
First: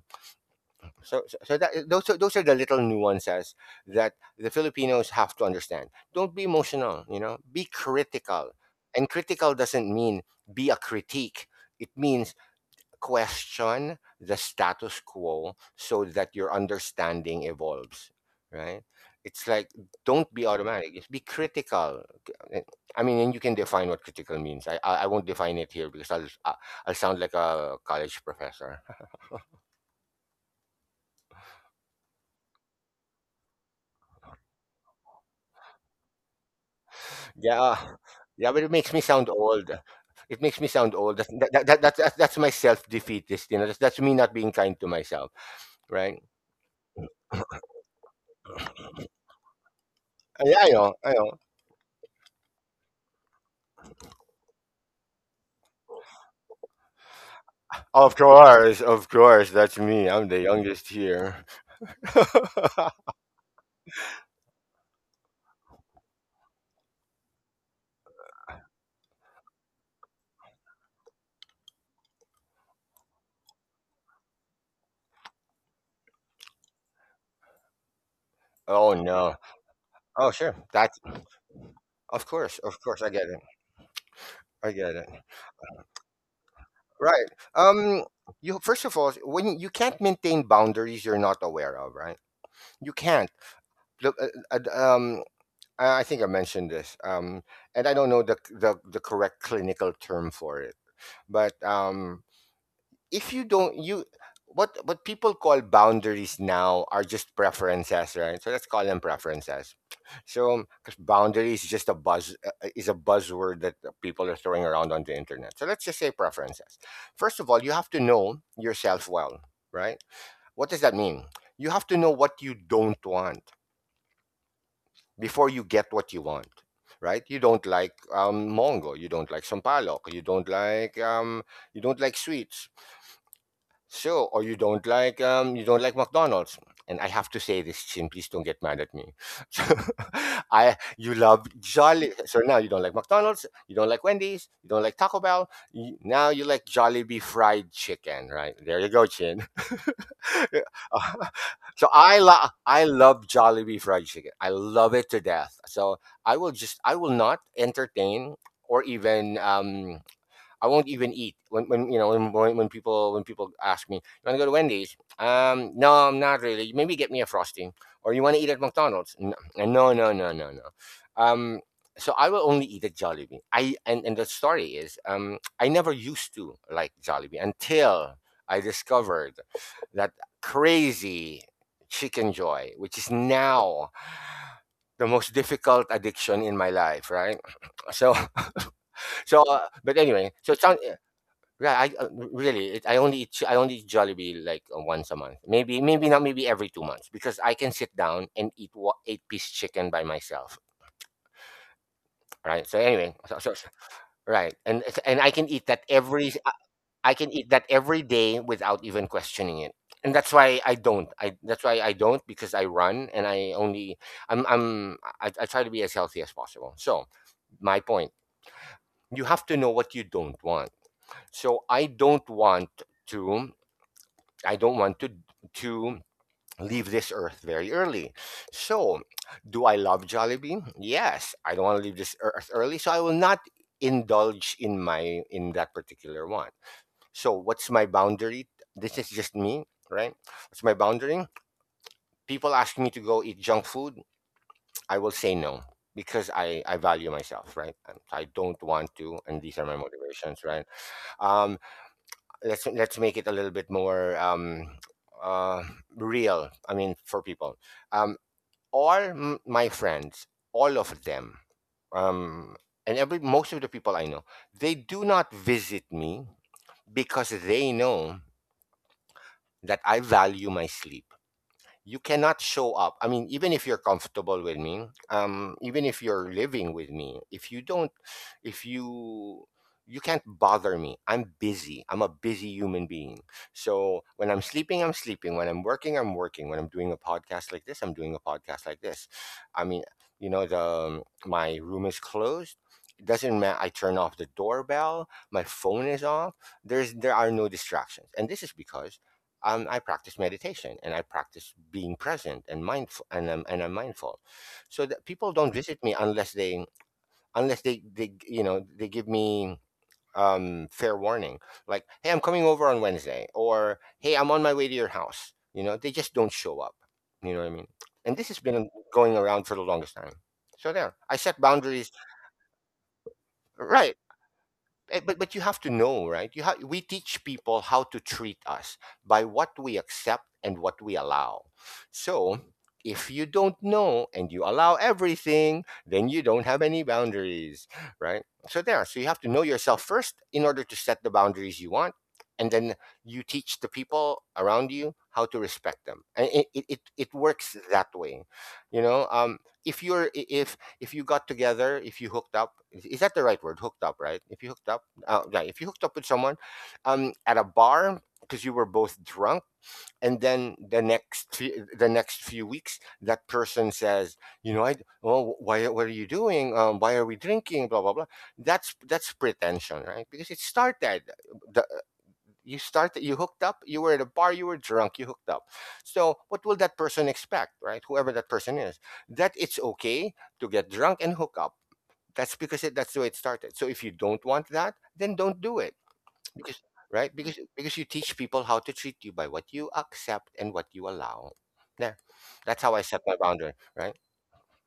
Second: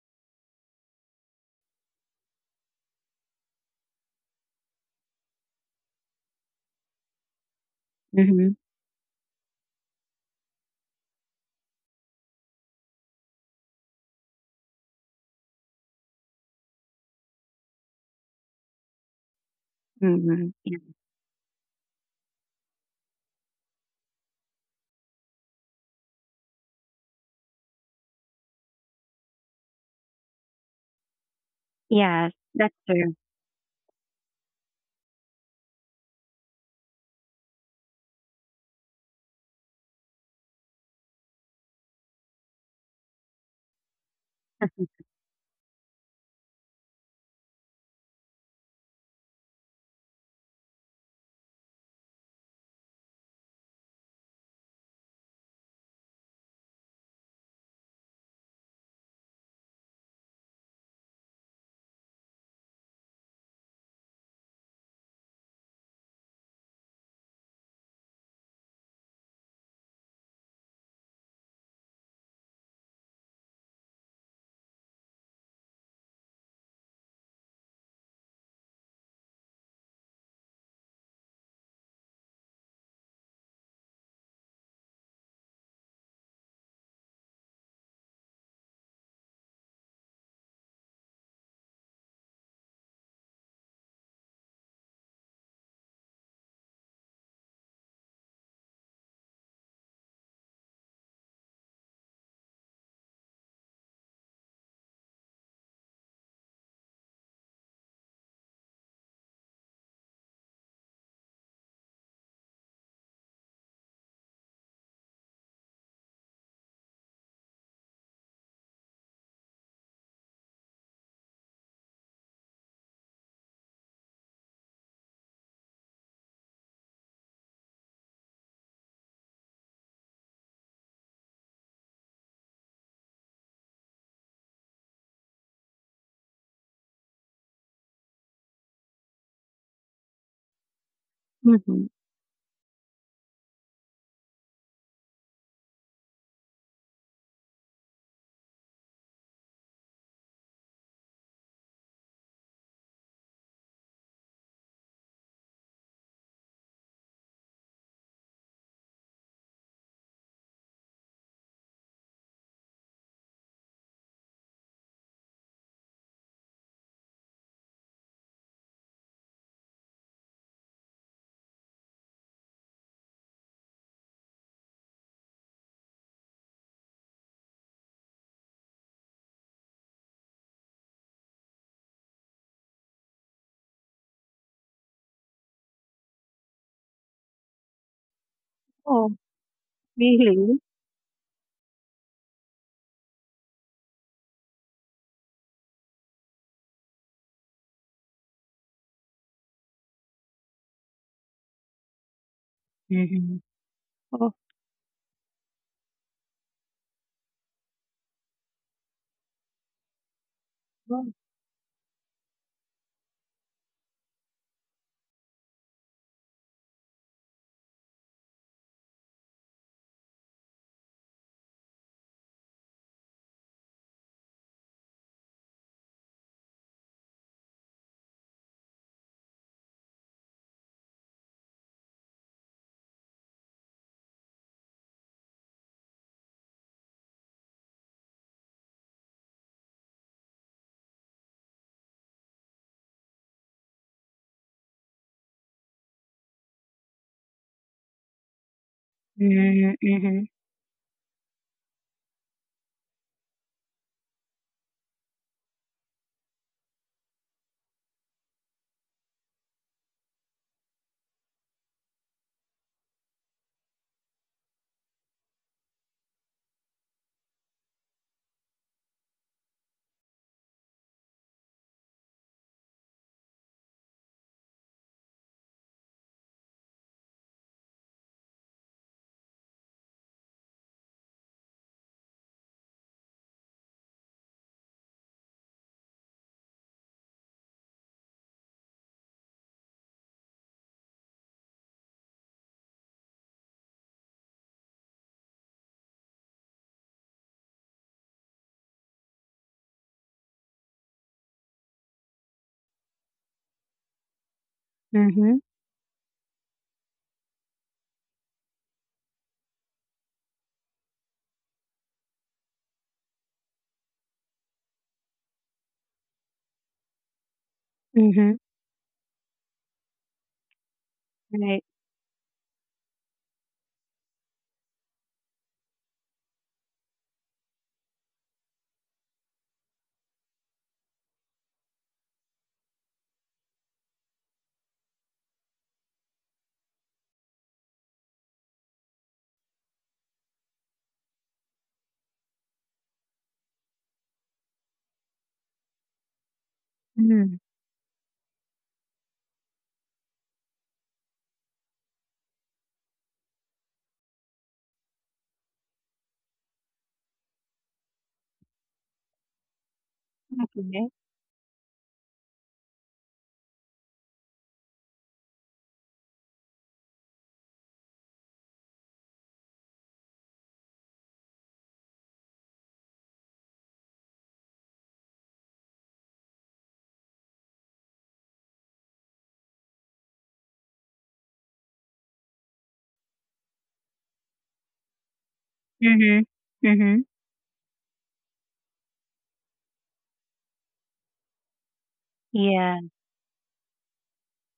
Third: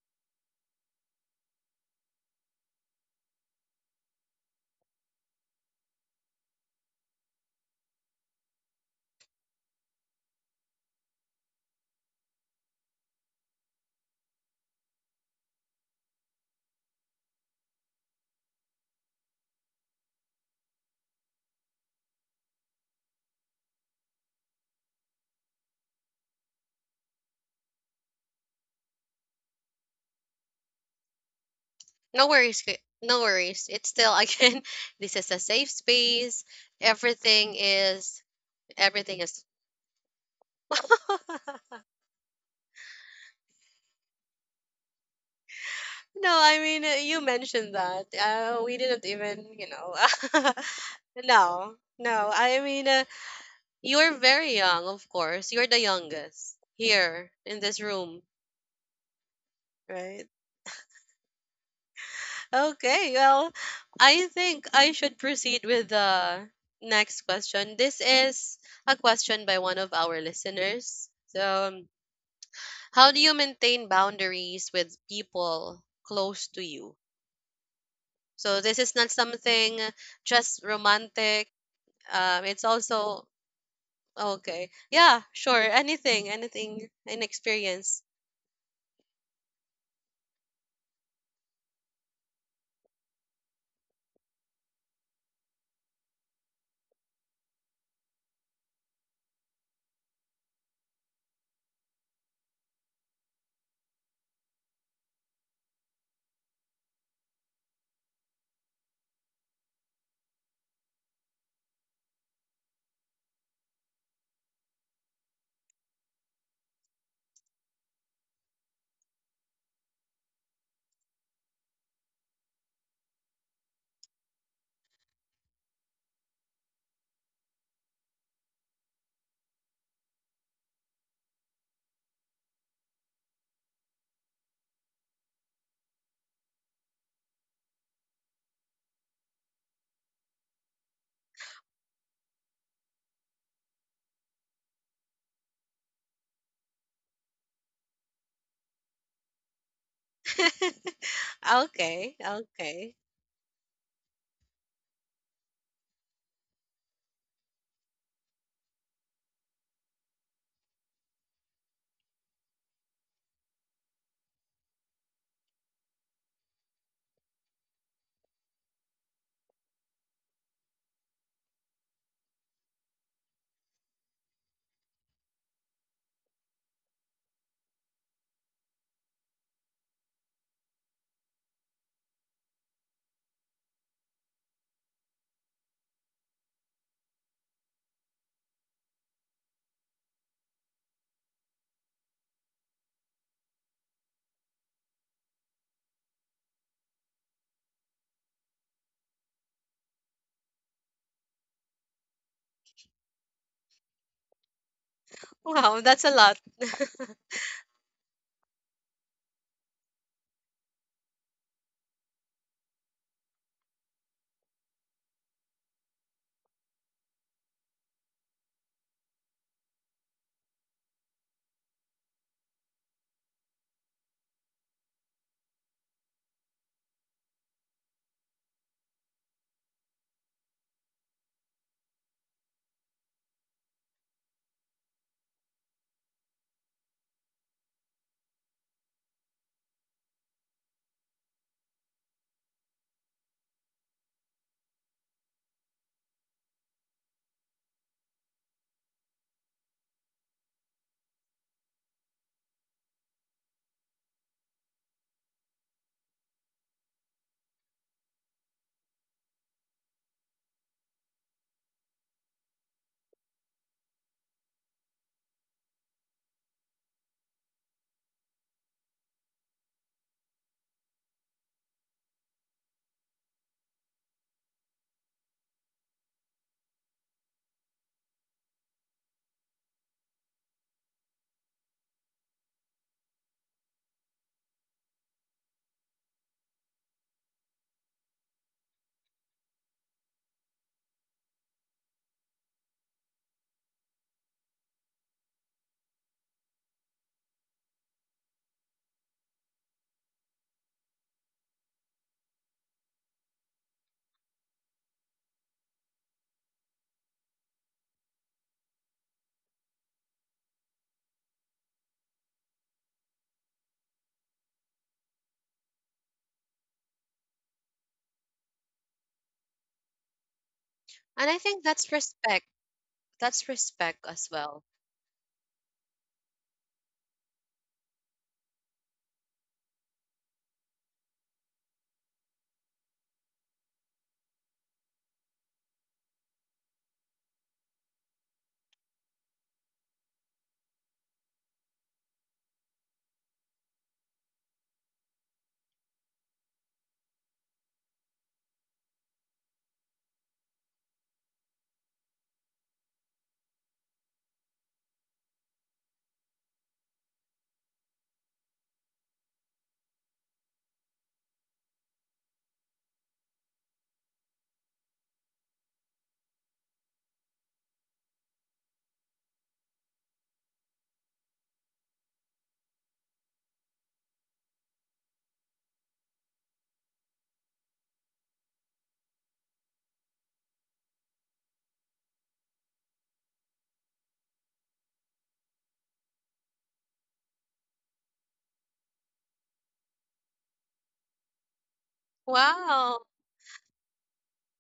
S2: So that those are the little nuances that the Filipinos have to understand. Don't be emotional, you know, be critical.
S3: mm-hmm.
S2: And critical doesn't mean be a critique. It means question the status quo so that your understanding evolves, right? It's like, don't be
S3: Mhm. Yeah.
S2: automatic, just be critical. Eh, I mean, and you can define what critical means. I won't define it here because I'll sound like a college professor.
S1: no
S3: Yes,
S1: worries
S3: that's
S1: ki-
S3: true.
S1: no worries, it's still, again, this is a safe space everything
S2: Yeah,
S1: is
S2: yeah, but it makes me
S1: everything
S2: sound
S1: is
S2: old. It makes me sound old. That's that's my self-defeatist, you know, that's, me not being kind to myself, right.
S1: No, I mean, you mentioned that. We didn't even, you know.
S2: Yeah, I know.
S1: No, no. I mean, you're very young, of course. You're the youngest here in this
S2: Of
S1: room,
S2: course, that's me, I'm
S1: right?
S2: the youngest here.
S1: Okay, well, I think I should proceed with the next question. This is a question by one of our listeners. So, um, how do you maintain boundaries with people close to you? So, this
S2: Oh
S1: is not
S2: no.
S1: something
S2: Oh sure.
S1: just
S2: That's
S1: romantic.
S2: of course,
S1: It's
S2: I get
S1: also
S2: it. I
S1: okay.
S2: get it.
S1: Yeah, sure. Anything, anything,
S2: Right.
S1: an
S2: Um.
S1: experience.
S2: You, first of all, when you can't maintain boundaries, you're not aware of, right? You can't. Look. Um. I think I mentioned this. And I don't know the the correct clinical term for it, but if you don't you what people call boundaries now are just preferences, right? So let's call them preferences. So 'cause boundary is just a buzz, is a buzzword that people are throwing around on the internet, so let's just say preferences. First of all, you have to know yourself well, right? What does that mean? You have to know what you don't want before you get what you want, right? You don't like mongo, you don't like sampalok, you don't like sweets. So, or you don't like McDonald's, and I have to say this, Chin, please don't get mad at me. So, I you
S3: Mhm.
S2: love Jolly, so now you don't like McDonald's, you don't like Wendy's, you don't like Taco Bell. Now you like Jollibee fried chicken, right? There you go, Chin. So I
S1: Okay,
S2: love,
S1: okay.
S2: Jollibee fried chicken. I love it to death. So I will not entertain or even I won't even eat when, when people, ask me, "You want to go to Wendy's?" No, I'm not really. Maybe get me a frosty, or you want to eat at McDonald's? No, no, no, no, no. Um, so I will only eat at Jollibee. I And, the story is, I never used to like Jollibee until I discovered that crazy chicken joy, which is now the most difficult addiction in my life. Right? So,
S3: Oh,
S2: so, but anyway, so it sounds,
S3: really?
S2: yeah, I really. I only eat, I only eat Jollibee like once a month. Maybe, maybe not. Maybe every 2 months, because I can sit down and eat eight-piece chicken by myself. Right. So anyway,
S3: Mhm. Oh,
S2: right, and I can eat that
S1: Wow, that's a
S2: every.
S1: lot.
S2: I can eat that every day without even questioning it, and that's why I don't.
S3: wow.
S2: I That's why I don't, because I run and I only. I try to be as healthy as possible. So my point. You have to know what you don't want. So I don't want to. I don't want to to leave this earth very early. So, do I love Jollibee? Yes, I don't want to leave this earth early, so I will not indulge in my in that particular one. So, what's my boundary? This is just me, right? What's my boundary? People ask me to go eat junk food, I will say no because I value myself, right? And I don't want to, and these are
S3: Mhm.
S2: my
S3: Mhm.
S2: motivations, right? Um, let's make it a little bit more uh real. I mean for people, um my friends, all of them. um and every most of the people I know, they do not visit me because they know that I value my sleep. You cannot show up. I mean, even if you're comfortable with me, even if you're living with me, if you don't, if you you can't bother me. I'm busy. I'm a busy human being. So when I'm sleeping, I'm sleeping. When I'm working, I'm working. When I'm doing a podcast like this, I'm doing a podcast like this. I mean, you know, the my room is closed. It doesn't matter. I turn off the doorbell. My phone is off. There are no distractions, and this is because I practice meditation and I practice being present and mindful, and I'm mindful. So that people
S3: Mhm.
S2: don't visit me unless they they give me fair warning, like, hey, I'm coming over on Wednesday, or hey, I'm on my way to your house. You know, they just don't show up. You know what I mean? And this has
S3: Mhm.
S2: been going around for the longest time. So there, I
S1: And
S2: set
S1: I think
S3: Right.
S2: boundaries.
S1: that's respect. That's
S2: Right.
S1: respect as well.
S2: Eh, but you have to know, right? You have we teach people how to treat us by what we accept and what we allow. So if you don't know and you allow everything, then you don't have any boundaries, right? So there. So you have to know yourself first in order to set the boundaries you want, and then you teach the people around you how to respect them, and it
S3: Mhm.
S2: works that way, you know. If you got together, if you hooked up, is that the right word? Hooked up, right? If you hooked up, yeah, if you hooked up with someone at a bar because you were both drunk, and then
S3: Okay.
S2: the next few weeks, that person says, you know, I oh, why what are you doing? Why are we drinking? Blah blah blah. That's pretension, right? Because it started. The, you started, you hooked up, you were at a bar, you were drunk, you hooked up. So, what will that person expect, right? Whoever that person is, that it's okay to get drunk and hook up. That's the way it started. So, if you don't want that, then don't do it.
S3: Mhm.
S2: Because, right?
S3: Mhm.
S2: Because you teach people how to treat you by what you accept and what you allow. There. That's how I
S3: Yeah.
S2: set
S1: Wow.
S2: my boundary, right?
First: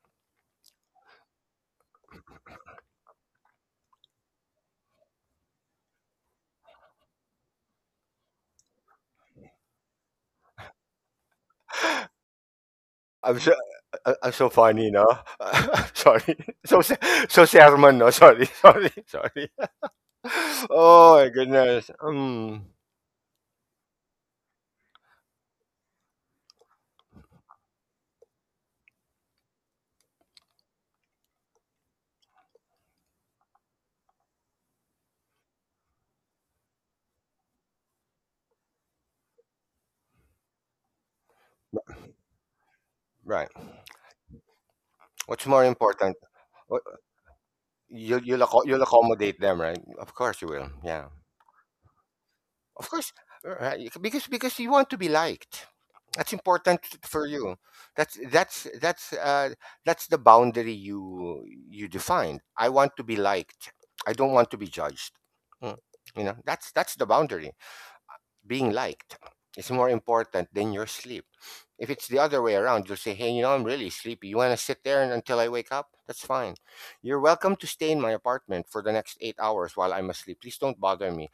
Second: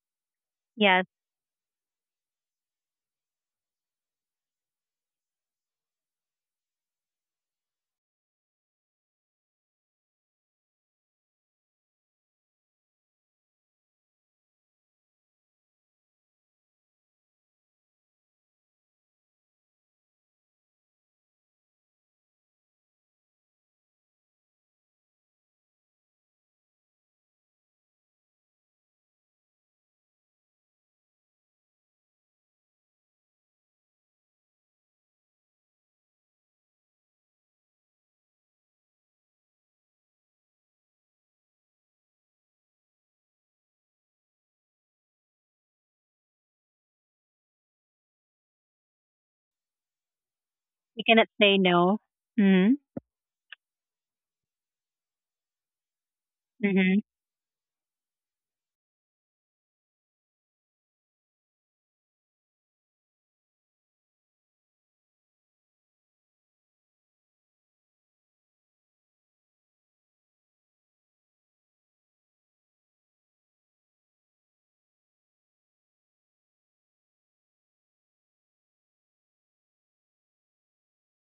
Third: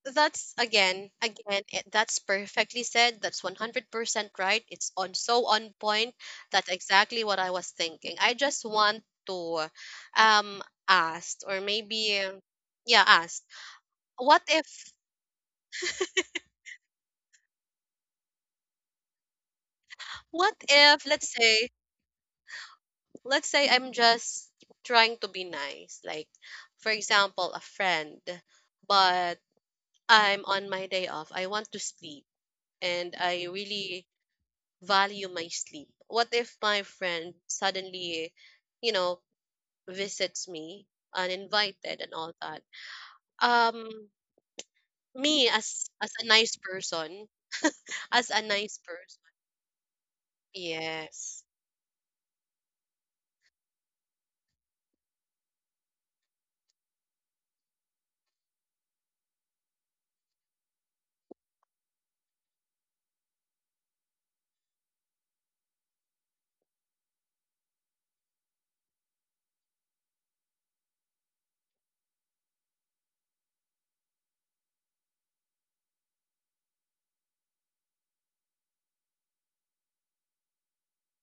S1: That's
S3: Yes.
S1: again, again, it, that's perfectly said. That's 100% right. It's on, so on point. That's exactly what I was thinking. I just want to um ask, or maybe yeah,
S2: I'm
S1: ask.
S2: so I'm
S1: What
S2: so funny,
S1: if
S2: no? sorry. So se- so sermon, no? Sorry, sorry, sorry.
S1: What if
S2: oh my
S1: let's say,
S2: goodness.
S1: let's say I'm just trying to be nice, like for example, a friend, but I'm on my day off. I want to sleep and I really value my sleep. What if my friend suddenly, you know, visits me uninvited and all that?
S2: Right.
S1: Um,
S2: What's
S1: me
S2: more
S1: as
S2: important?
S1: a nice
S2: What-
S1: person,
S2: You'll
S1: as a nice
S2: you'll
S1: person.
S2: accommodate them, right? Of course you will.
S3: You
S2: Yeah.
S3: cannot
S1: Yes.
S3: say no. Mhm.
S2: Of course, right? Because you want to be liked. That's important
S3: Mhm.
S2: for you. That's that's that's uh, that's the boundary you defined. I want to be liked. I don't want to be judged. Mm, you know, that's the boundary. Being liked is more important than your sleep. If it's the other way around, you'll say, hey, you know, I'm really sleepy. You want to sit there until I wake up? That's fine. You're welcome to stay in my apartment for the next 8 hours while I'm asleep. Please don't bother me.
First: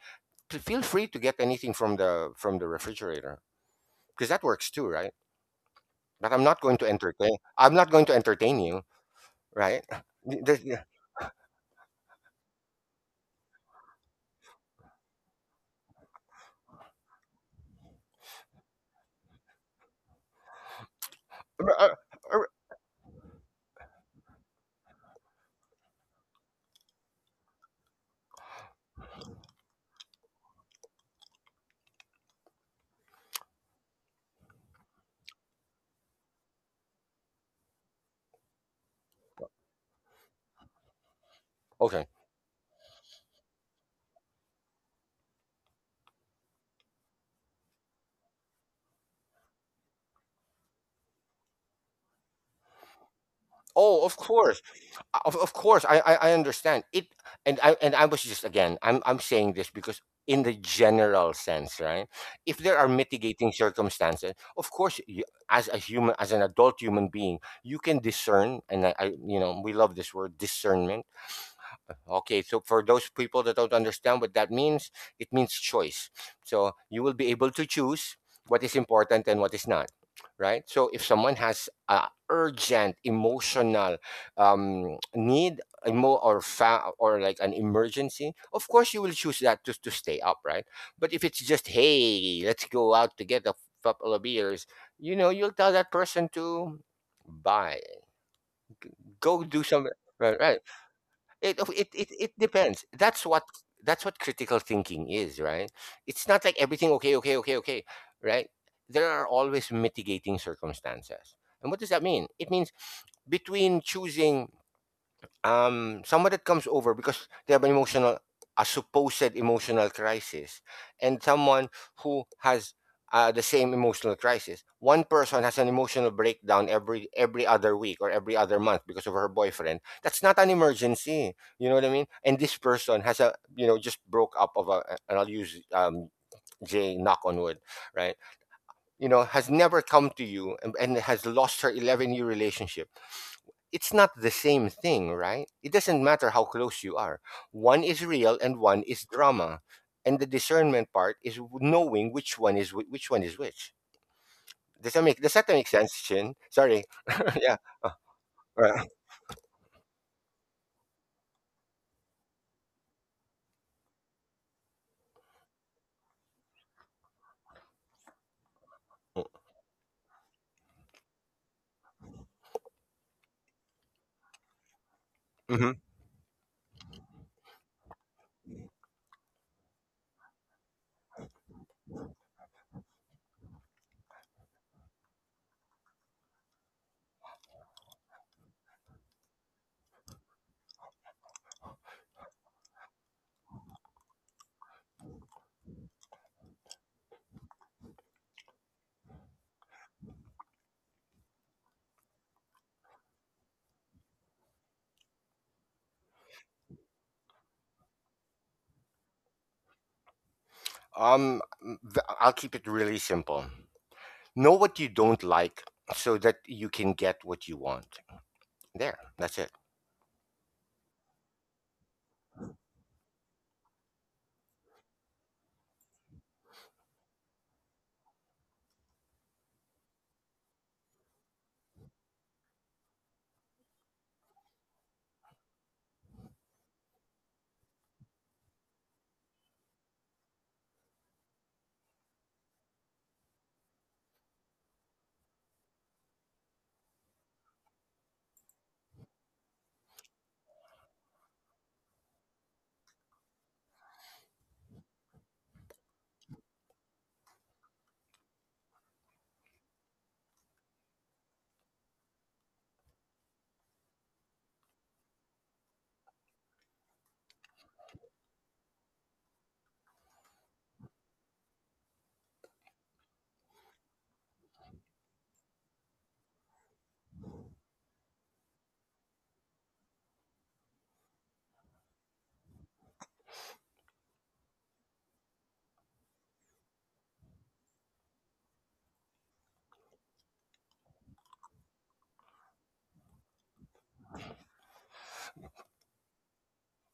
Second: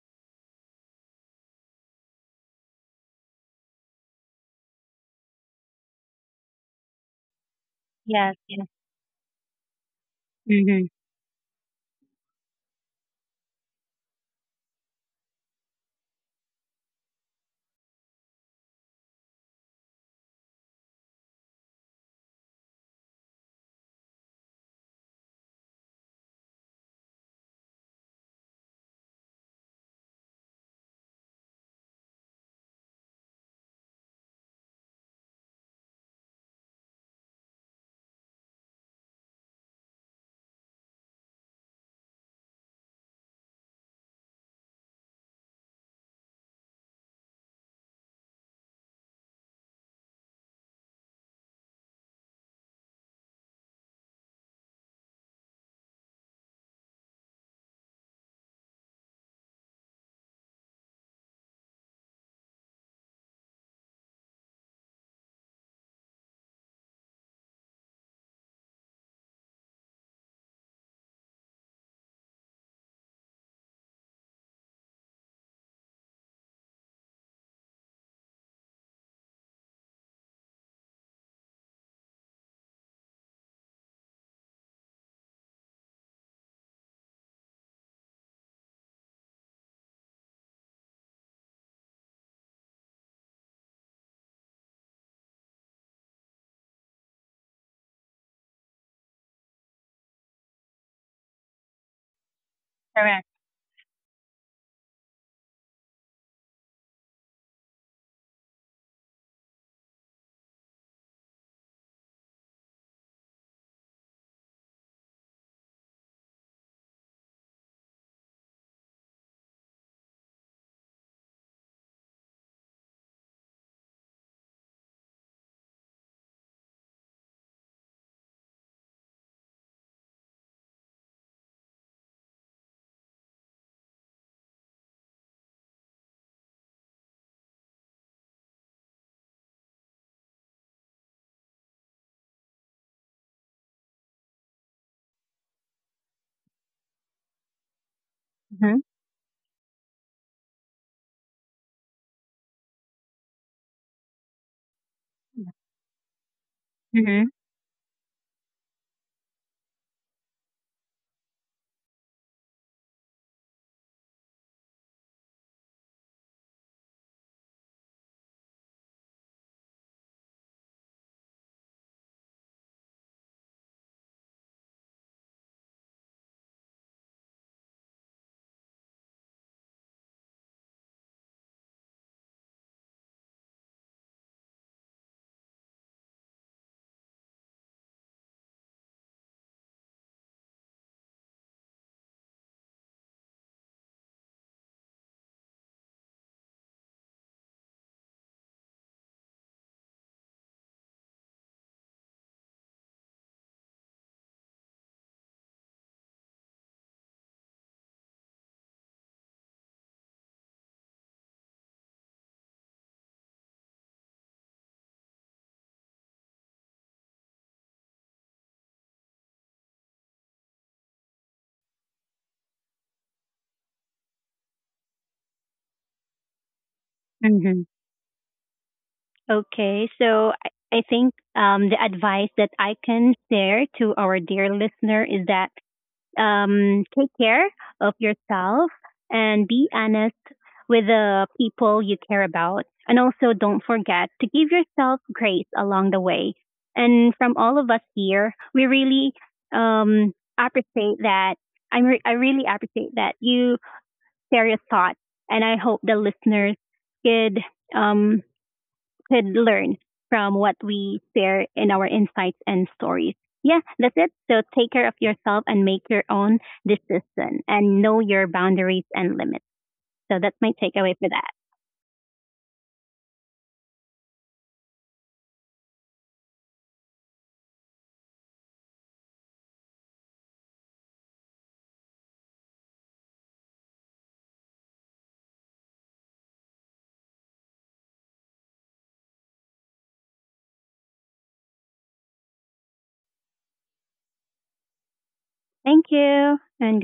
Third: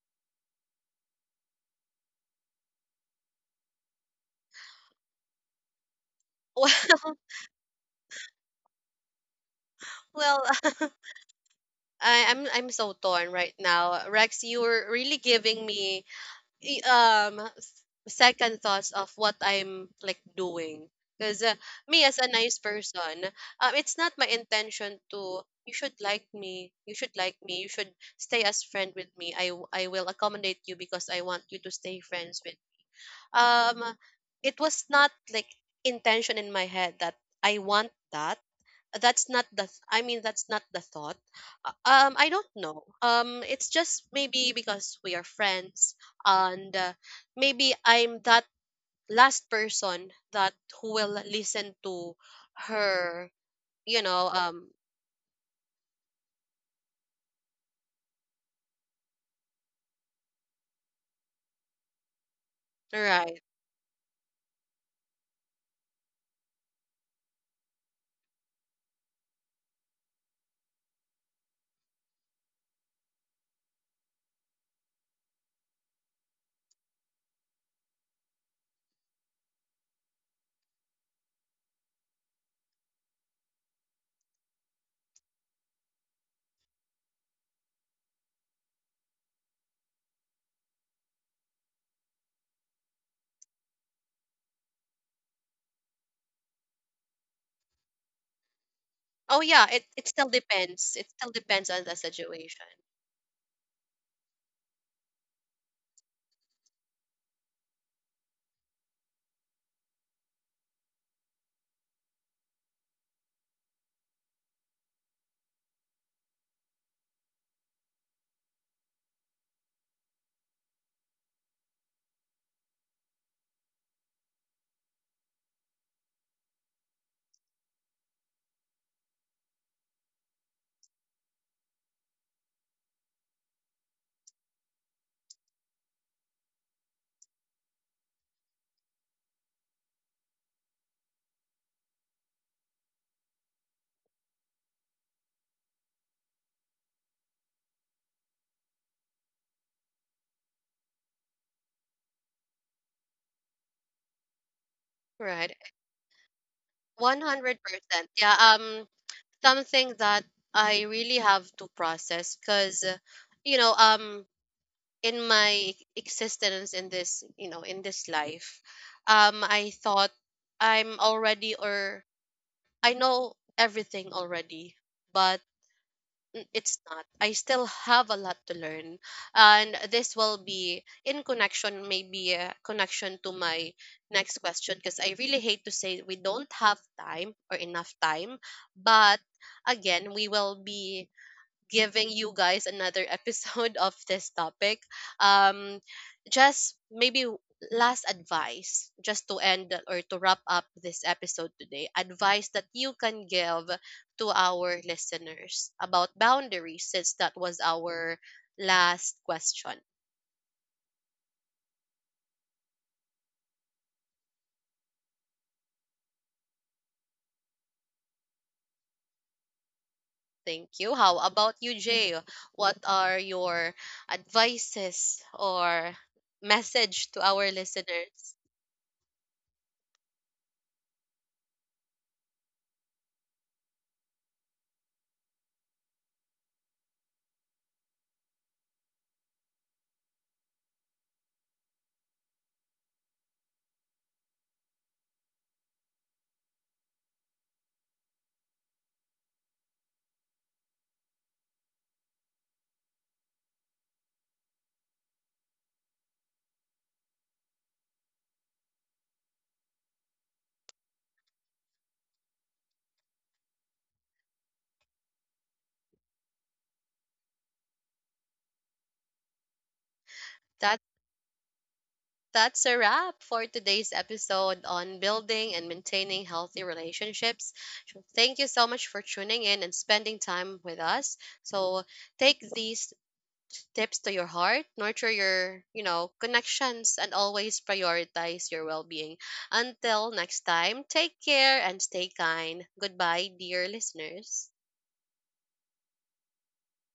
S2: Feel free to get anything from the refrigerator, because that works too, right? But I'm not going to entertain. I'm not going to
S3: Yes.
S2: entertain
S3: Yes.
S2: you, right?
S1: Well,
S2: There's- yeah.
S3: Mhm.
S1: I'm so torn right now. Rex, you were really giving me i- um s- second thoughts of what I'm like doing. Because me as a nice person, it's not my intention to. You should like me. You should like me. You should stay as friend with me. I will accommodate you because I want you to stay friends with. Um, it was not like intention in my head that I want that. That's not the that's not the thought.
S2: Okay.
S1: I don't know, it's just maybe because we are friends, and maybe I'm that last person that who will listen to her, you
S2: Oh, of
S1: know,
S2: course. Of course I understand it, and I was just, again, I'm saying this because, in the general sense, right? If there are
S1: right.
S2: mitigating circumstances, of course you, as a human, as an adult human being, you can discern, and I, you know, we love this word, discernment. Okay, so for those people that don't understand what that means, it means choice. So you will be able to choose what is important and what is not, right? So if someone has a urgent emotional need, or like an emergency, of course you will choose that just to stay up, right? But if it's just, hey, let's go out to get a couple of beers, you know, you'll tell that person to buy,
S1: Oh
S2: go
S1: yeah,
S2: do some. Right,
S1: it still
S2: it
S1: depends on
S2: it
S1: the
S2: it, it
S1: situation,
S2: depends.
S3: Correct.
S2: That's what critical thinking is, right? It's not like everything okay okay okay okay, right? There are always mitigating circumstances. And what does that mean? It means, between choosing someone that comes over because they have an emotional, a supposed emotional crisis, and someone who has the same emotional crisis. One person has an emotional breakdown every other week or every other month because of her boyfriend. That's not an emergency. You know what I mean? And this person has a, you know, just broke up of a, and I'll use Jay, knock on wood, right? You know, has never come to you, and has lost her 11-year year relationship. It's not the same thing, right? It doesn't matter how close you are. One is real and one
S3: Mhm.
S2: is drama. And the discernment part is knowing which one is which one is which. Does that
S1: right.
S2: make sense, Chin? Sorry.
S3: Mhm.
S2: yeah. Uh,
S1: 100%, yeah, something that I really have to process because, you know, in my existence in this, you know, in this life, I thought I'm already, or I know everything already, but
S2: mhm.
S1: it's not, I still have a lot to learn. And this will be in connection, maybe a connection to my next question, because I really hate to say we don't have time or enough time. But again, we will be giving you guys another episode of this topic. Um, just maybe last advice, just to end or to wrap up this episode today, advice that you can give to our listeners about boundaries, since that was our last question.
S2: I'll keep it really simple. Know what you don't like so that you can get what you want. There. That's it.
S1: Thank you. How about you, Jay? What are your advices or message to our
S3: Mm-hmm.
S1: listeners?
S3: Okay, so I think the advice that I can share to our dear listener is that take care of yourself and be honest with the people you care about. And also don't forget to give yourself grace along the way. And from all of us here, we really um, appreciate that. I really appreciate that you share your thoughts. And I hope the listeners could um, could learn from what we share in our insights and stories. Yeah, that's it. So take care of yourself and make your own decision and know your boundaries and limits. So that's my takeaway for that.
S1: That's a wrap for today's episode on building and maintaining healthy relationships. So thank you so much for tuning in and spending time with us. So take these tips to your heart, nurture your, you know, connections, and always prioritize your well-being. Until next time, take care and stay kind. Goodbye, dear listeners.
S3: Thank you and